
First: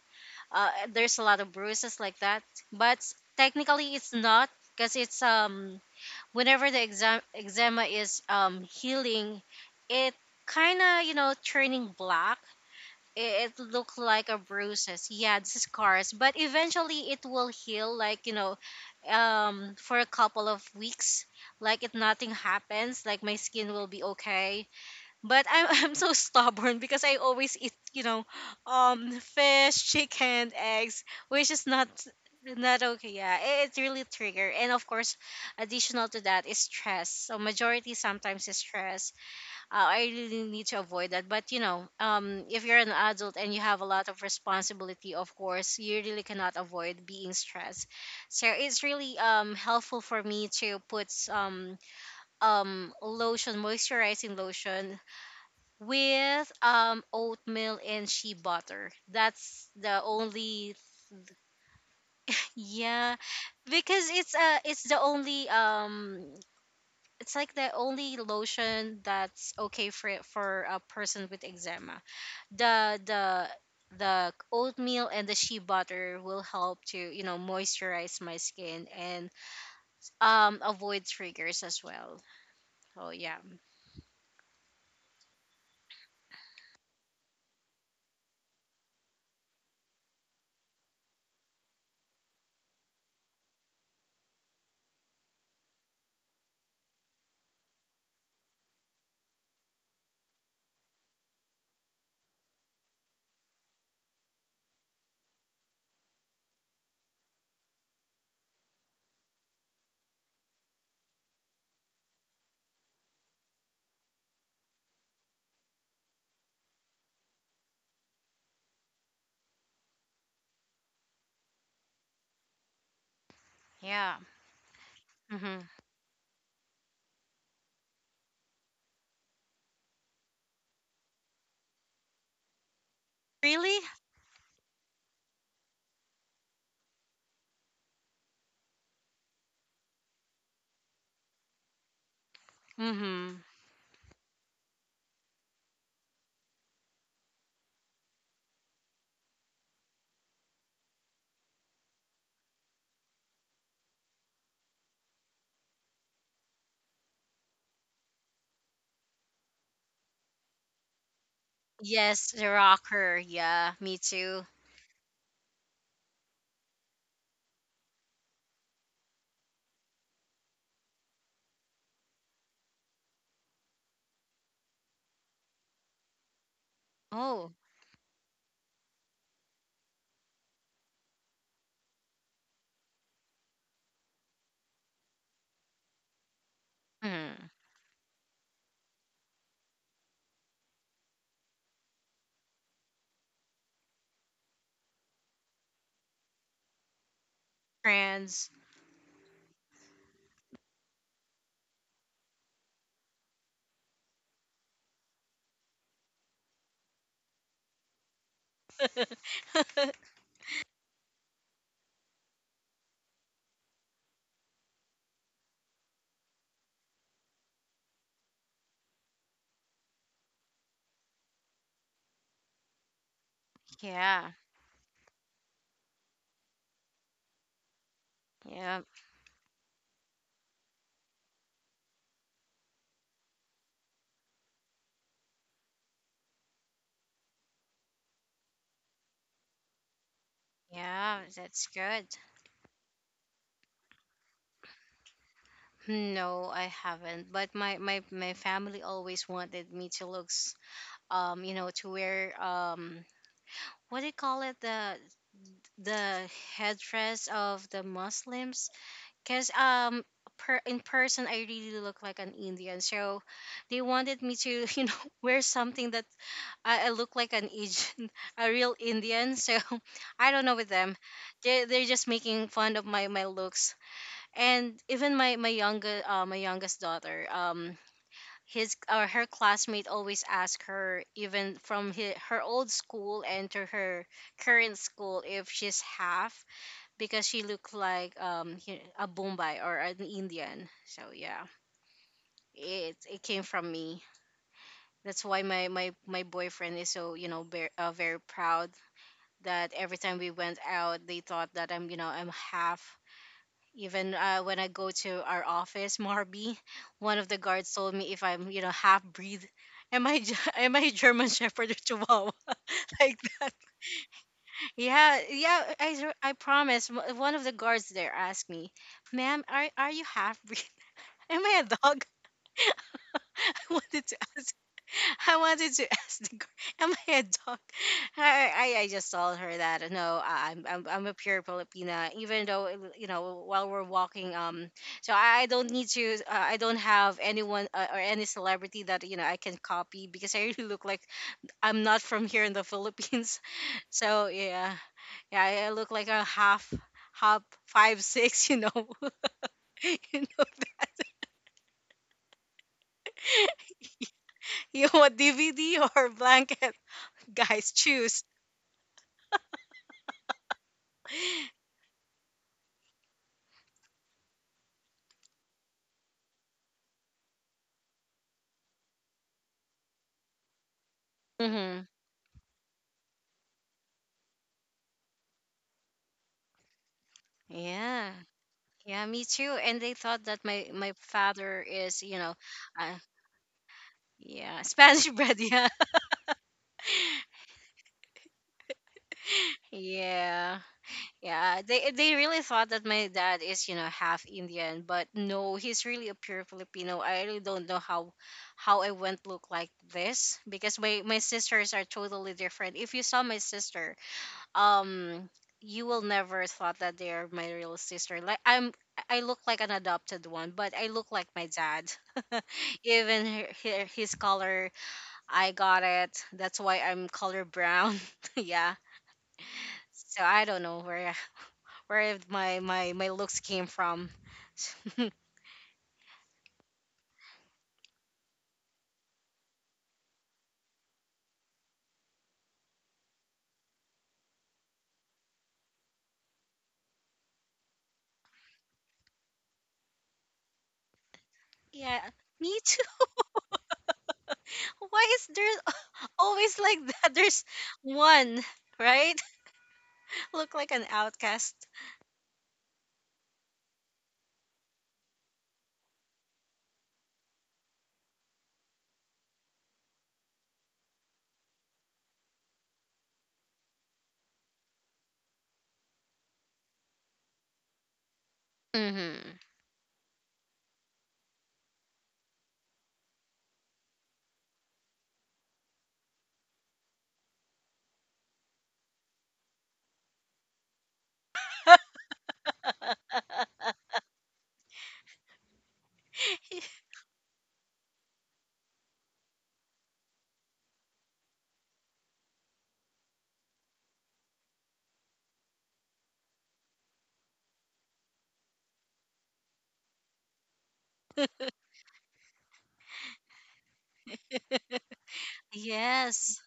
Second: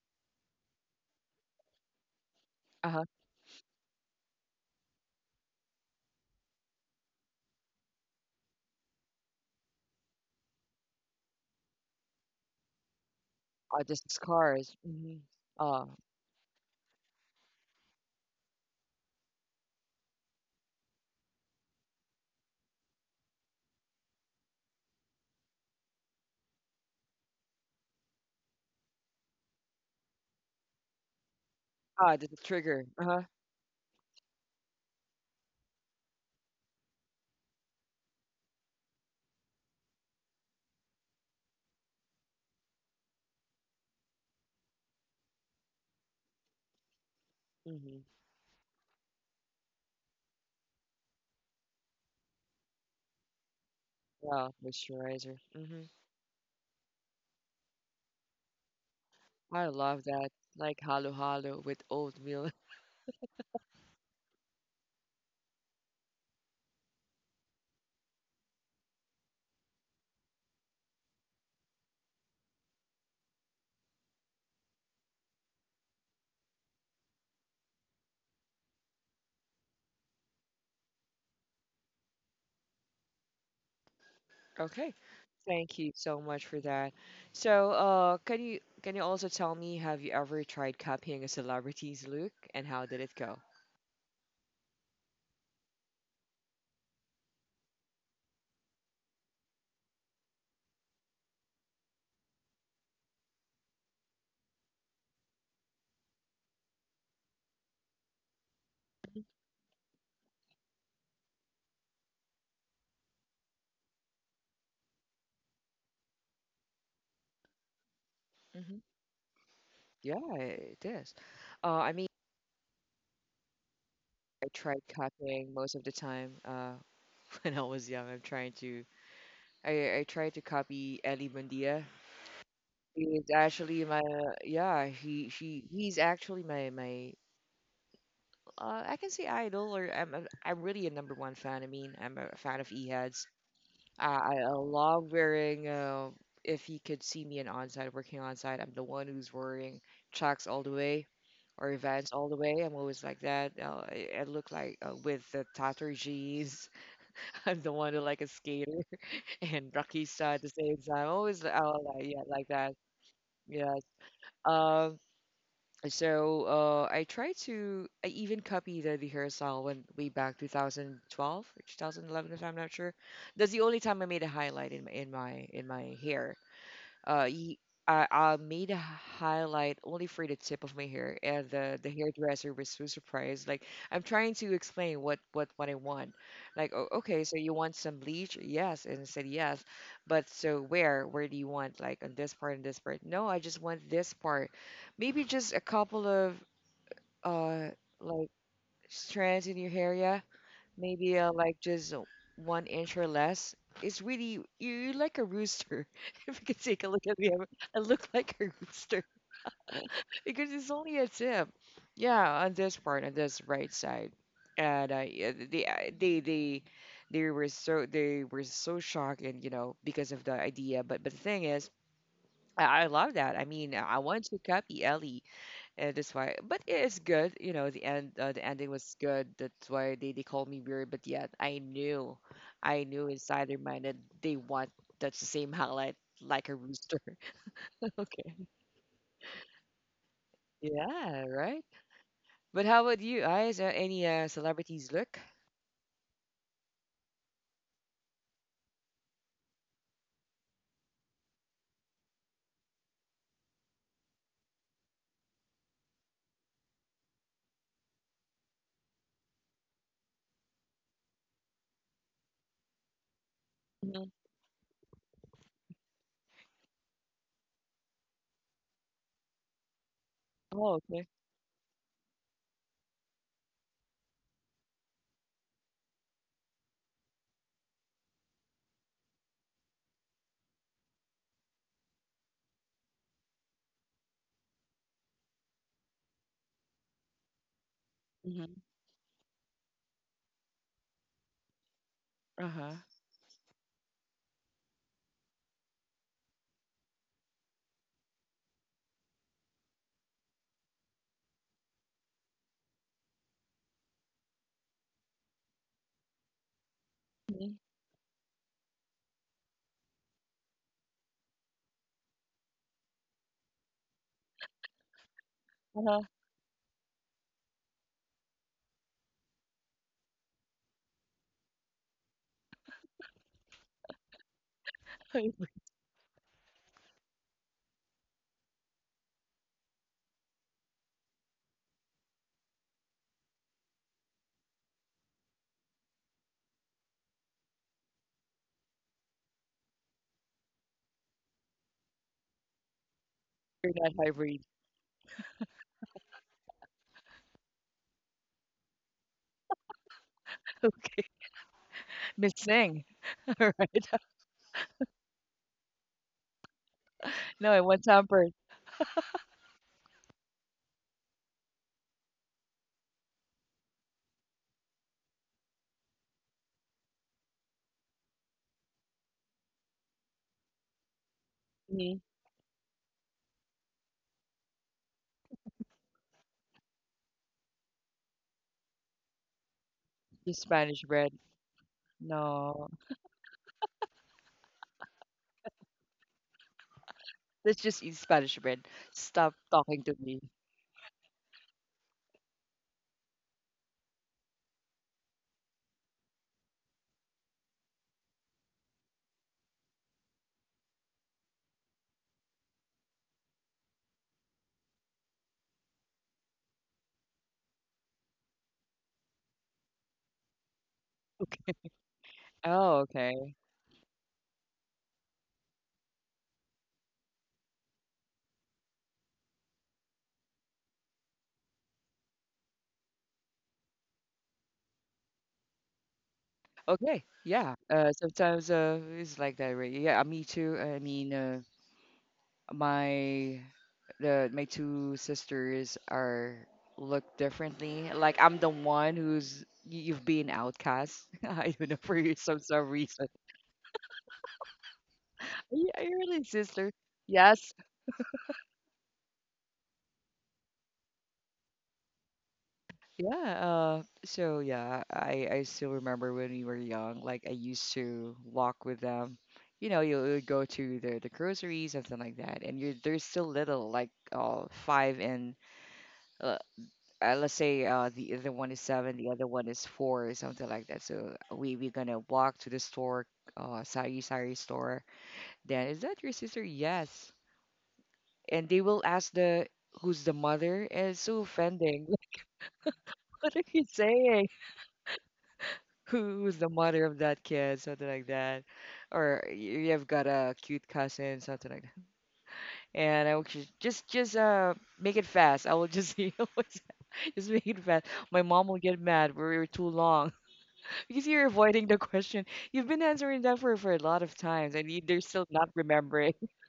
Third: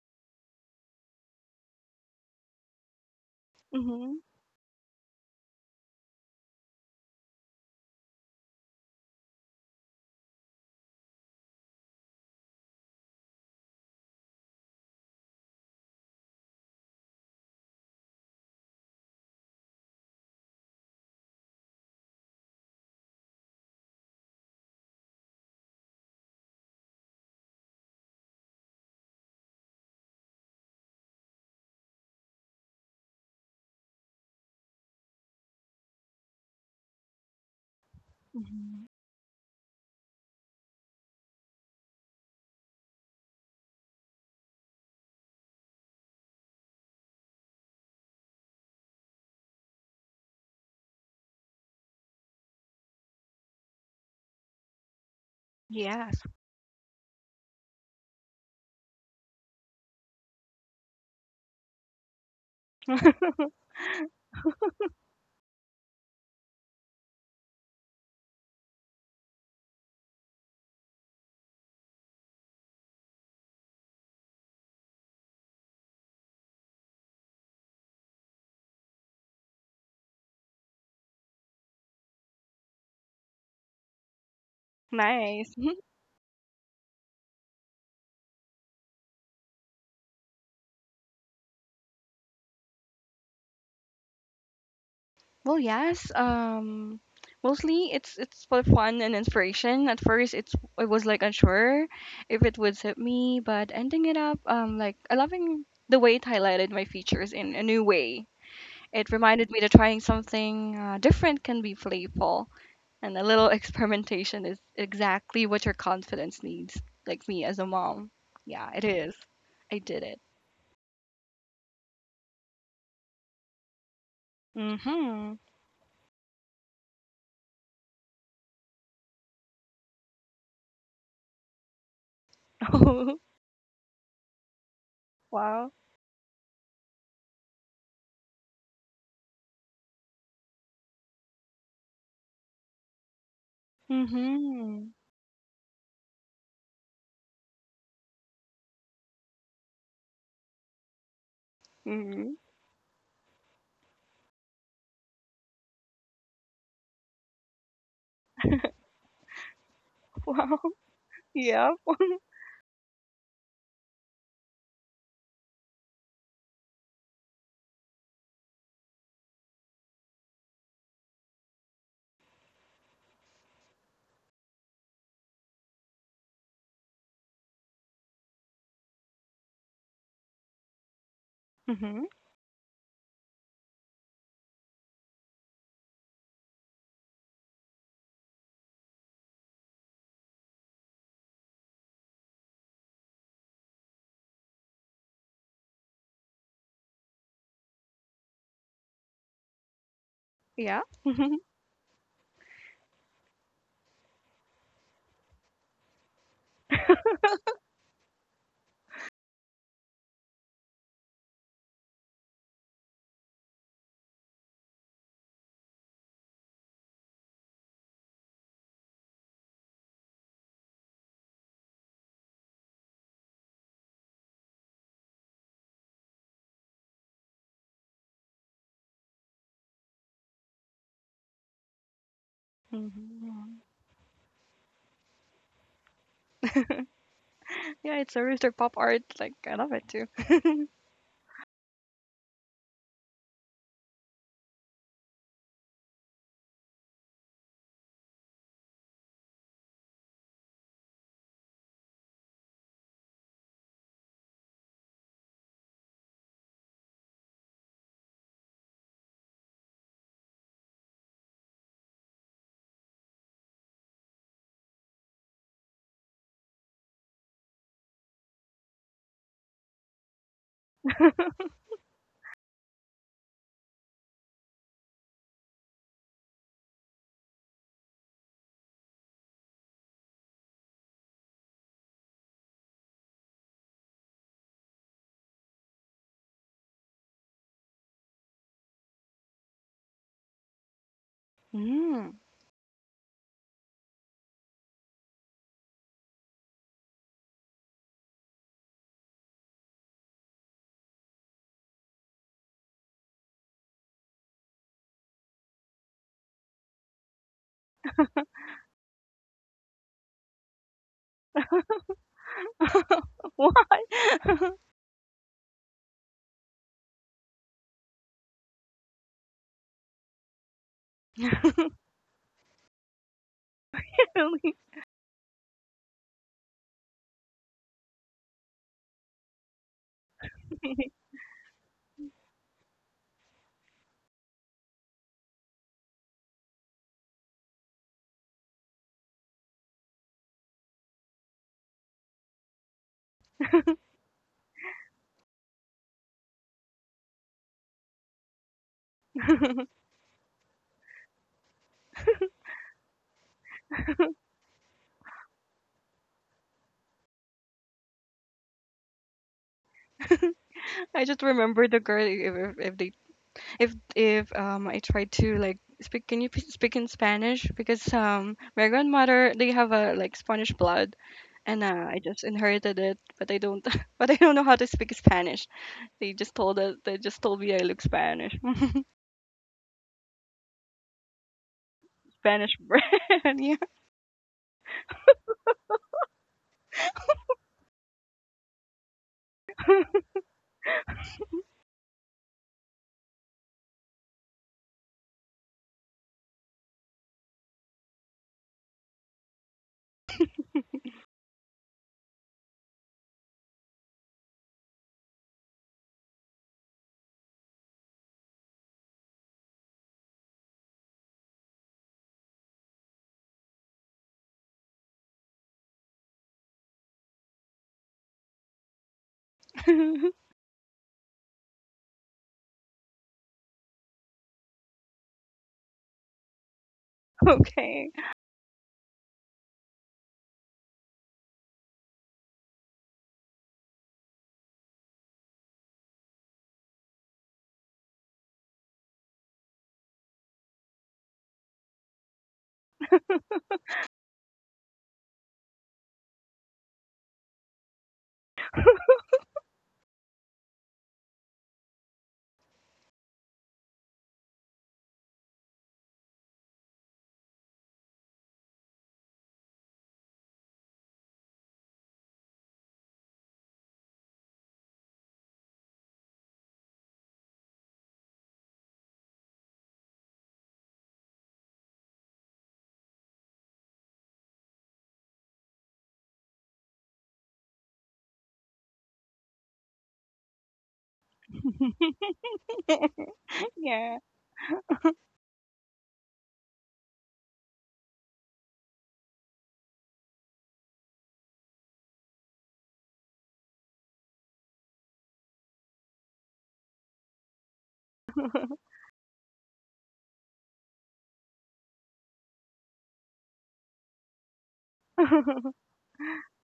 there's a lot of bruises like that, but
Uh-huh.
technically it's
Hmm.
not, because it's, whenever the eczema is, healing, it kind of, you know, turning black. It
Oh,
look
this is
like a
cars.
bruises.
Mm-hmm.
Yeah, it's
Oh.
scars, but eventually it will heal. Like, you know, for a couple of weeks, like, if nothing happens, like, my skin will be okay. But I'm [laughs] I'm so stubborn because I always eat, you know, fish, chicken, eggs, which is not
Ah, this is
not
trigger.
okay.
Uh-huh.
Yeah, it's really trigger. And of course, additional to that is stress. So majority sometimes is
Hmm.
stress. I really need to avoid that. But you know, if you're an adult and you have a lot of responsibility, of course, you really cannot avoid being stressed.
Mm-hmm.
So it's really helpful for me to put, lotion, moisturizing
Wow,
lotion
moisturizer. Mm-hmm.
Yes.
with, oatmeal and shea butter.
I
That's the
love that.
only,
Like halo halo with oatmeal. [laughs]
yeah,
[laughs]
because it's the only, it's like the only lotion that's okay for a person with eczema. The the the oatmeal and the shea butter will help to, you know, moisturize my skin and, avoid triggers as well. Oh yeah,
Okay.
Nice. Mhm.
Thank you so much for that. So, can you also tell me, have you ever tried copying a celebrity's look and how did it go?
Well, yes. Mostly it's for fun and inspiration. At first, it was like unsure if it would suit me, but ending it up, like I loving the way it highlighted my features in a new way. It reminded me that trying something different can be playful, and a little [laughs] experimentation is exactly what your confidence needs. Like me as a mom, yeah,
Hmm.
it is. I did it.
Yeah, it is. I mean.
yeah.
I tried
Mhm.
copying
Mm-hmm.
most of the time [laughs] when I was young. I'm trying to I tried to copy Ellie Buendia.
[laughs]
Really?
Wow.
He's actually my I can say idol or I'm really a number one fan. I mean I'm a fan of Ehad's.
Mm-hmm.
Uh, I
Mhm.
love wearing. If you could see me in onside working onside, I'm the one who's wearing chucks all the way or Vans all
Mhm.
the way. I'm always like that. I look like with the tattered jeans. [laughs] I'm the one who like a skater [laughs] and rockista at the
Wow.
same time.
[laughs]
Always, oh,
Yeah.
like, yeah,
Yes,
like
the
that.
rocker. Yeah,
Yes.
me too.
Um. So, I try to. I even copy the rehearsal when way back 2012 or 2011, if I'm not sure. That's the only time I made a highlight in my hair. Uh,
Oh,
y- I made a highlight only for the tip of my hair, and the
Mm-hmm.
hairdresser was so surprised. Like I'm trying to explain what I want. Like, oh, okay, so you
mm,
want some bleach? Yes, and I said yes, but so where? Where do you want? Like on this part and this part? No, I just want this part. Maybe just a couple of uh like
friends.
strands in your hair, yeah,
Yeah.
maybe
[laughs]
like just one inch or less. It's really you're like a rooster. [laughs] If you could take a look at me, I look like a rooster
[laughs]
[laughs] because it's only a tip. Yeah, on this part, on this right side, and yeah, they I- they were so shocked and you know because of the idea. But the thing is, I love that. I mean, I want
Yeah,
to copy Ellie and that's why, but it is good. You know, the ending
yeah,
was good. That's why they called me weird. But yet, I knew inside their
Mhm.
mind that they want that's the same highlight like a rooster.
Yeah,
[laughs]
it's a
Okay.
rooster pop art. Like I love it too.
yeah.
Yeah. Right.
That's good.
But how about you? I is there any celebrities look?
No, I haven't. But my family always wanted me to look, you know, to wear, what do you call it? The headdress of the Muslims, because. Per, in person, I really look like an Indian, so they
Mhm.
wanted me to, [laughs] you know, wear something that I look like an Asian, [laughs] a real Indian. So [laughs] I don't know with
Oh,
them.
okay.
They're just making fun of my, my looks. And even my youngest daughter, his or her classmate always ask her even from hi her old school and to her current school if she's half because she looked like
Mm-hmm.
a Bombay or an Indian. So yeah,
Mm.
Uh huh.
it came from me. That's why my boyfriend is so very, very proud that every time we went out they thought that I'm you know I'm half even when I go to our office, [laughs] Marby, one of the
Mhm.
guards told me if I'm you know half breed. Am [laughs] am I german shepherd or chihuahua,
[laughs]
[laughs] like that.
Why?
Yeah, yeah,
Uh-huh.
I promise, one of the guards there asked me, "Ma'am, are you half breed?" [laughs] Am
[laughs]
I a dog? [laughs] wanted to
Really?
ask. I
[laughs]
wanted to [laughs] ask the girl, "Am I a dog?" I just told her that no, I'm a pure Filipina. Even though while we're walking, so I don't need to. I don't have anyone or any celebrity that I can copy because I really look like I'm not from here in the Philippines.
You're not
[laughs] So
hybrid.
yeah, yeah, I look like a half. Half 5'6", [laughs] you know,
Miss Missing. [laughs]
you want DVD or blanket,
No, I
guys?
want
Choose.
tempered.
[laughs] I just remember the girl if they if I tried to like speak, can you speak in Spanish, because my grandmother they have a like Spanish blood, and
Mhm.
Mm-hmm.
I just inherited it, but I don't [laughs] but I don't know how to speak Spanish. They just told me I look
Yeah,
Spanish. [laughs]
yeah, me too. And they thought
Just
that my
Spanish
my
bread.
father is,
Spanish
No,
bread.
uh,
[laughs] Yeah.
yeah, Spanish [laughs] bread. Yeah,
let's just eat Spanish bread. Stop talking to me.
yeah, yeah. They really thought that my dad is, half Indian, but no, he's really a pure Filipino. I really don't know how I went look like this because my sisters are totally different. If you saw my sister, um you will never thought that they're my real sister. Like I'm, I look like an adopted one, but I look like my dad. [laughs]
Oh,
Even
okay.
his color, I got it. That's why I'm color brown. [laughs] Yeah, so
[laughs]
I don't know where my looks came from. [laughs]
Okay. Yeah. Uh,
Okay.
sometimes uh, it's like that, right? Yeah, me too. I mean, my the my two sisters are look differently. Like I'm the one who's you've been outcast. [laughs] I don't know
Yeah,
some
me
reason.
too. [laughs] Why is
Are
there
you really a sister?
always like that? [laughs]
Yes.
There's one, right? [laughs] Look like an outcast.
Yeah, so yeah, I still remember when we were young, like I used to walk with them. You know, you'll go to the groceries, something like that, and you're they're still little, like five and uh, let's say the other one is seven, the other
Mm-hmm.
one is four, or something like that. So we're gonna walk to the store, sari sari store. Then is that your sister? Yes, and they will ask the who's the mother. And it's so offending. [laughs] What are
[laughs]
you
Yeah.
saying? Who's the
[laughs]
mother of that kid, something like that, or you've got a cute cousin, something like that. And I will just make it fast. I will just [laughs] you know, just make it fast. My mom will get mad. We were too long [laughs] because you're avoiding the question. You've been answering that for a lot of times, and you, they're still not remembering.
Yes.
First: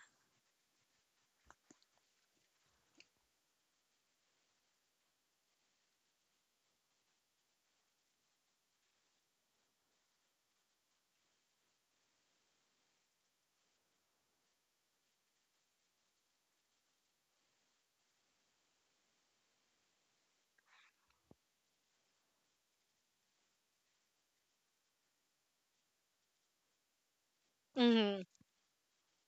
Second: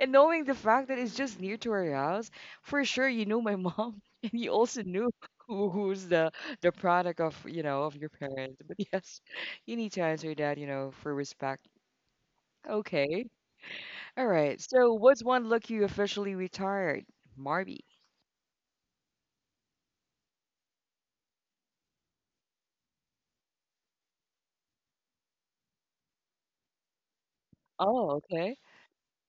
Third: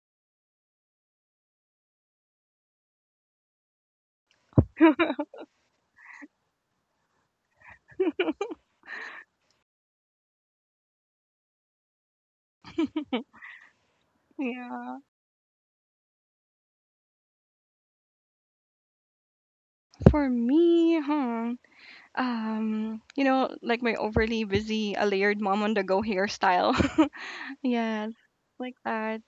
And knowing the fact that it's just near to our house, for sure you know my mom, [laughs] and you also knew who's the product of you know of your parents. But yes, you need to answer that, you know, for respect. Okay. All right. So
Yeah.
what's one look you officially retired, Marby?
For me, huh? Like my overly busy, a layered mom on the go hairstyle. [laughs] Yeah,
Oh,
Mhm.
okay.
like that.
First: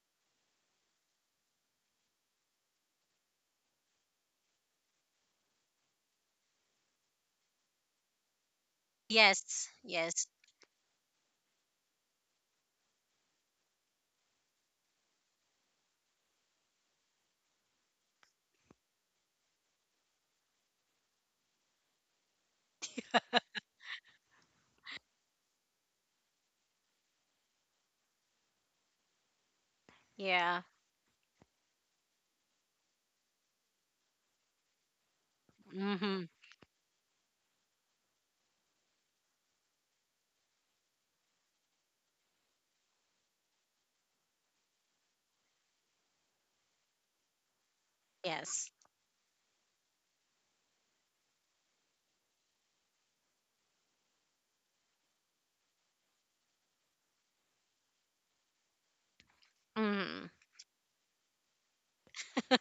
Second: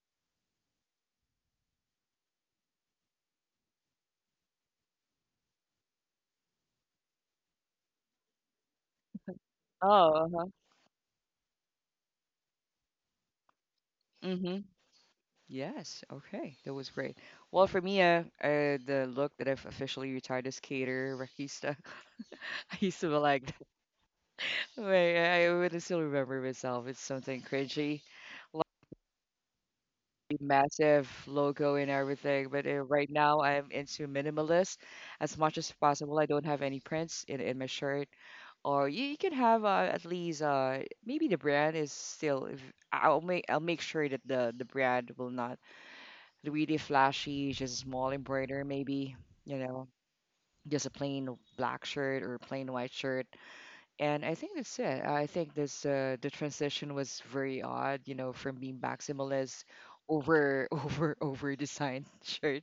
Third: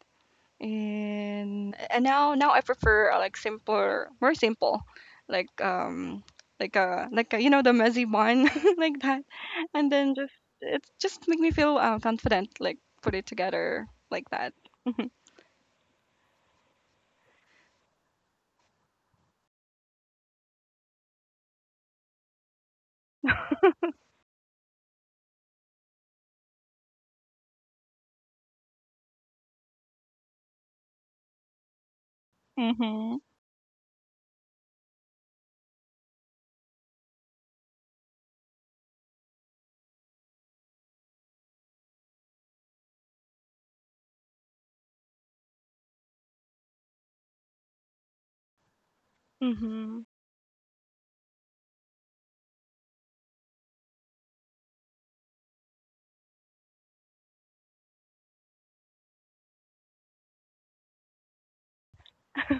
And now I prefer like simpler, more simple, like like a, you know the messy bun [laughs] like that,
Yes,
and then
yes,
Oh,
just
uh-huh.
it just make me feel confident, like put it together like that.
Mm-hmm. Yes. Okay. That was great. Well, for me, the look that I've officially retired is cater barista. [laughs] I used to be like right, I really still remember myself. It's something cringy, the
yeah.
massive logo and everything. But right
Mhm.
now, I'm into minimalist as much as possible.
Mm-hmm.
I don't have any prints in my shirt, or you can have at least maybe the brand is still. If, I'll make sure that the brand will not really flashy, just a small embroider
Yes.
maybe, you know,
Mm-hmm.
just a plain black shirt or plain white shirt. And I think that's it. I think this the transition was very odd, you know, from being maximalist
Mm-hmm.
over [laughs] over over designed [laughs] shirt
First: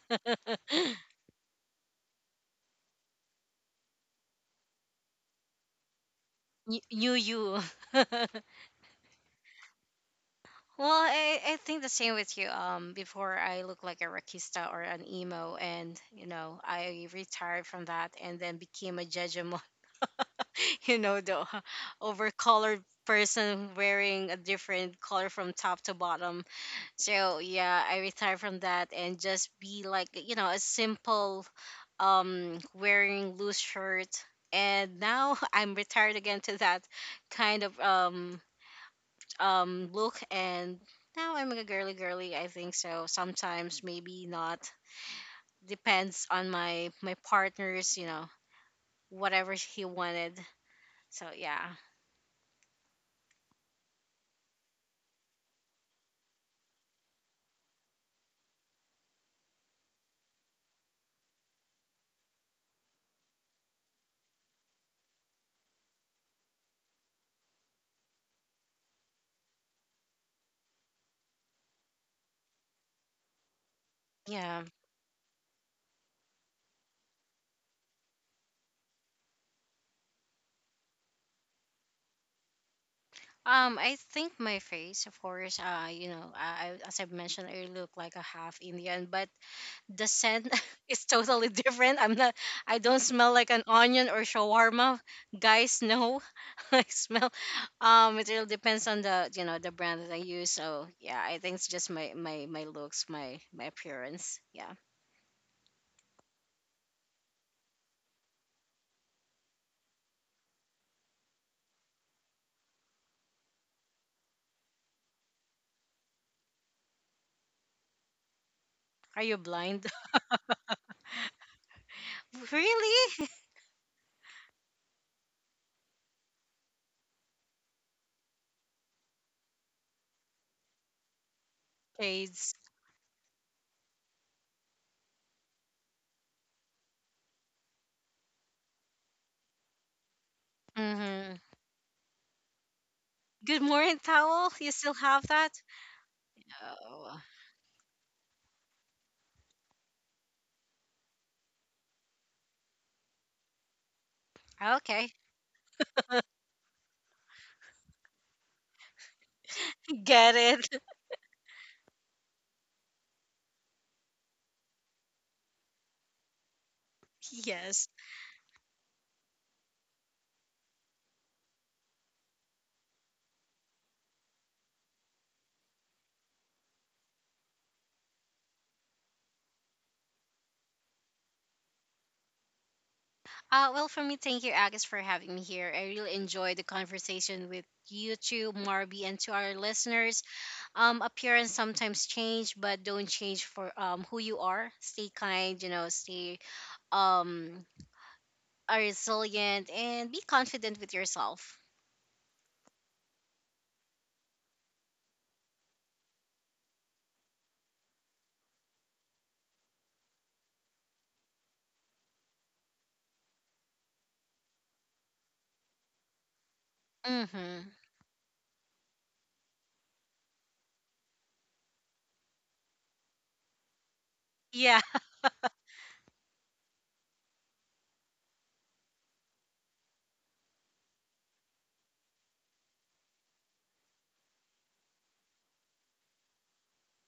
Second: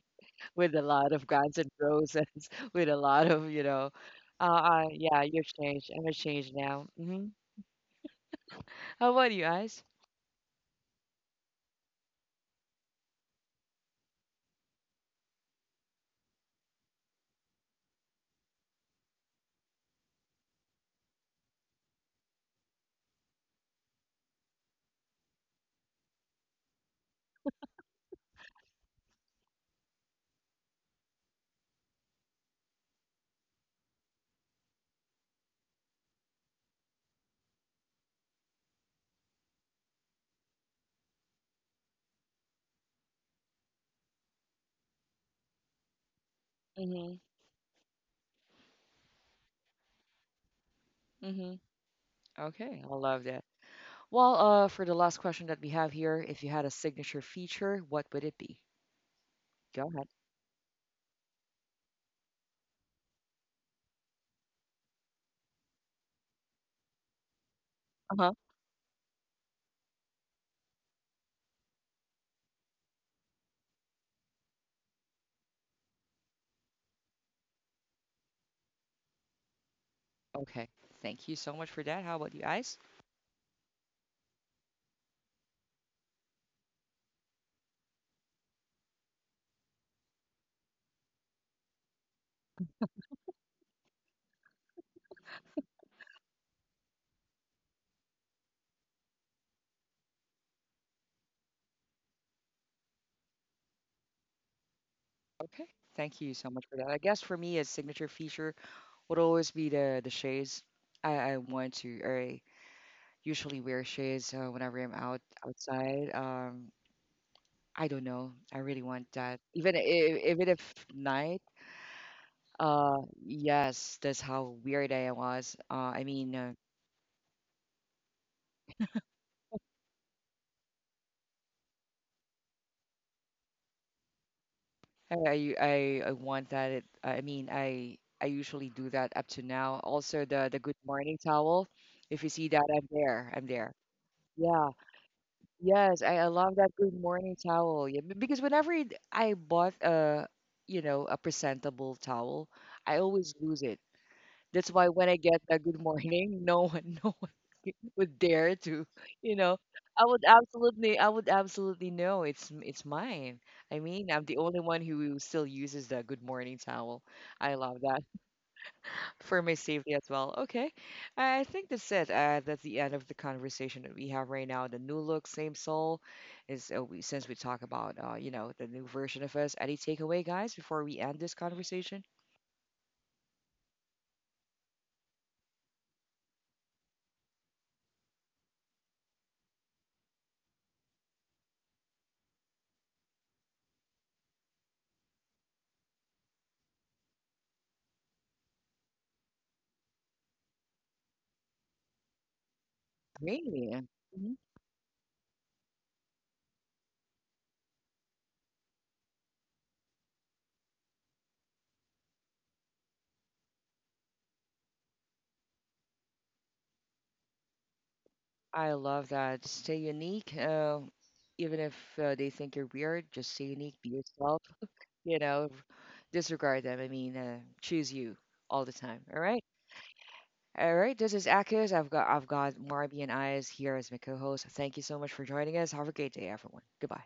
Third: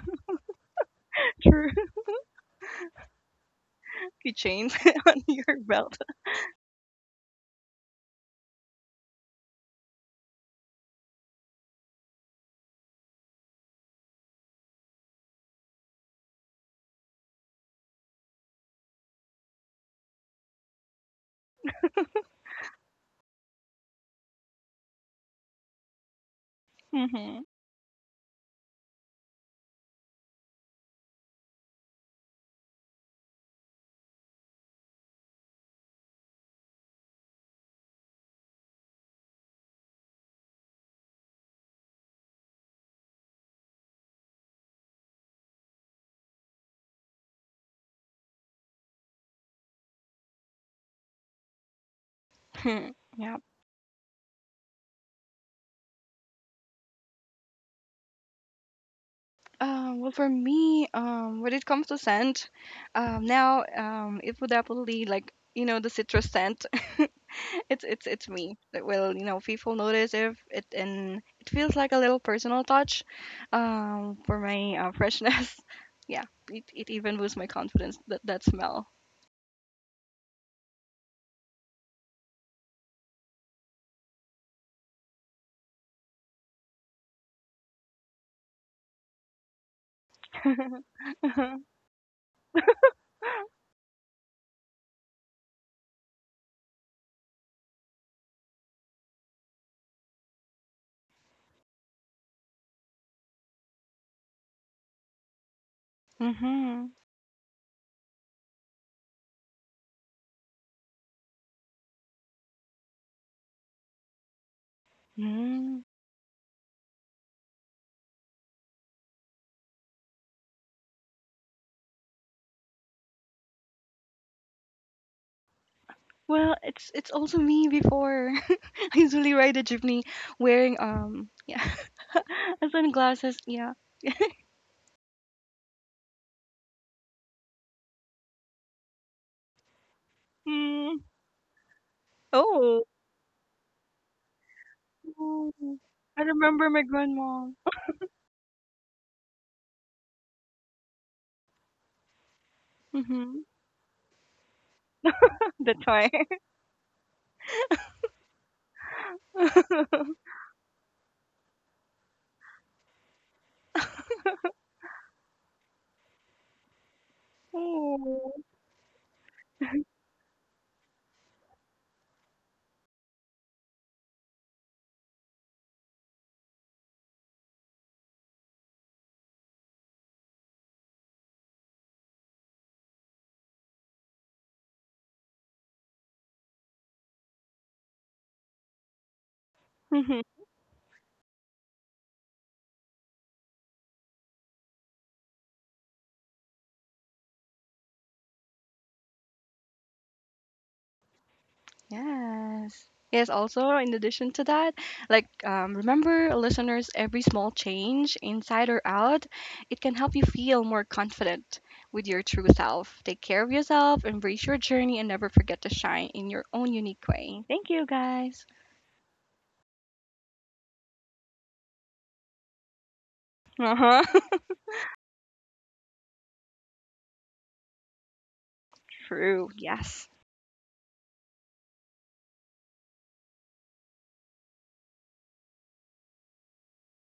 with a lot of Guns and
True.
Roses, [laughs] with a lot of you know,
[laughs] Keychain. [laughs] On
yeah, you've
your
changed.
belt.
I'm a change now.
You
Hmm.
you. [laughs]
How about you guys?
Well, I think the same with you. Before I look like a rockista or an emo, and you know, I retired from that and then became a judgemon. [laughs] You know, the overcolored person wearing a different color from top to bottom. So
Mm-hmm.
yeah, I retired from that and just be like, you know, a simple wearing loose shirt. And now [laughs] I'm retired again to that kind of look and now I'm a girly girly, I think so. Sometimes maybe not. Depends on my my
Mm-hmm.
partner's, you know, whatever he wanted. So
Mm-hmm.
yeah.
Okay,
Hmm.
I love
Yep.
that. Well, for the last question that we have here, if you had a signature feature, what would it be? Go
Um,
ahead.
well, for me, when it comes to scent, now it would definitely like the citrus scent. [laughs] it's it's
Uh
it's
huh.
me that will people notice if it, and it feels like a little personal touch, for
Yeah.
my freshness. [laughs] Yeah, it even boosts my confidence, that that smell.
Okay. Thank you so much for that. How about you guys?
I think my face, of course, you know, I as I mentioned, I look like a half Indian, but the scent
[laughs]
[laughs] is totally different. I don't smell like an onion or shawarma. Guys, no. [laughs] I smell it really depends on the the brand that I use. So yeah, I think it's just my looks, my appearance. Yeah.
Okay. Thank you so much for
Mm-hmm.
that. I guess for me, a signature feature would always be the shades. I want to, or I usually wear shades whenever I'm out
Mm.
outside. I don't know. I really want
Are you
that.
blind?
Even if night.
[laughs]
Uh,
Really?
yes, that's how weird I was. I mean,
Well, it's also me before. [laughs] I usually ride a jeepney wearing yeah
Shades.
[laughs] and sunglasses, yeah.
I want that. It, I mean, I usually do that up to now. Also, the good
Mm.
morning
Mm-hmm.
towel. If you see that,
oh
I'm there. I'm
Good
there.
morning towel.
Yeah.
You still have
Oh.
that?
Yes,
I
I love
remember
that
my
good
Oh,
morning
grandma.
towel. Yeah, because whenever I bought a, you know, a presentable towel, I always
Mm-hmm.
lose it. That's why when
okay.
I get a good
That's why
morning, no one, [laughs] no one would dare to, you know,
Get it. [laughs]
I would absolutely know it's it's mine. I mean, I'm the only one who still uses the good morning towel.
[laughs]
I love
Yes.
that.
oh.
For my safety as well. Okay. I think that's it. That's the end of the conversation that we have right now. The new look, same soul, is since we talk about you know the new version of us. Any takeaway, guys, before we end this conversation?
Well, for me, thank you, Agus, for having me here. I really enjoyed the conversation with you too, Marby, and to our
Mm-hmm.
listeners. Appearance sometimes change, but don't change for who you are. Stay kind, you know, stay um are resilient and be confident with yourself.
Yes, yes, also
Really,
in addition
mhm.
to that, like remember, listeners, every small change inside or out, it can help you feel more confident with your true self. Take care of yourself, embrace your journey, and never forget to shine in your own unique way.
Mm-hmm.
Thank you, guys.
I love that. Stay unique. Even if they think you're weird, just stay
Uh
unique. Be
huh.
yourself.
Yeah.
You know, disregard them. I mean, choose you all the time.
[laughs]
All right.
True. Yes.
All right, this is Akis. I've got Marby and Eyes here as my co-host. Thank you so much for joining us. Have a great day, everyone. Goodbye.